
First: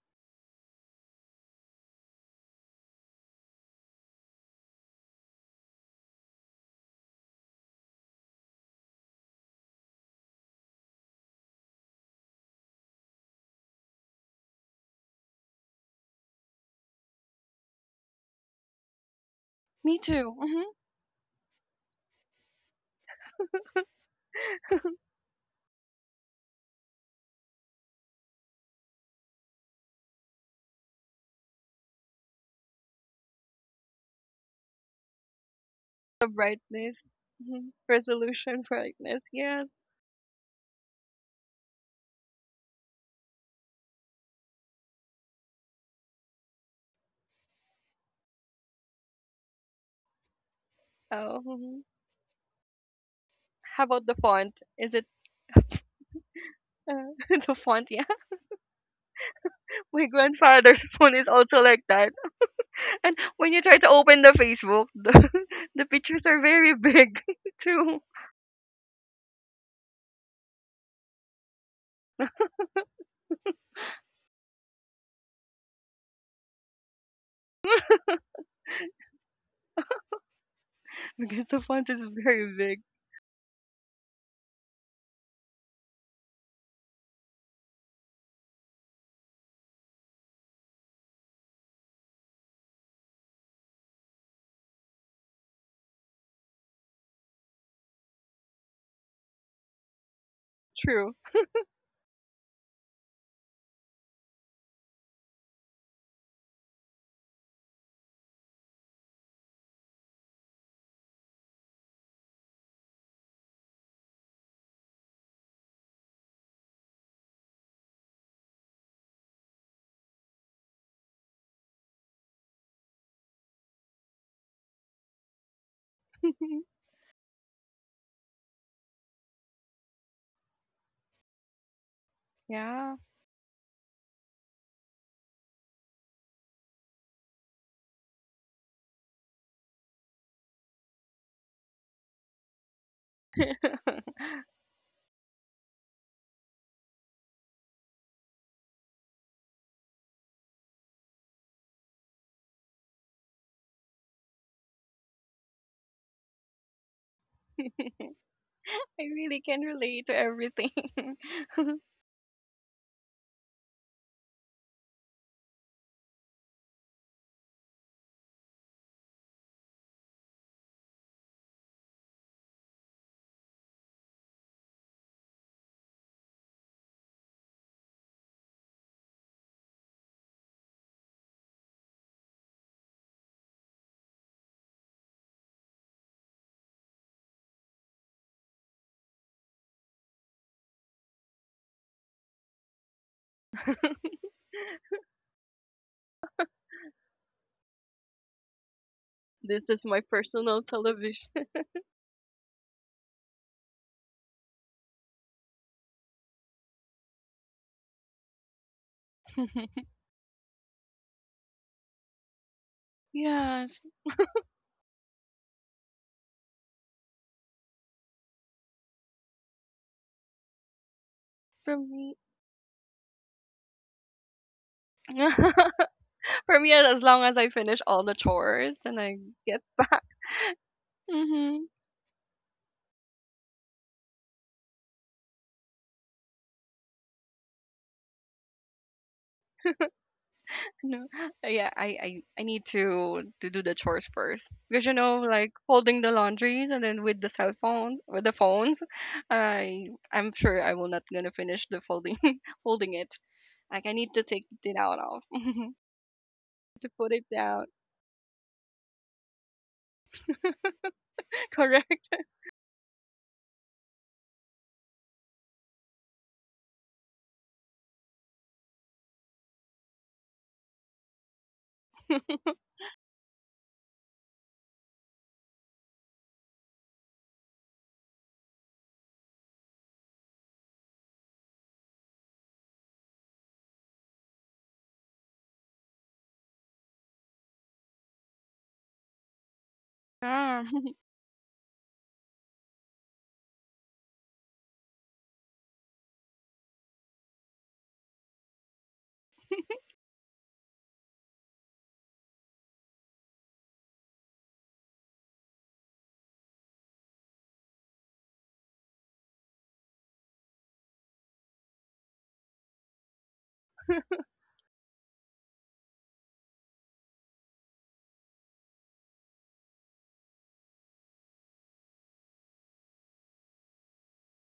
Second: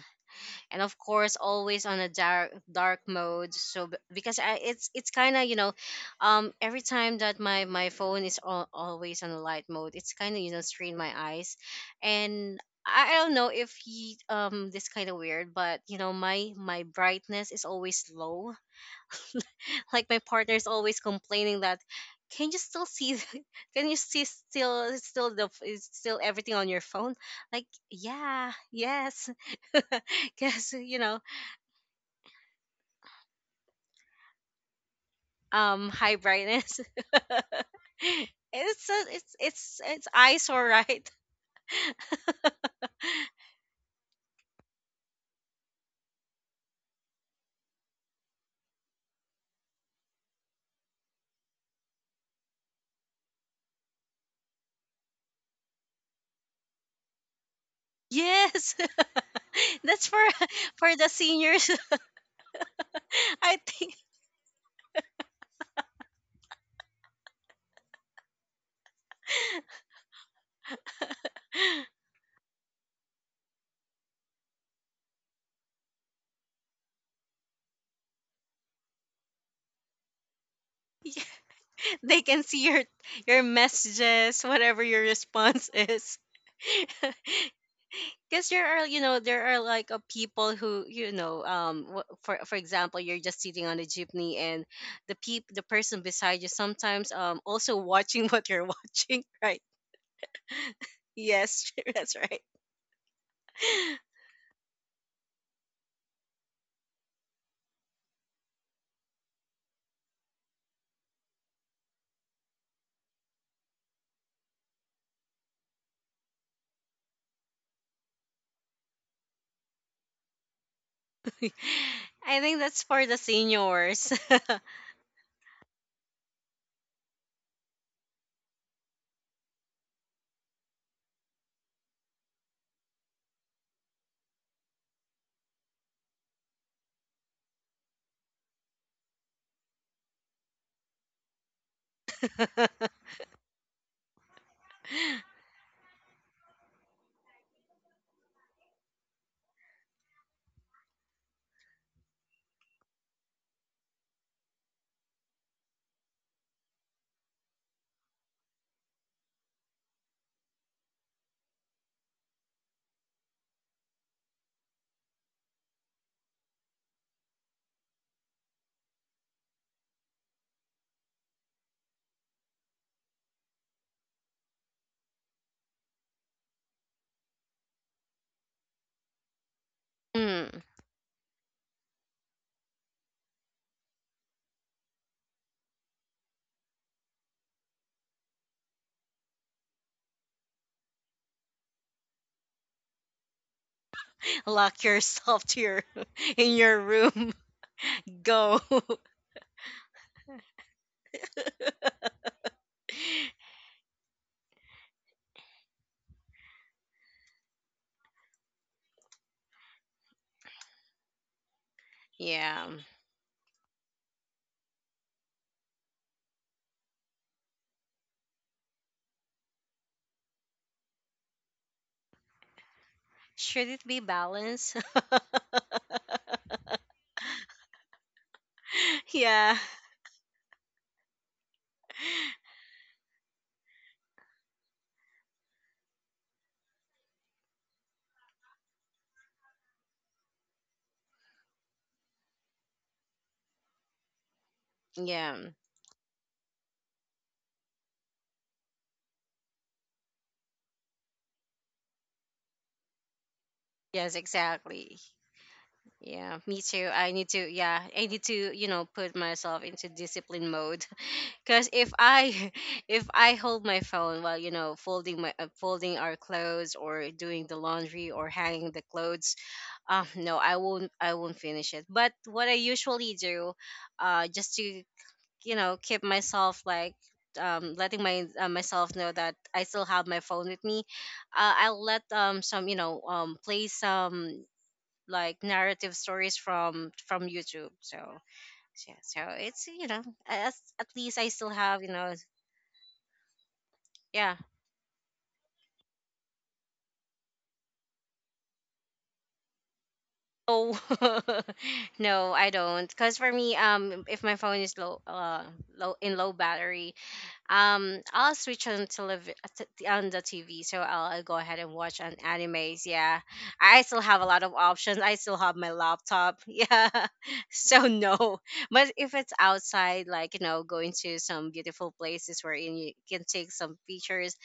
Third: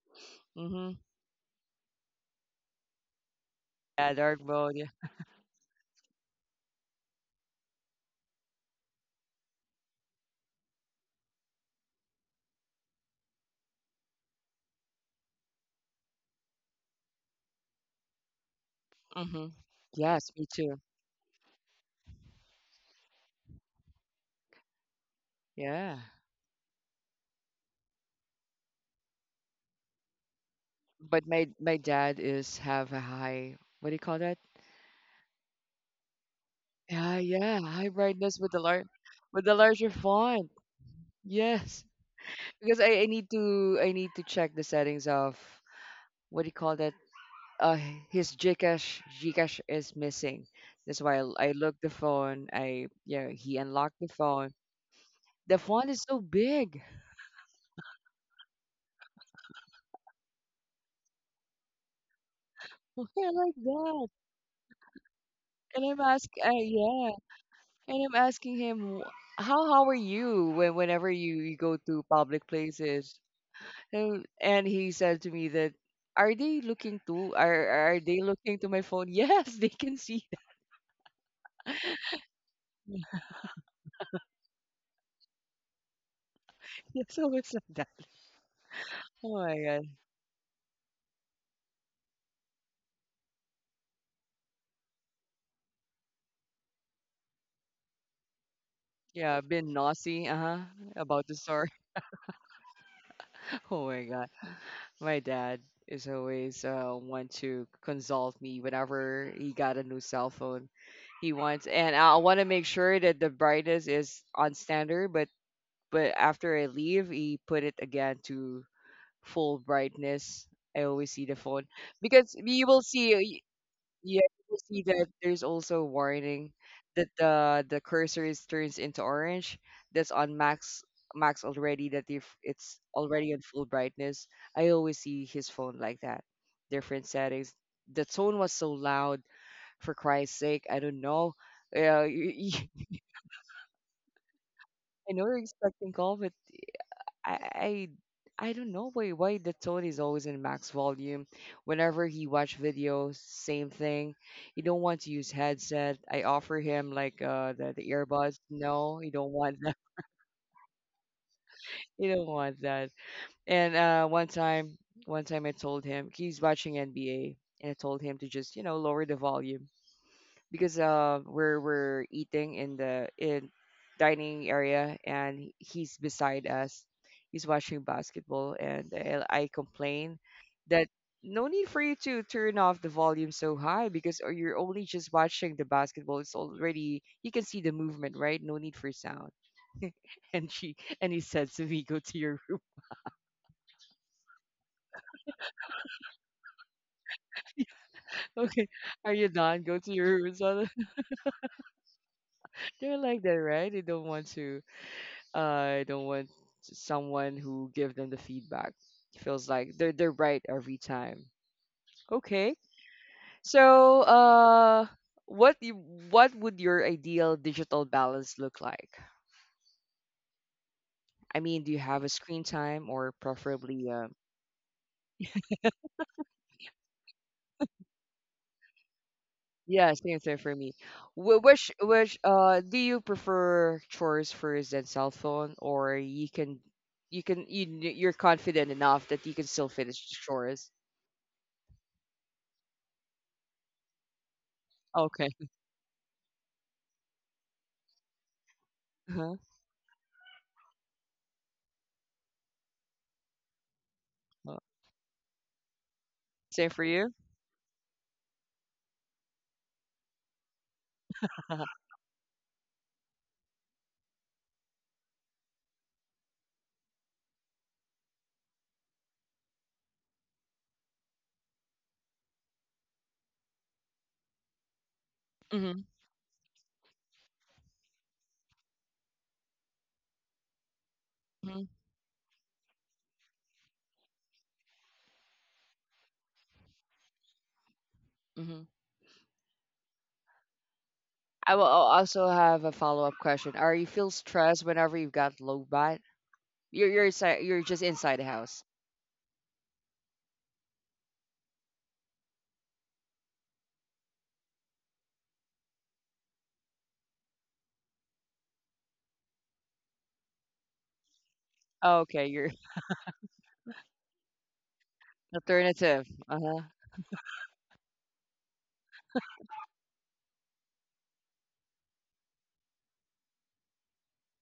And Mm-hmm. of course, always on a dark mode, so, Yeah, because dark mode. it's Yeah. it's kind of, every time that my phone is, always on a light mode, it's kind of, strain my eyes. And I don't know if he, this kind of weird, but, my brightness is always low. Mm-hmm. Me Like my Yes, too. me partner Hmm. is too. always complaining that, "Can you still see? Can you see still the is Yeah. still everything on your phone?" Like yeah, yes. Because, But my dad is have a high what do you call that? High The brightness. brightness. Yeah, yeah, Hmm. high brightness with the Resolution large it's a, brightness. it's with the Yes. Larger it's font. eyesore, right? Yes. Because I need to check the settings of what do you call that? Uh, his Gcash is missing. That's why Oh. I looked Mhm. the phone. I yeah, he How unlocked about the the phone. font? Is it The font is so big. uh, the font? Yes. That's My for, grandfather's for the phone is also seniors. like that. And I when like I you try to think. that. open the Facebook, And the I'm pictures ask, are very yeah, big too. and I'm asking him, How are you when whenever you, you go to public places? And he said to me that, are they looking to are are they looking to my phone? Yes, they can see that. Yeah, Because the font is they can very see big. your messages, whatever your response is. Yes, always like that. Because there are you Oh know my there are god. like a people who, for example, you're just sitting on a jeepney, and the person beside you sometimes, also watching what you're Yeah, watching, been right? nosy, uh-huh, True. about the story. Yes. That's right. Oh my god. My dad is always want to consult me whenever he got a new cell phone. He wants, and I want to make sure that the brightness is on standard. But after I leave, he put it again to full brightness. I always see the phone because I think you will that's for the see. seniors. Yeah, you will see that there's also a warning that the cursor is turns into orange. That's on max already. That if it's Yeah. already on full brightness, I always see his phone like that. Different settings. The tone was so loud. For Christ's sake, I don't know. Yeah, I know you're expecting call, I I don't know why the tone is always in max volume. Whenever he watch videos, same thing. He don't want to use headset. I offer him like the earbuds. No, I he don't really want can that. relate to everything. He don't want that. And one time I told him he's watching NBA and I told him to just, you know, lower the volume. Because we're eating in the in dining area and he's beside us. He's watching basketball and I complain Mm. that no need for you to turn off the volume so high. Because or you're only just watching the basketball, it's already you can see the movement, right? No need for sound. and she and he said to me, "Go to your room." Lock yourself to your in your room. Go. Okay, are you done? This Go is to my your room. personal So television. they're like that, right? They don't want to, I don't want someone who give them the feedback. Feels like they're they're right every time. Okay. Yeah, Yes. So, what you, what would your ideal digital balance look like? I mean, do For you have a me screen time or should it preferably be balanced? for me as long as I finish all the chores and I Yeah, get yeah, back. same thing for me. Wh- Hmm. Which which uh do you prefer chores first than cell phone, or you can you're confident enough that you can still finish the chores? No, yeah, I need to do the chores first because you know, yeah, Okay. like folding the laundries and then with the cell phones with the phones, Uh-huh. I'm sure I will not gonna finish the folding folding it. Like I yes, need to take Uh, it exactly. out of Yeah, me same for to too. you? put I it need to, down. yeah, I need to, put myself into discipline mode. Uh-huh. Because Correct. if I, if I hold my phone while, folding folding our clothes, or doing the laundry, or hanging the clothes, no, I won't finish it. But what I usually do, just to, Mhm, keep myself like, letting my myself know that I still have my phone with me, mhm, I'll let, some, play some like narrative stories from YouTube. Mhm. Yeah, so it's, as, Ah, at least I still I will have, al- also have a follow-up question. Are you feel yeah. stressed whenever you've got low bat? You're inside, you're just inside the house. Oh, no, I don't. Cause for me, if my phone is low, low in low battery, I'll switch on on the TV, so I'll go ahead and watch Oh, an okay, you're animes. Yeah. I still have a lot of options. I still have my alternative. laptop. Uh-huh. Yeah. So, no. But if it's outside, like, going to some beautiful places wherein you can take some pictures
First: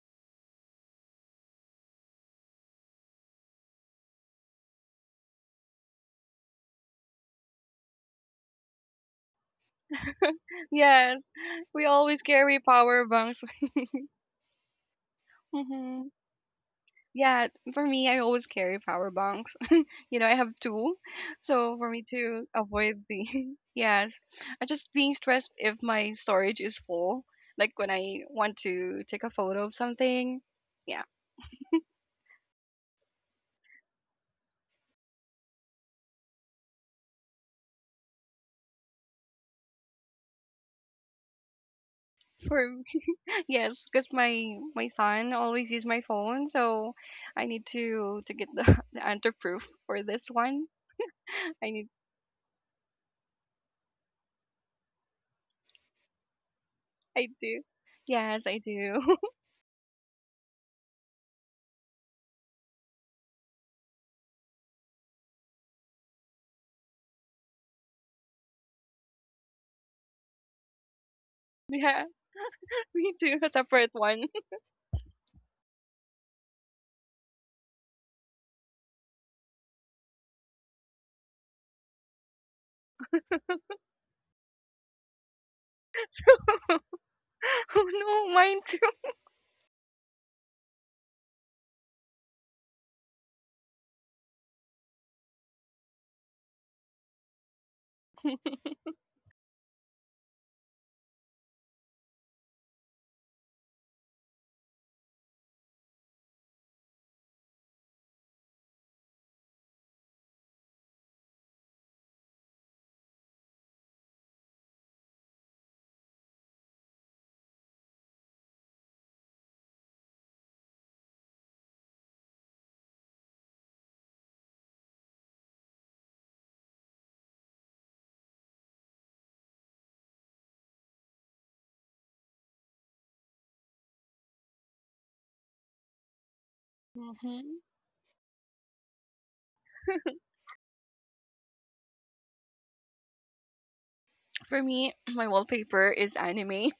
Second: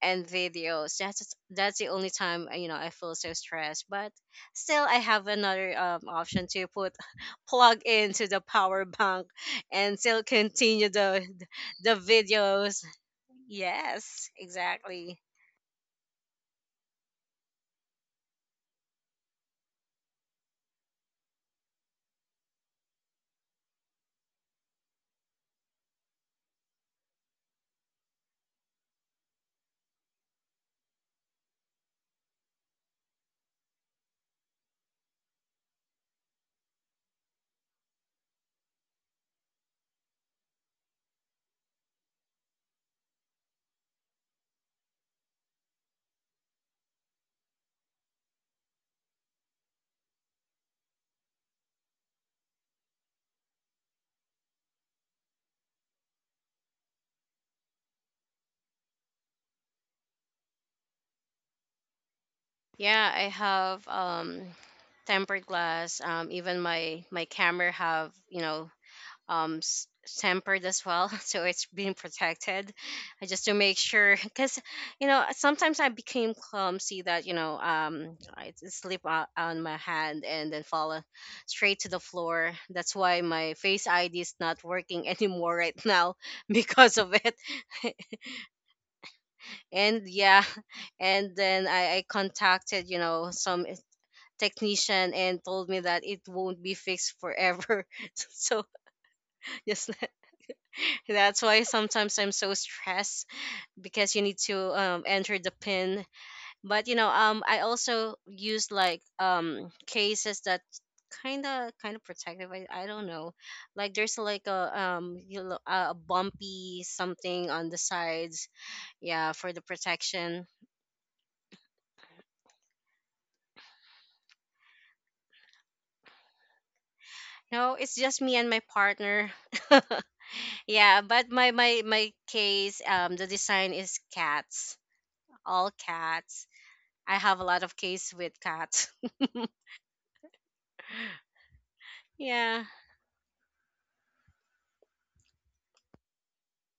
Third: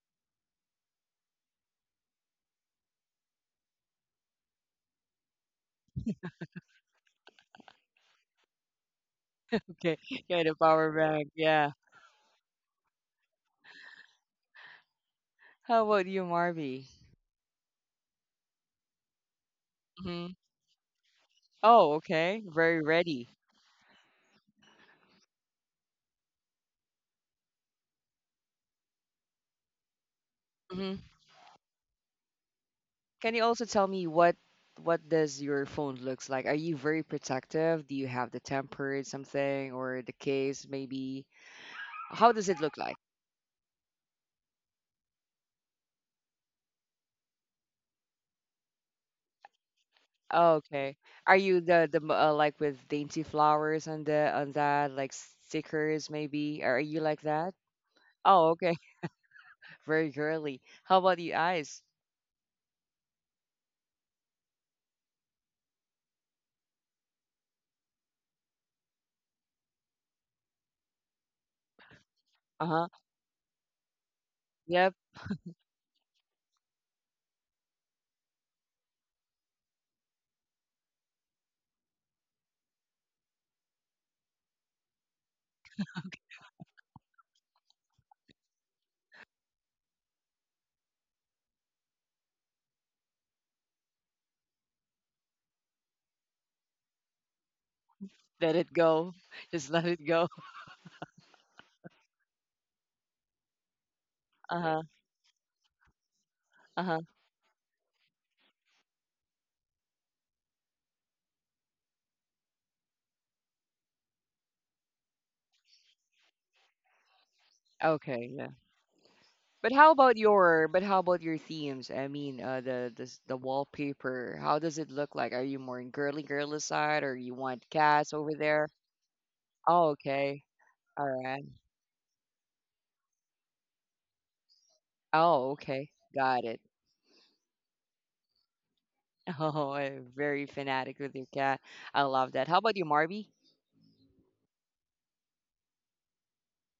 and videos. That's the only time, I feel so stressed. But still, I have another, option to put plug into the power bank Okay. and still Yeah, the continue power yes, the bank. Yeah. we the always carry videos. power banks. Yes, exactly. How about Hmm. you, Marvy? Yeah, for me, I always carry power banks. You know, I Hmm. have two. So for Oh, me okay. to Very avoid ready. the yes, I just being stressed if my storage is full. Like when I want to take a photo of something. Hmm. Yeah, Can you also tell me what does your phone looks like? Are you very protective? Do you have the tempered something or the case maybe? How does it for look like? yes, because my son always use my phone, so I need to get the the answer proof for this Oh, one. okay. Are you I the need the m- uh, like with dainty flowers on the on that like stickers maybe? Are you like I that? do. Yes, Oh, I okay. do. Very girly. How about the eyes? Yeah, I have, tempered glass. Even my camera have, um s- tempered as well, so it's being Yeah, protected. Uh-huh. me too. Just A to make separate sure, one. because, Yep. Sometimes I became clumsy that, slip, on my hand, and then fall, straight to the floor. That's why my face id is not working anymore right now, because of it. Oh no, mine too. And yeah. And then I contacted, some technician, and told me that it won't be fixed forever. Let So, it go. Just let yes. it go. That's why sometimes I'm so stressed, because you need to, Uh-huh. Enter the pin. But, Uh-huh. I also use like, cases that kind of protective. I don't know, like there's like a, a bumpy something on the Okay, yeah. sides. Yeah, for the But how about protection. your but how about your themes? I mean, the wallpaper. How does it look like? Are you more in girly girly side, or you want No, it's cats just over me and my there? partner. Oh, okay. Yeah, All but right. my case, the design is cats, Oh, all okay. Got cats. it. I have a Hmm. lot of case with cats. Oh, I'm very fanatic with your cat. I love that. How Yeah. about you, Marby? For me, my wallpaper is anime.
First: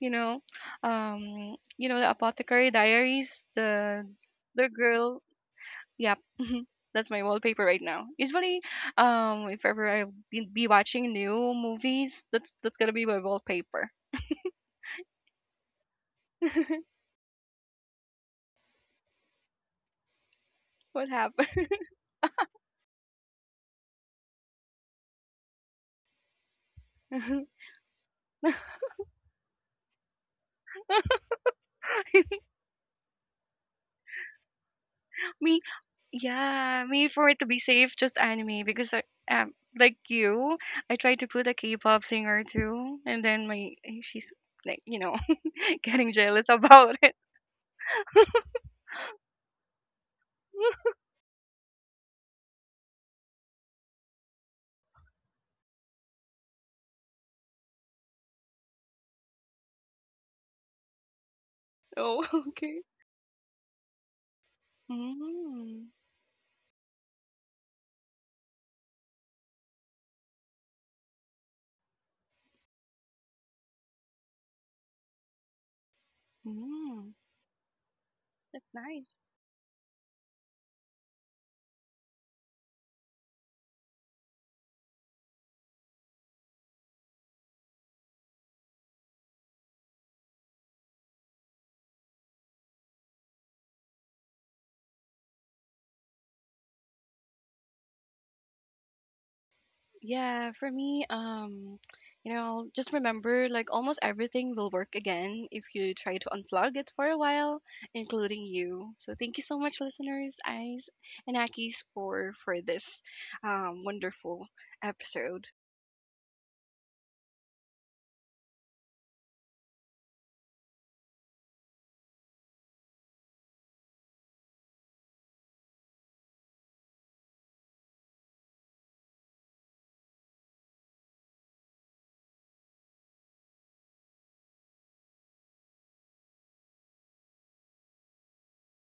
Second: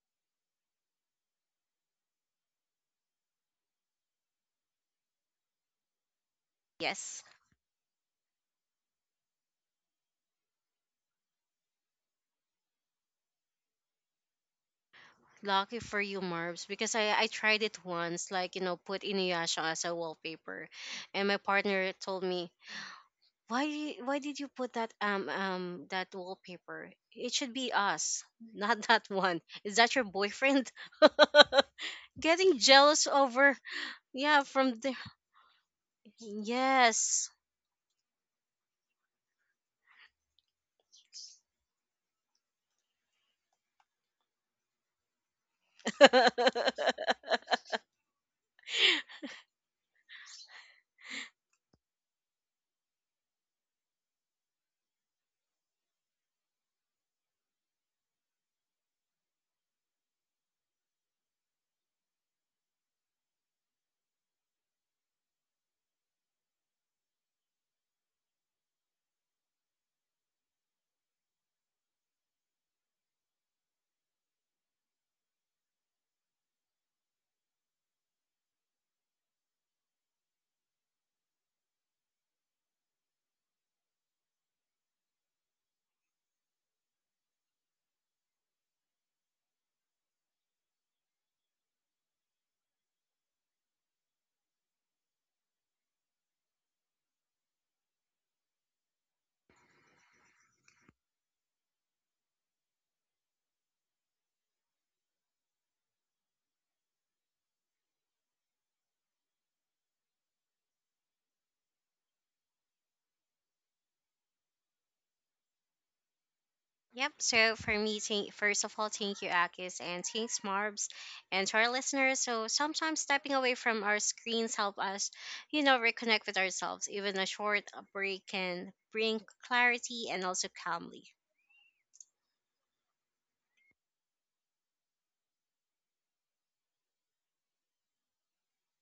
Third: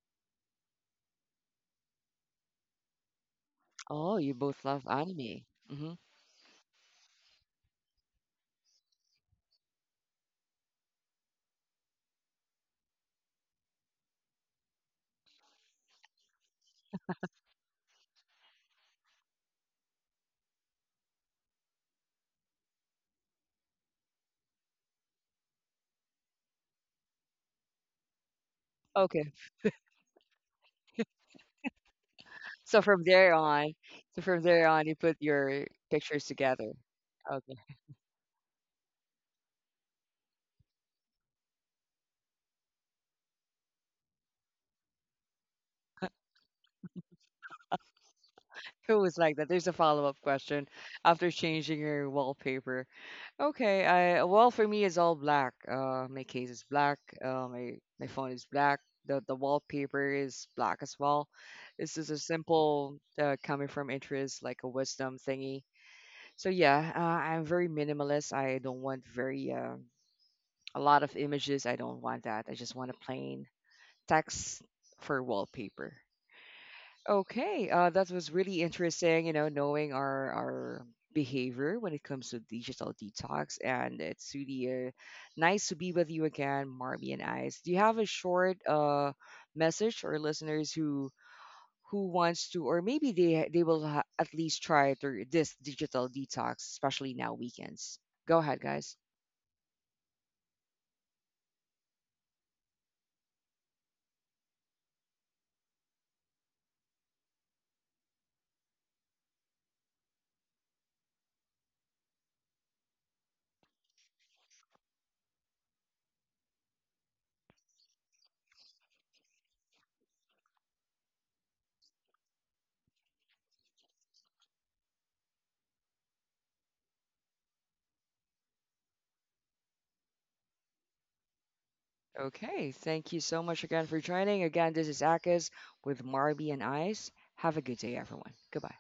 You know, you know the Apothecary Diaries, Oh, you both the love girl. anime. Hmm. Yep. That's my Yes, wallpaper right now. Usually, if ever I be watching new movies, that's gonna be my wallpaper. lucky for you, Marbs, because I tried it once, like, put Inuyasha as a wallpaper. What And my happened? partner told me, "Why why did you put that wallpaper? It should be us, not that Okay. one. Is that your boyfriend?" Getting So from jealous there over. on, so from Yeah, there from on, the. you put Me, your pictures together. yeah, me, for Yes. it to Okay. be safe just anime because i, um, like you, I tried to put a k-pop singer too and then my she's like you know, getting jealous about it. It was like that. There's a follow-up question after changing your wallpaper. Okay. I well for me it's all black. My case is black. Uh, my my phone is black. The wallpaper is black as well. This is a Oh okay. simple coming from interest, like a wisdom thingy. Mm, So yeah, I'm very minimalist. I don't want very a lot of images. I don't want that. I just want a plain text for wallpaper. mm. Okay, that was really That's nice. interesting. You know, knowing our behavior when it comes to digital detox, and it's really nice to be with you again, Marby and Ice. Do you have a short message or listeners who wants to or maybe they will at least try through this digital detox, especially now weekends, go ahead guys. Yeah, for me, you know, just remember like almost everything will work again if you try to unplug it for a while, including you. So thank you so much, listeners, Eyes and Akis, for this wonderful episode. Yep. So for me, first of all, thank you, Akis, and thanks, Marbs, and to our listeners. So sometimes stepping away from our screens help us, reconnect with ourselves. Even a short, break can bring clarity and also calmly. Okay, thank you so much again for joining again. This is Akis with Marby and Ice. Have a good day everyone. Goodbye.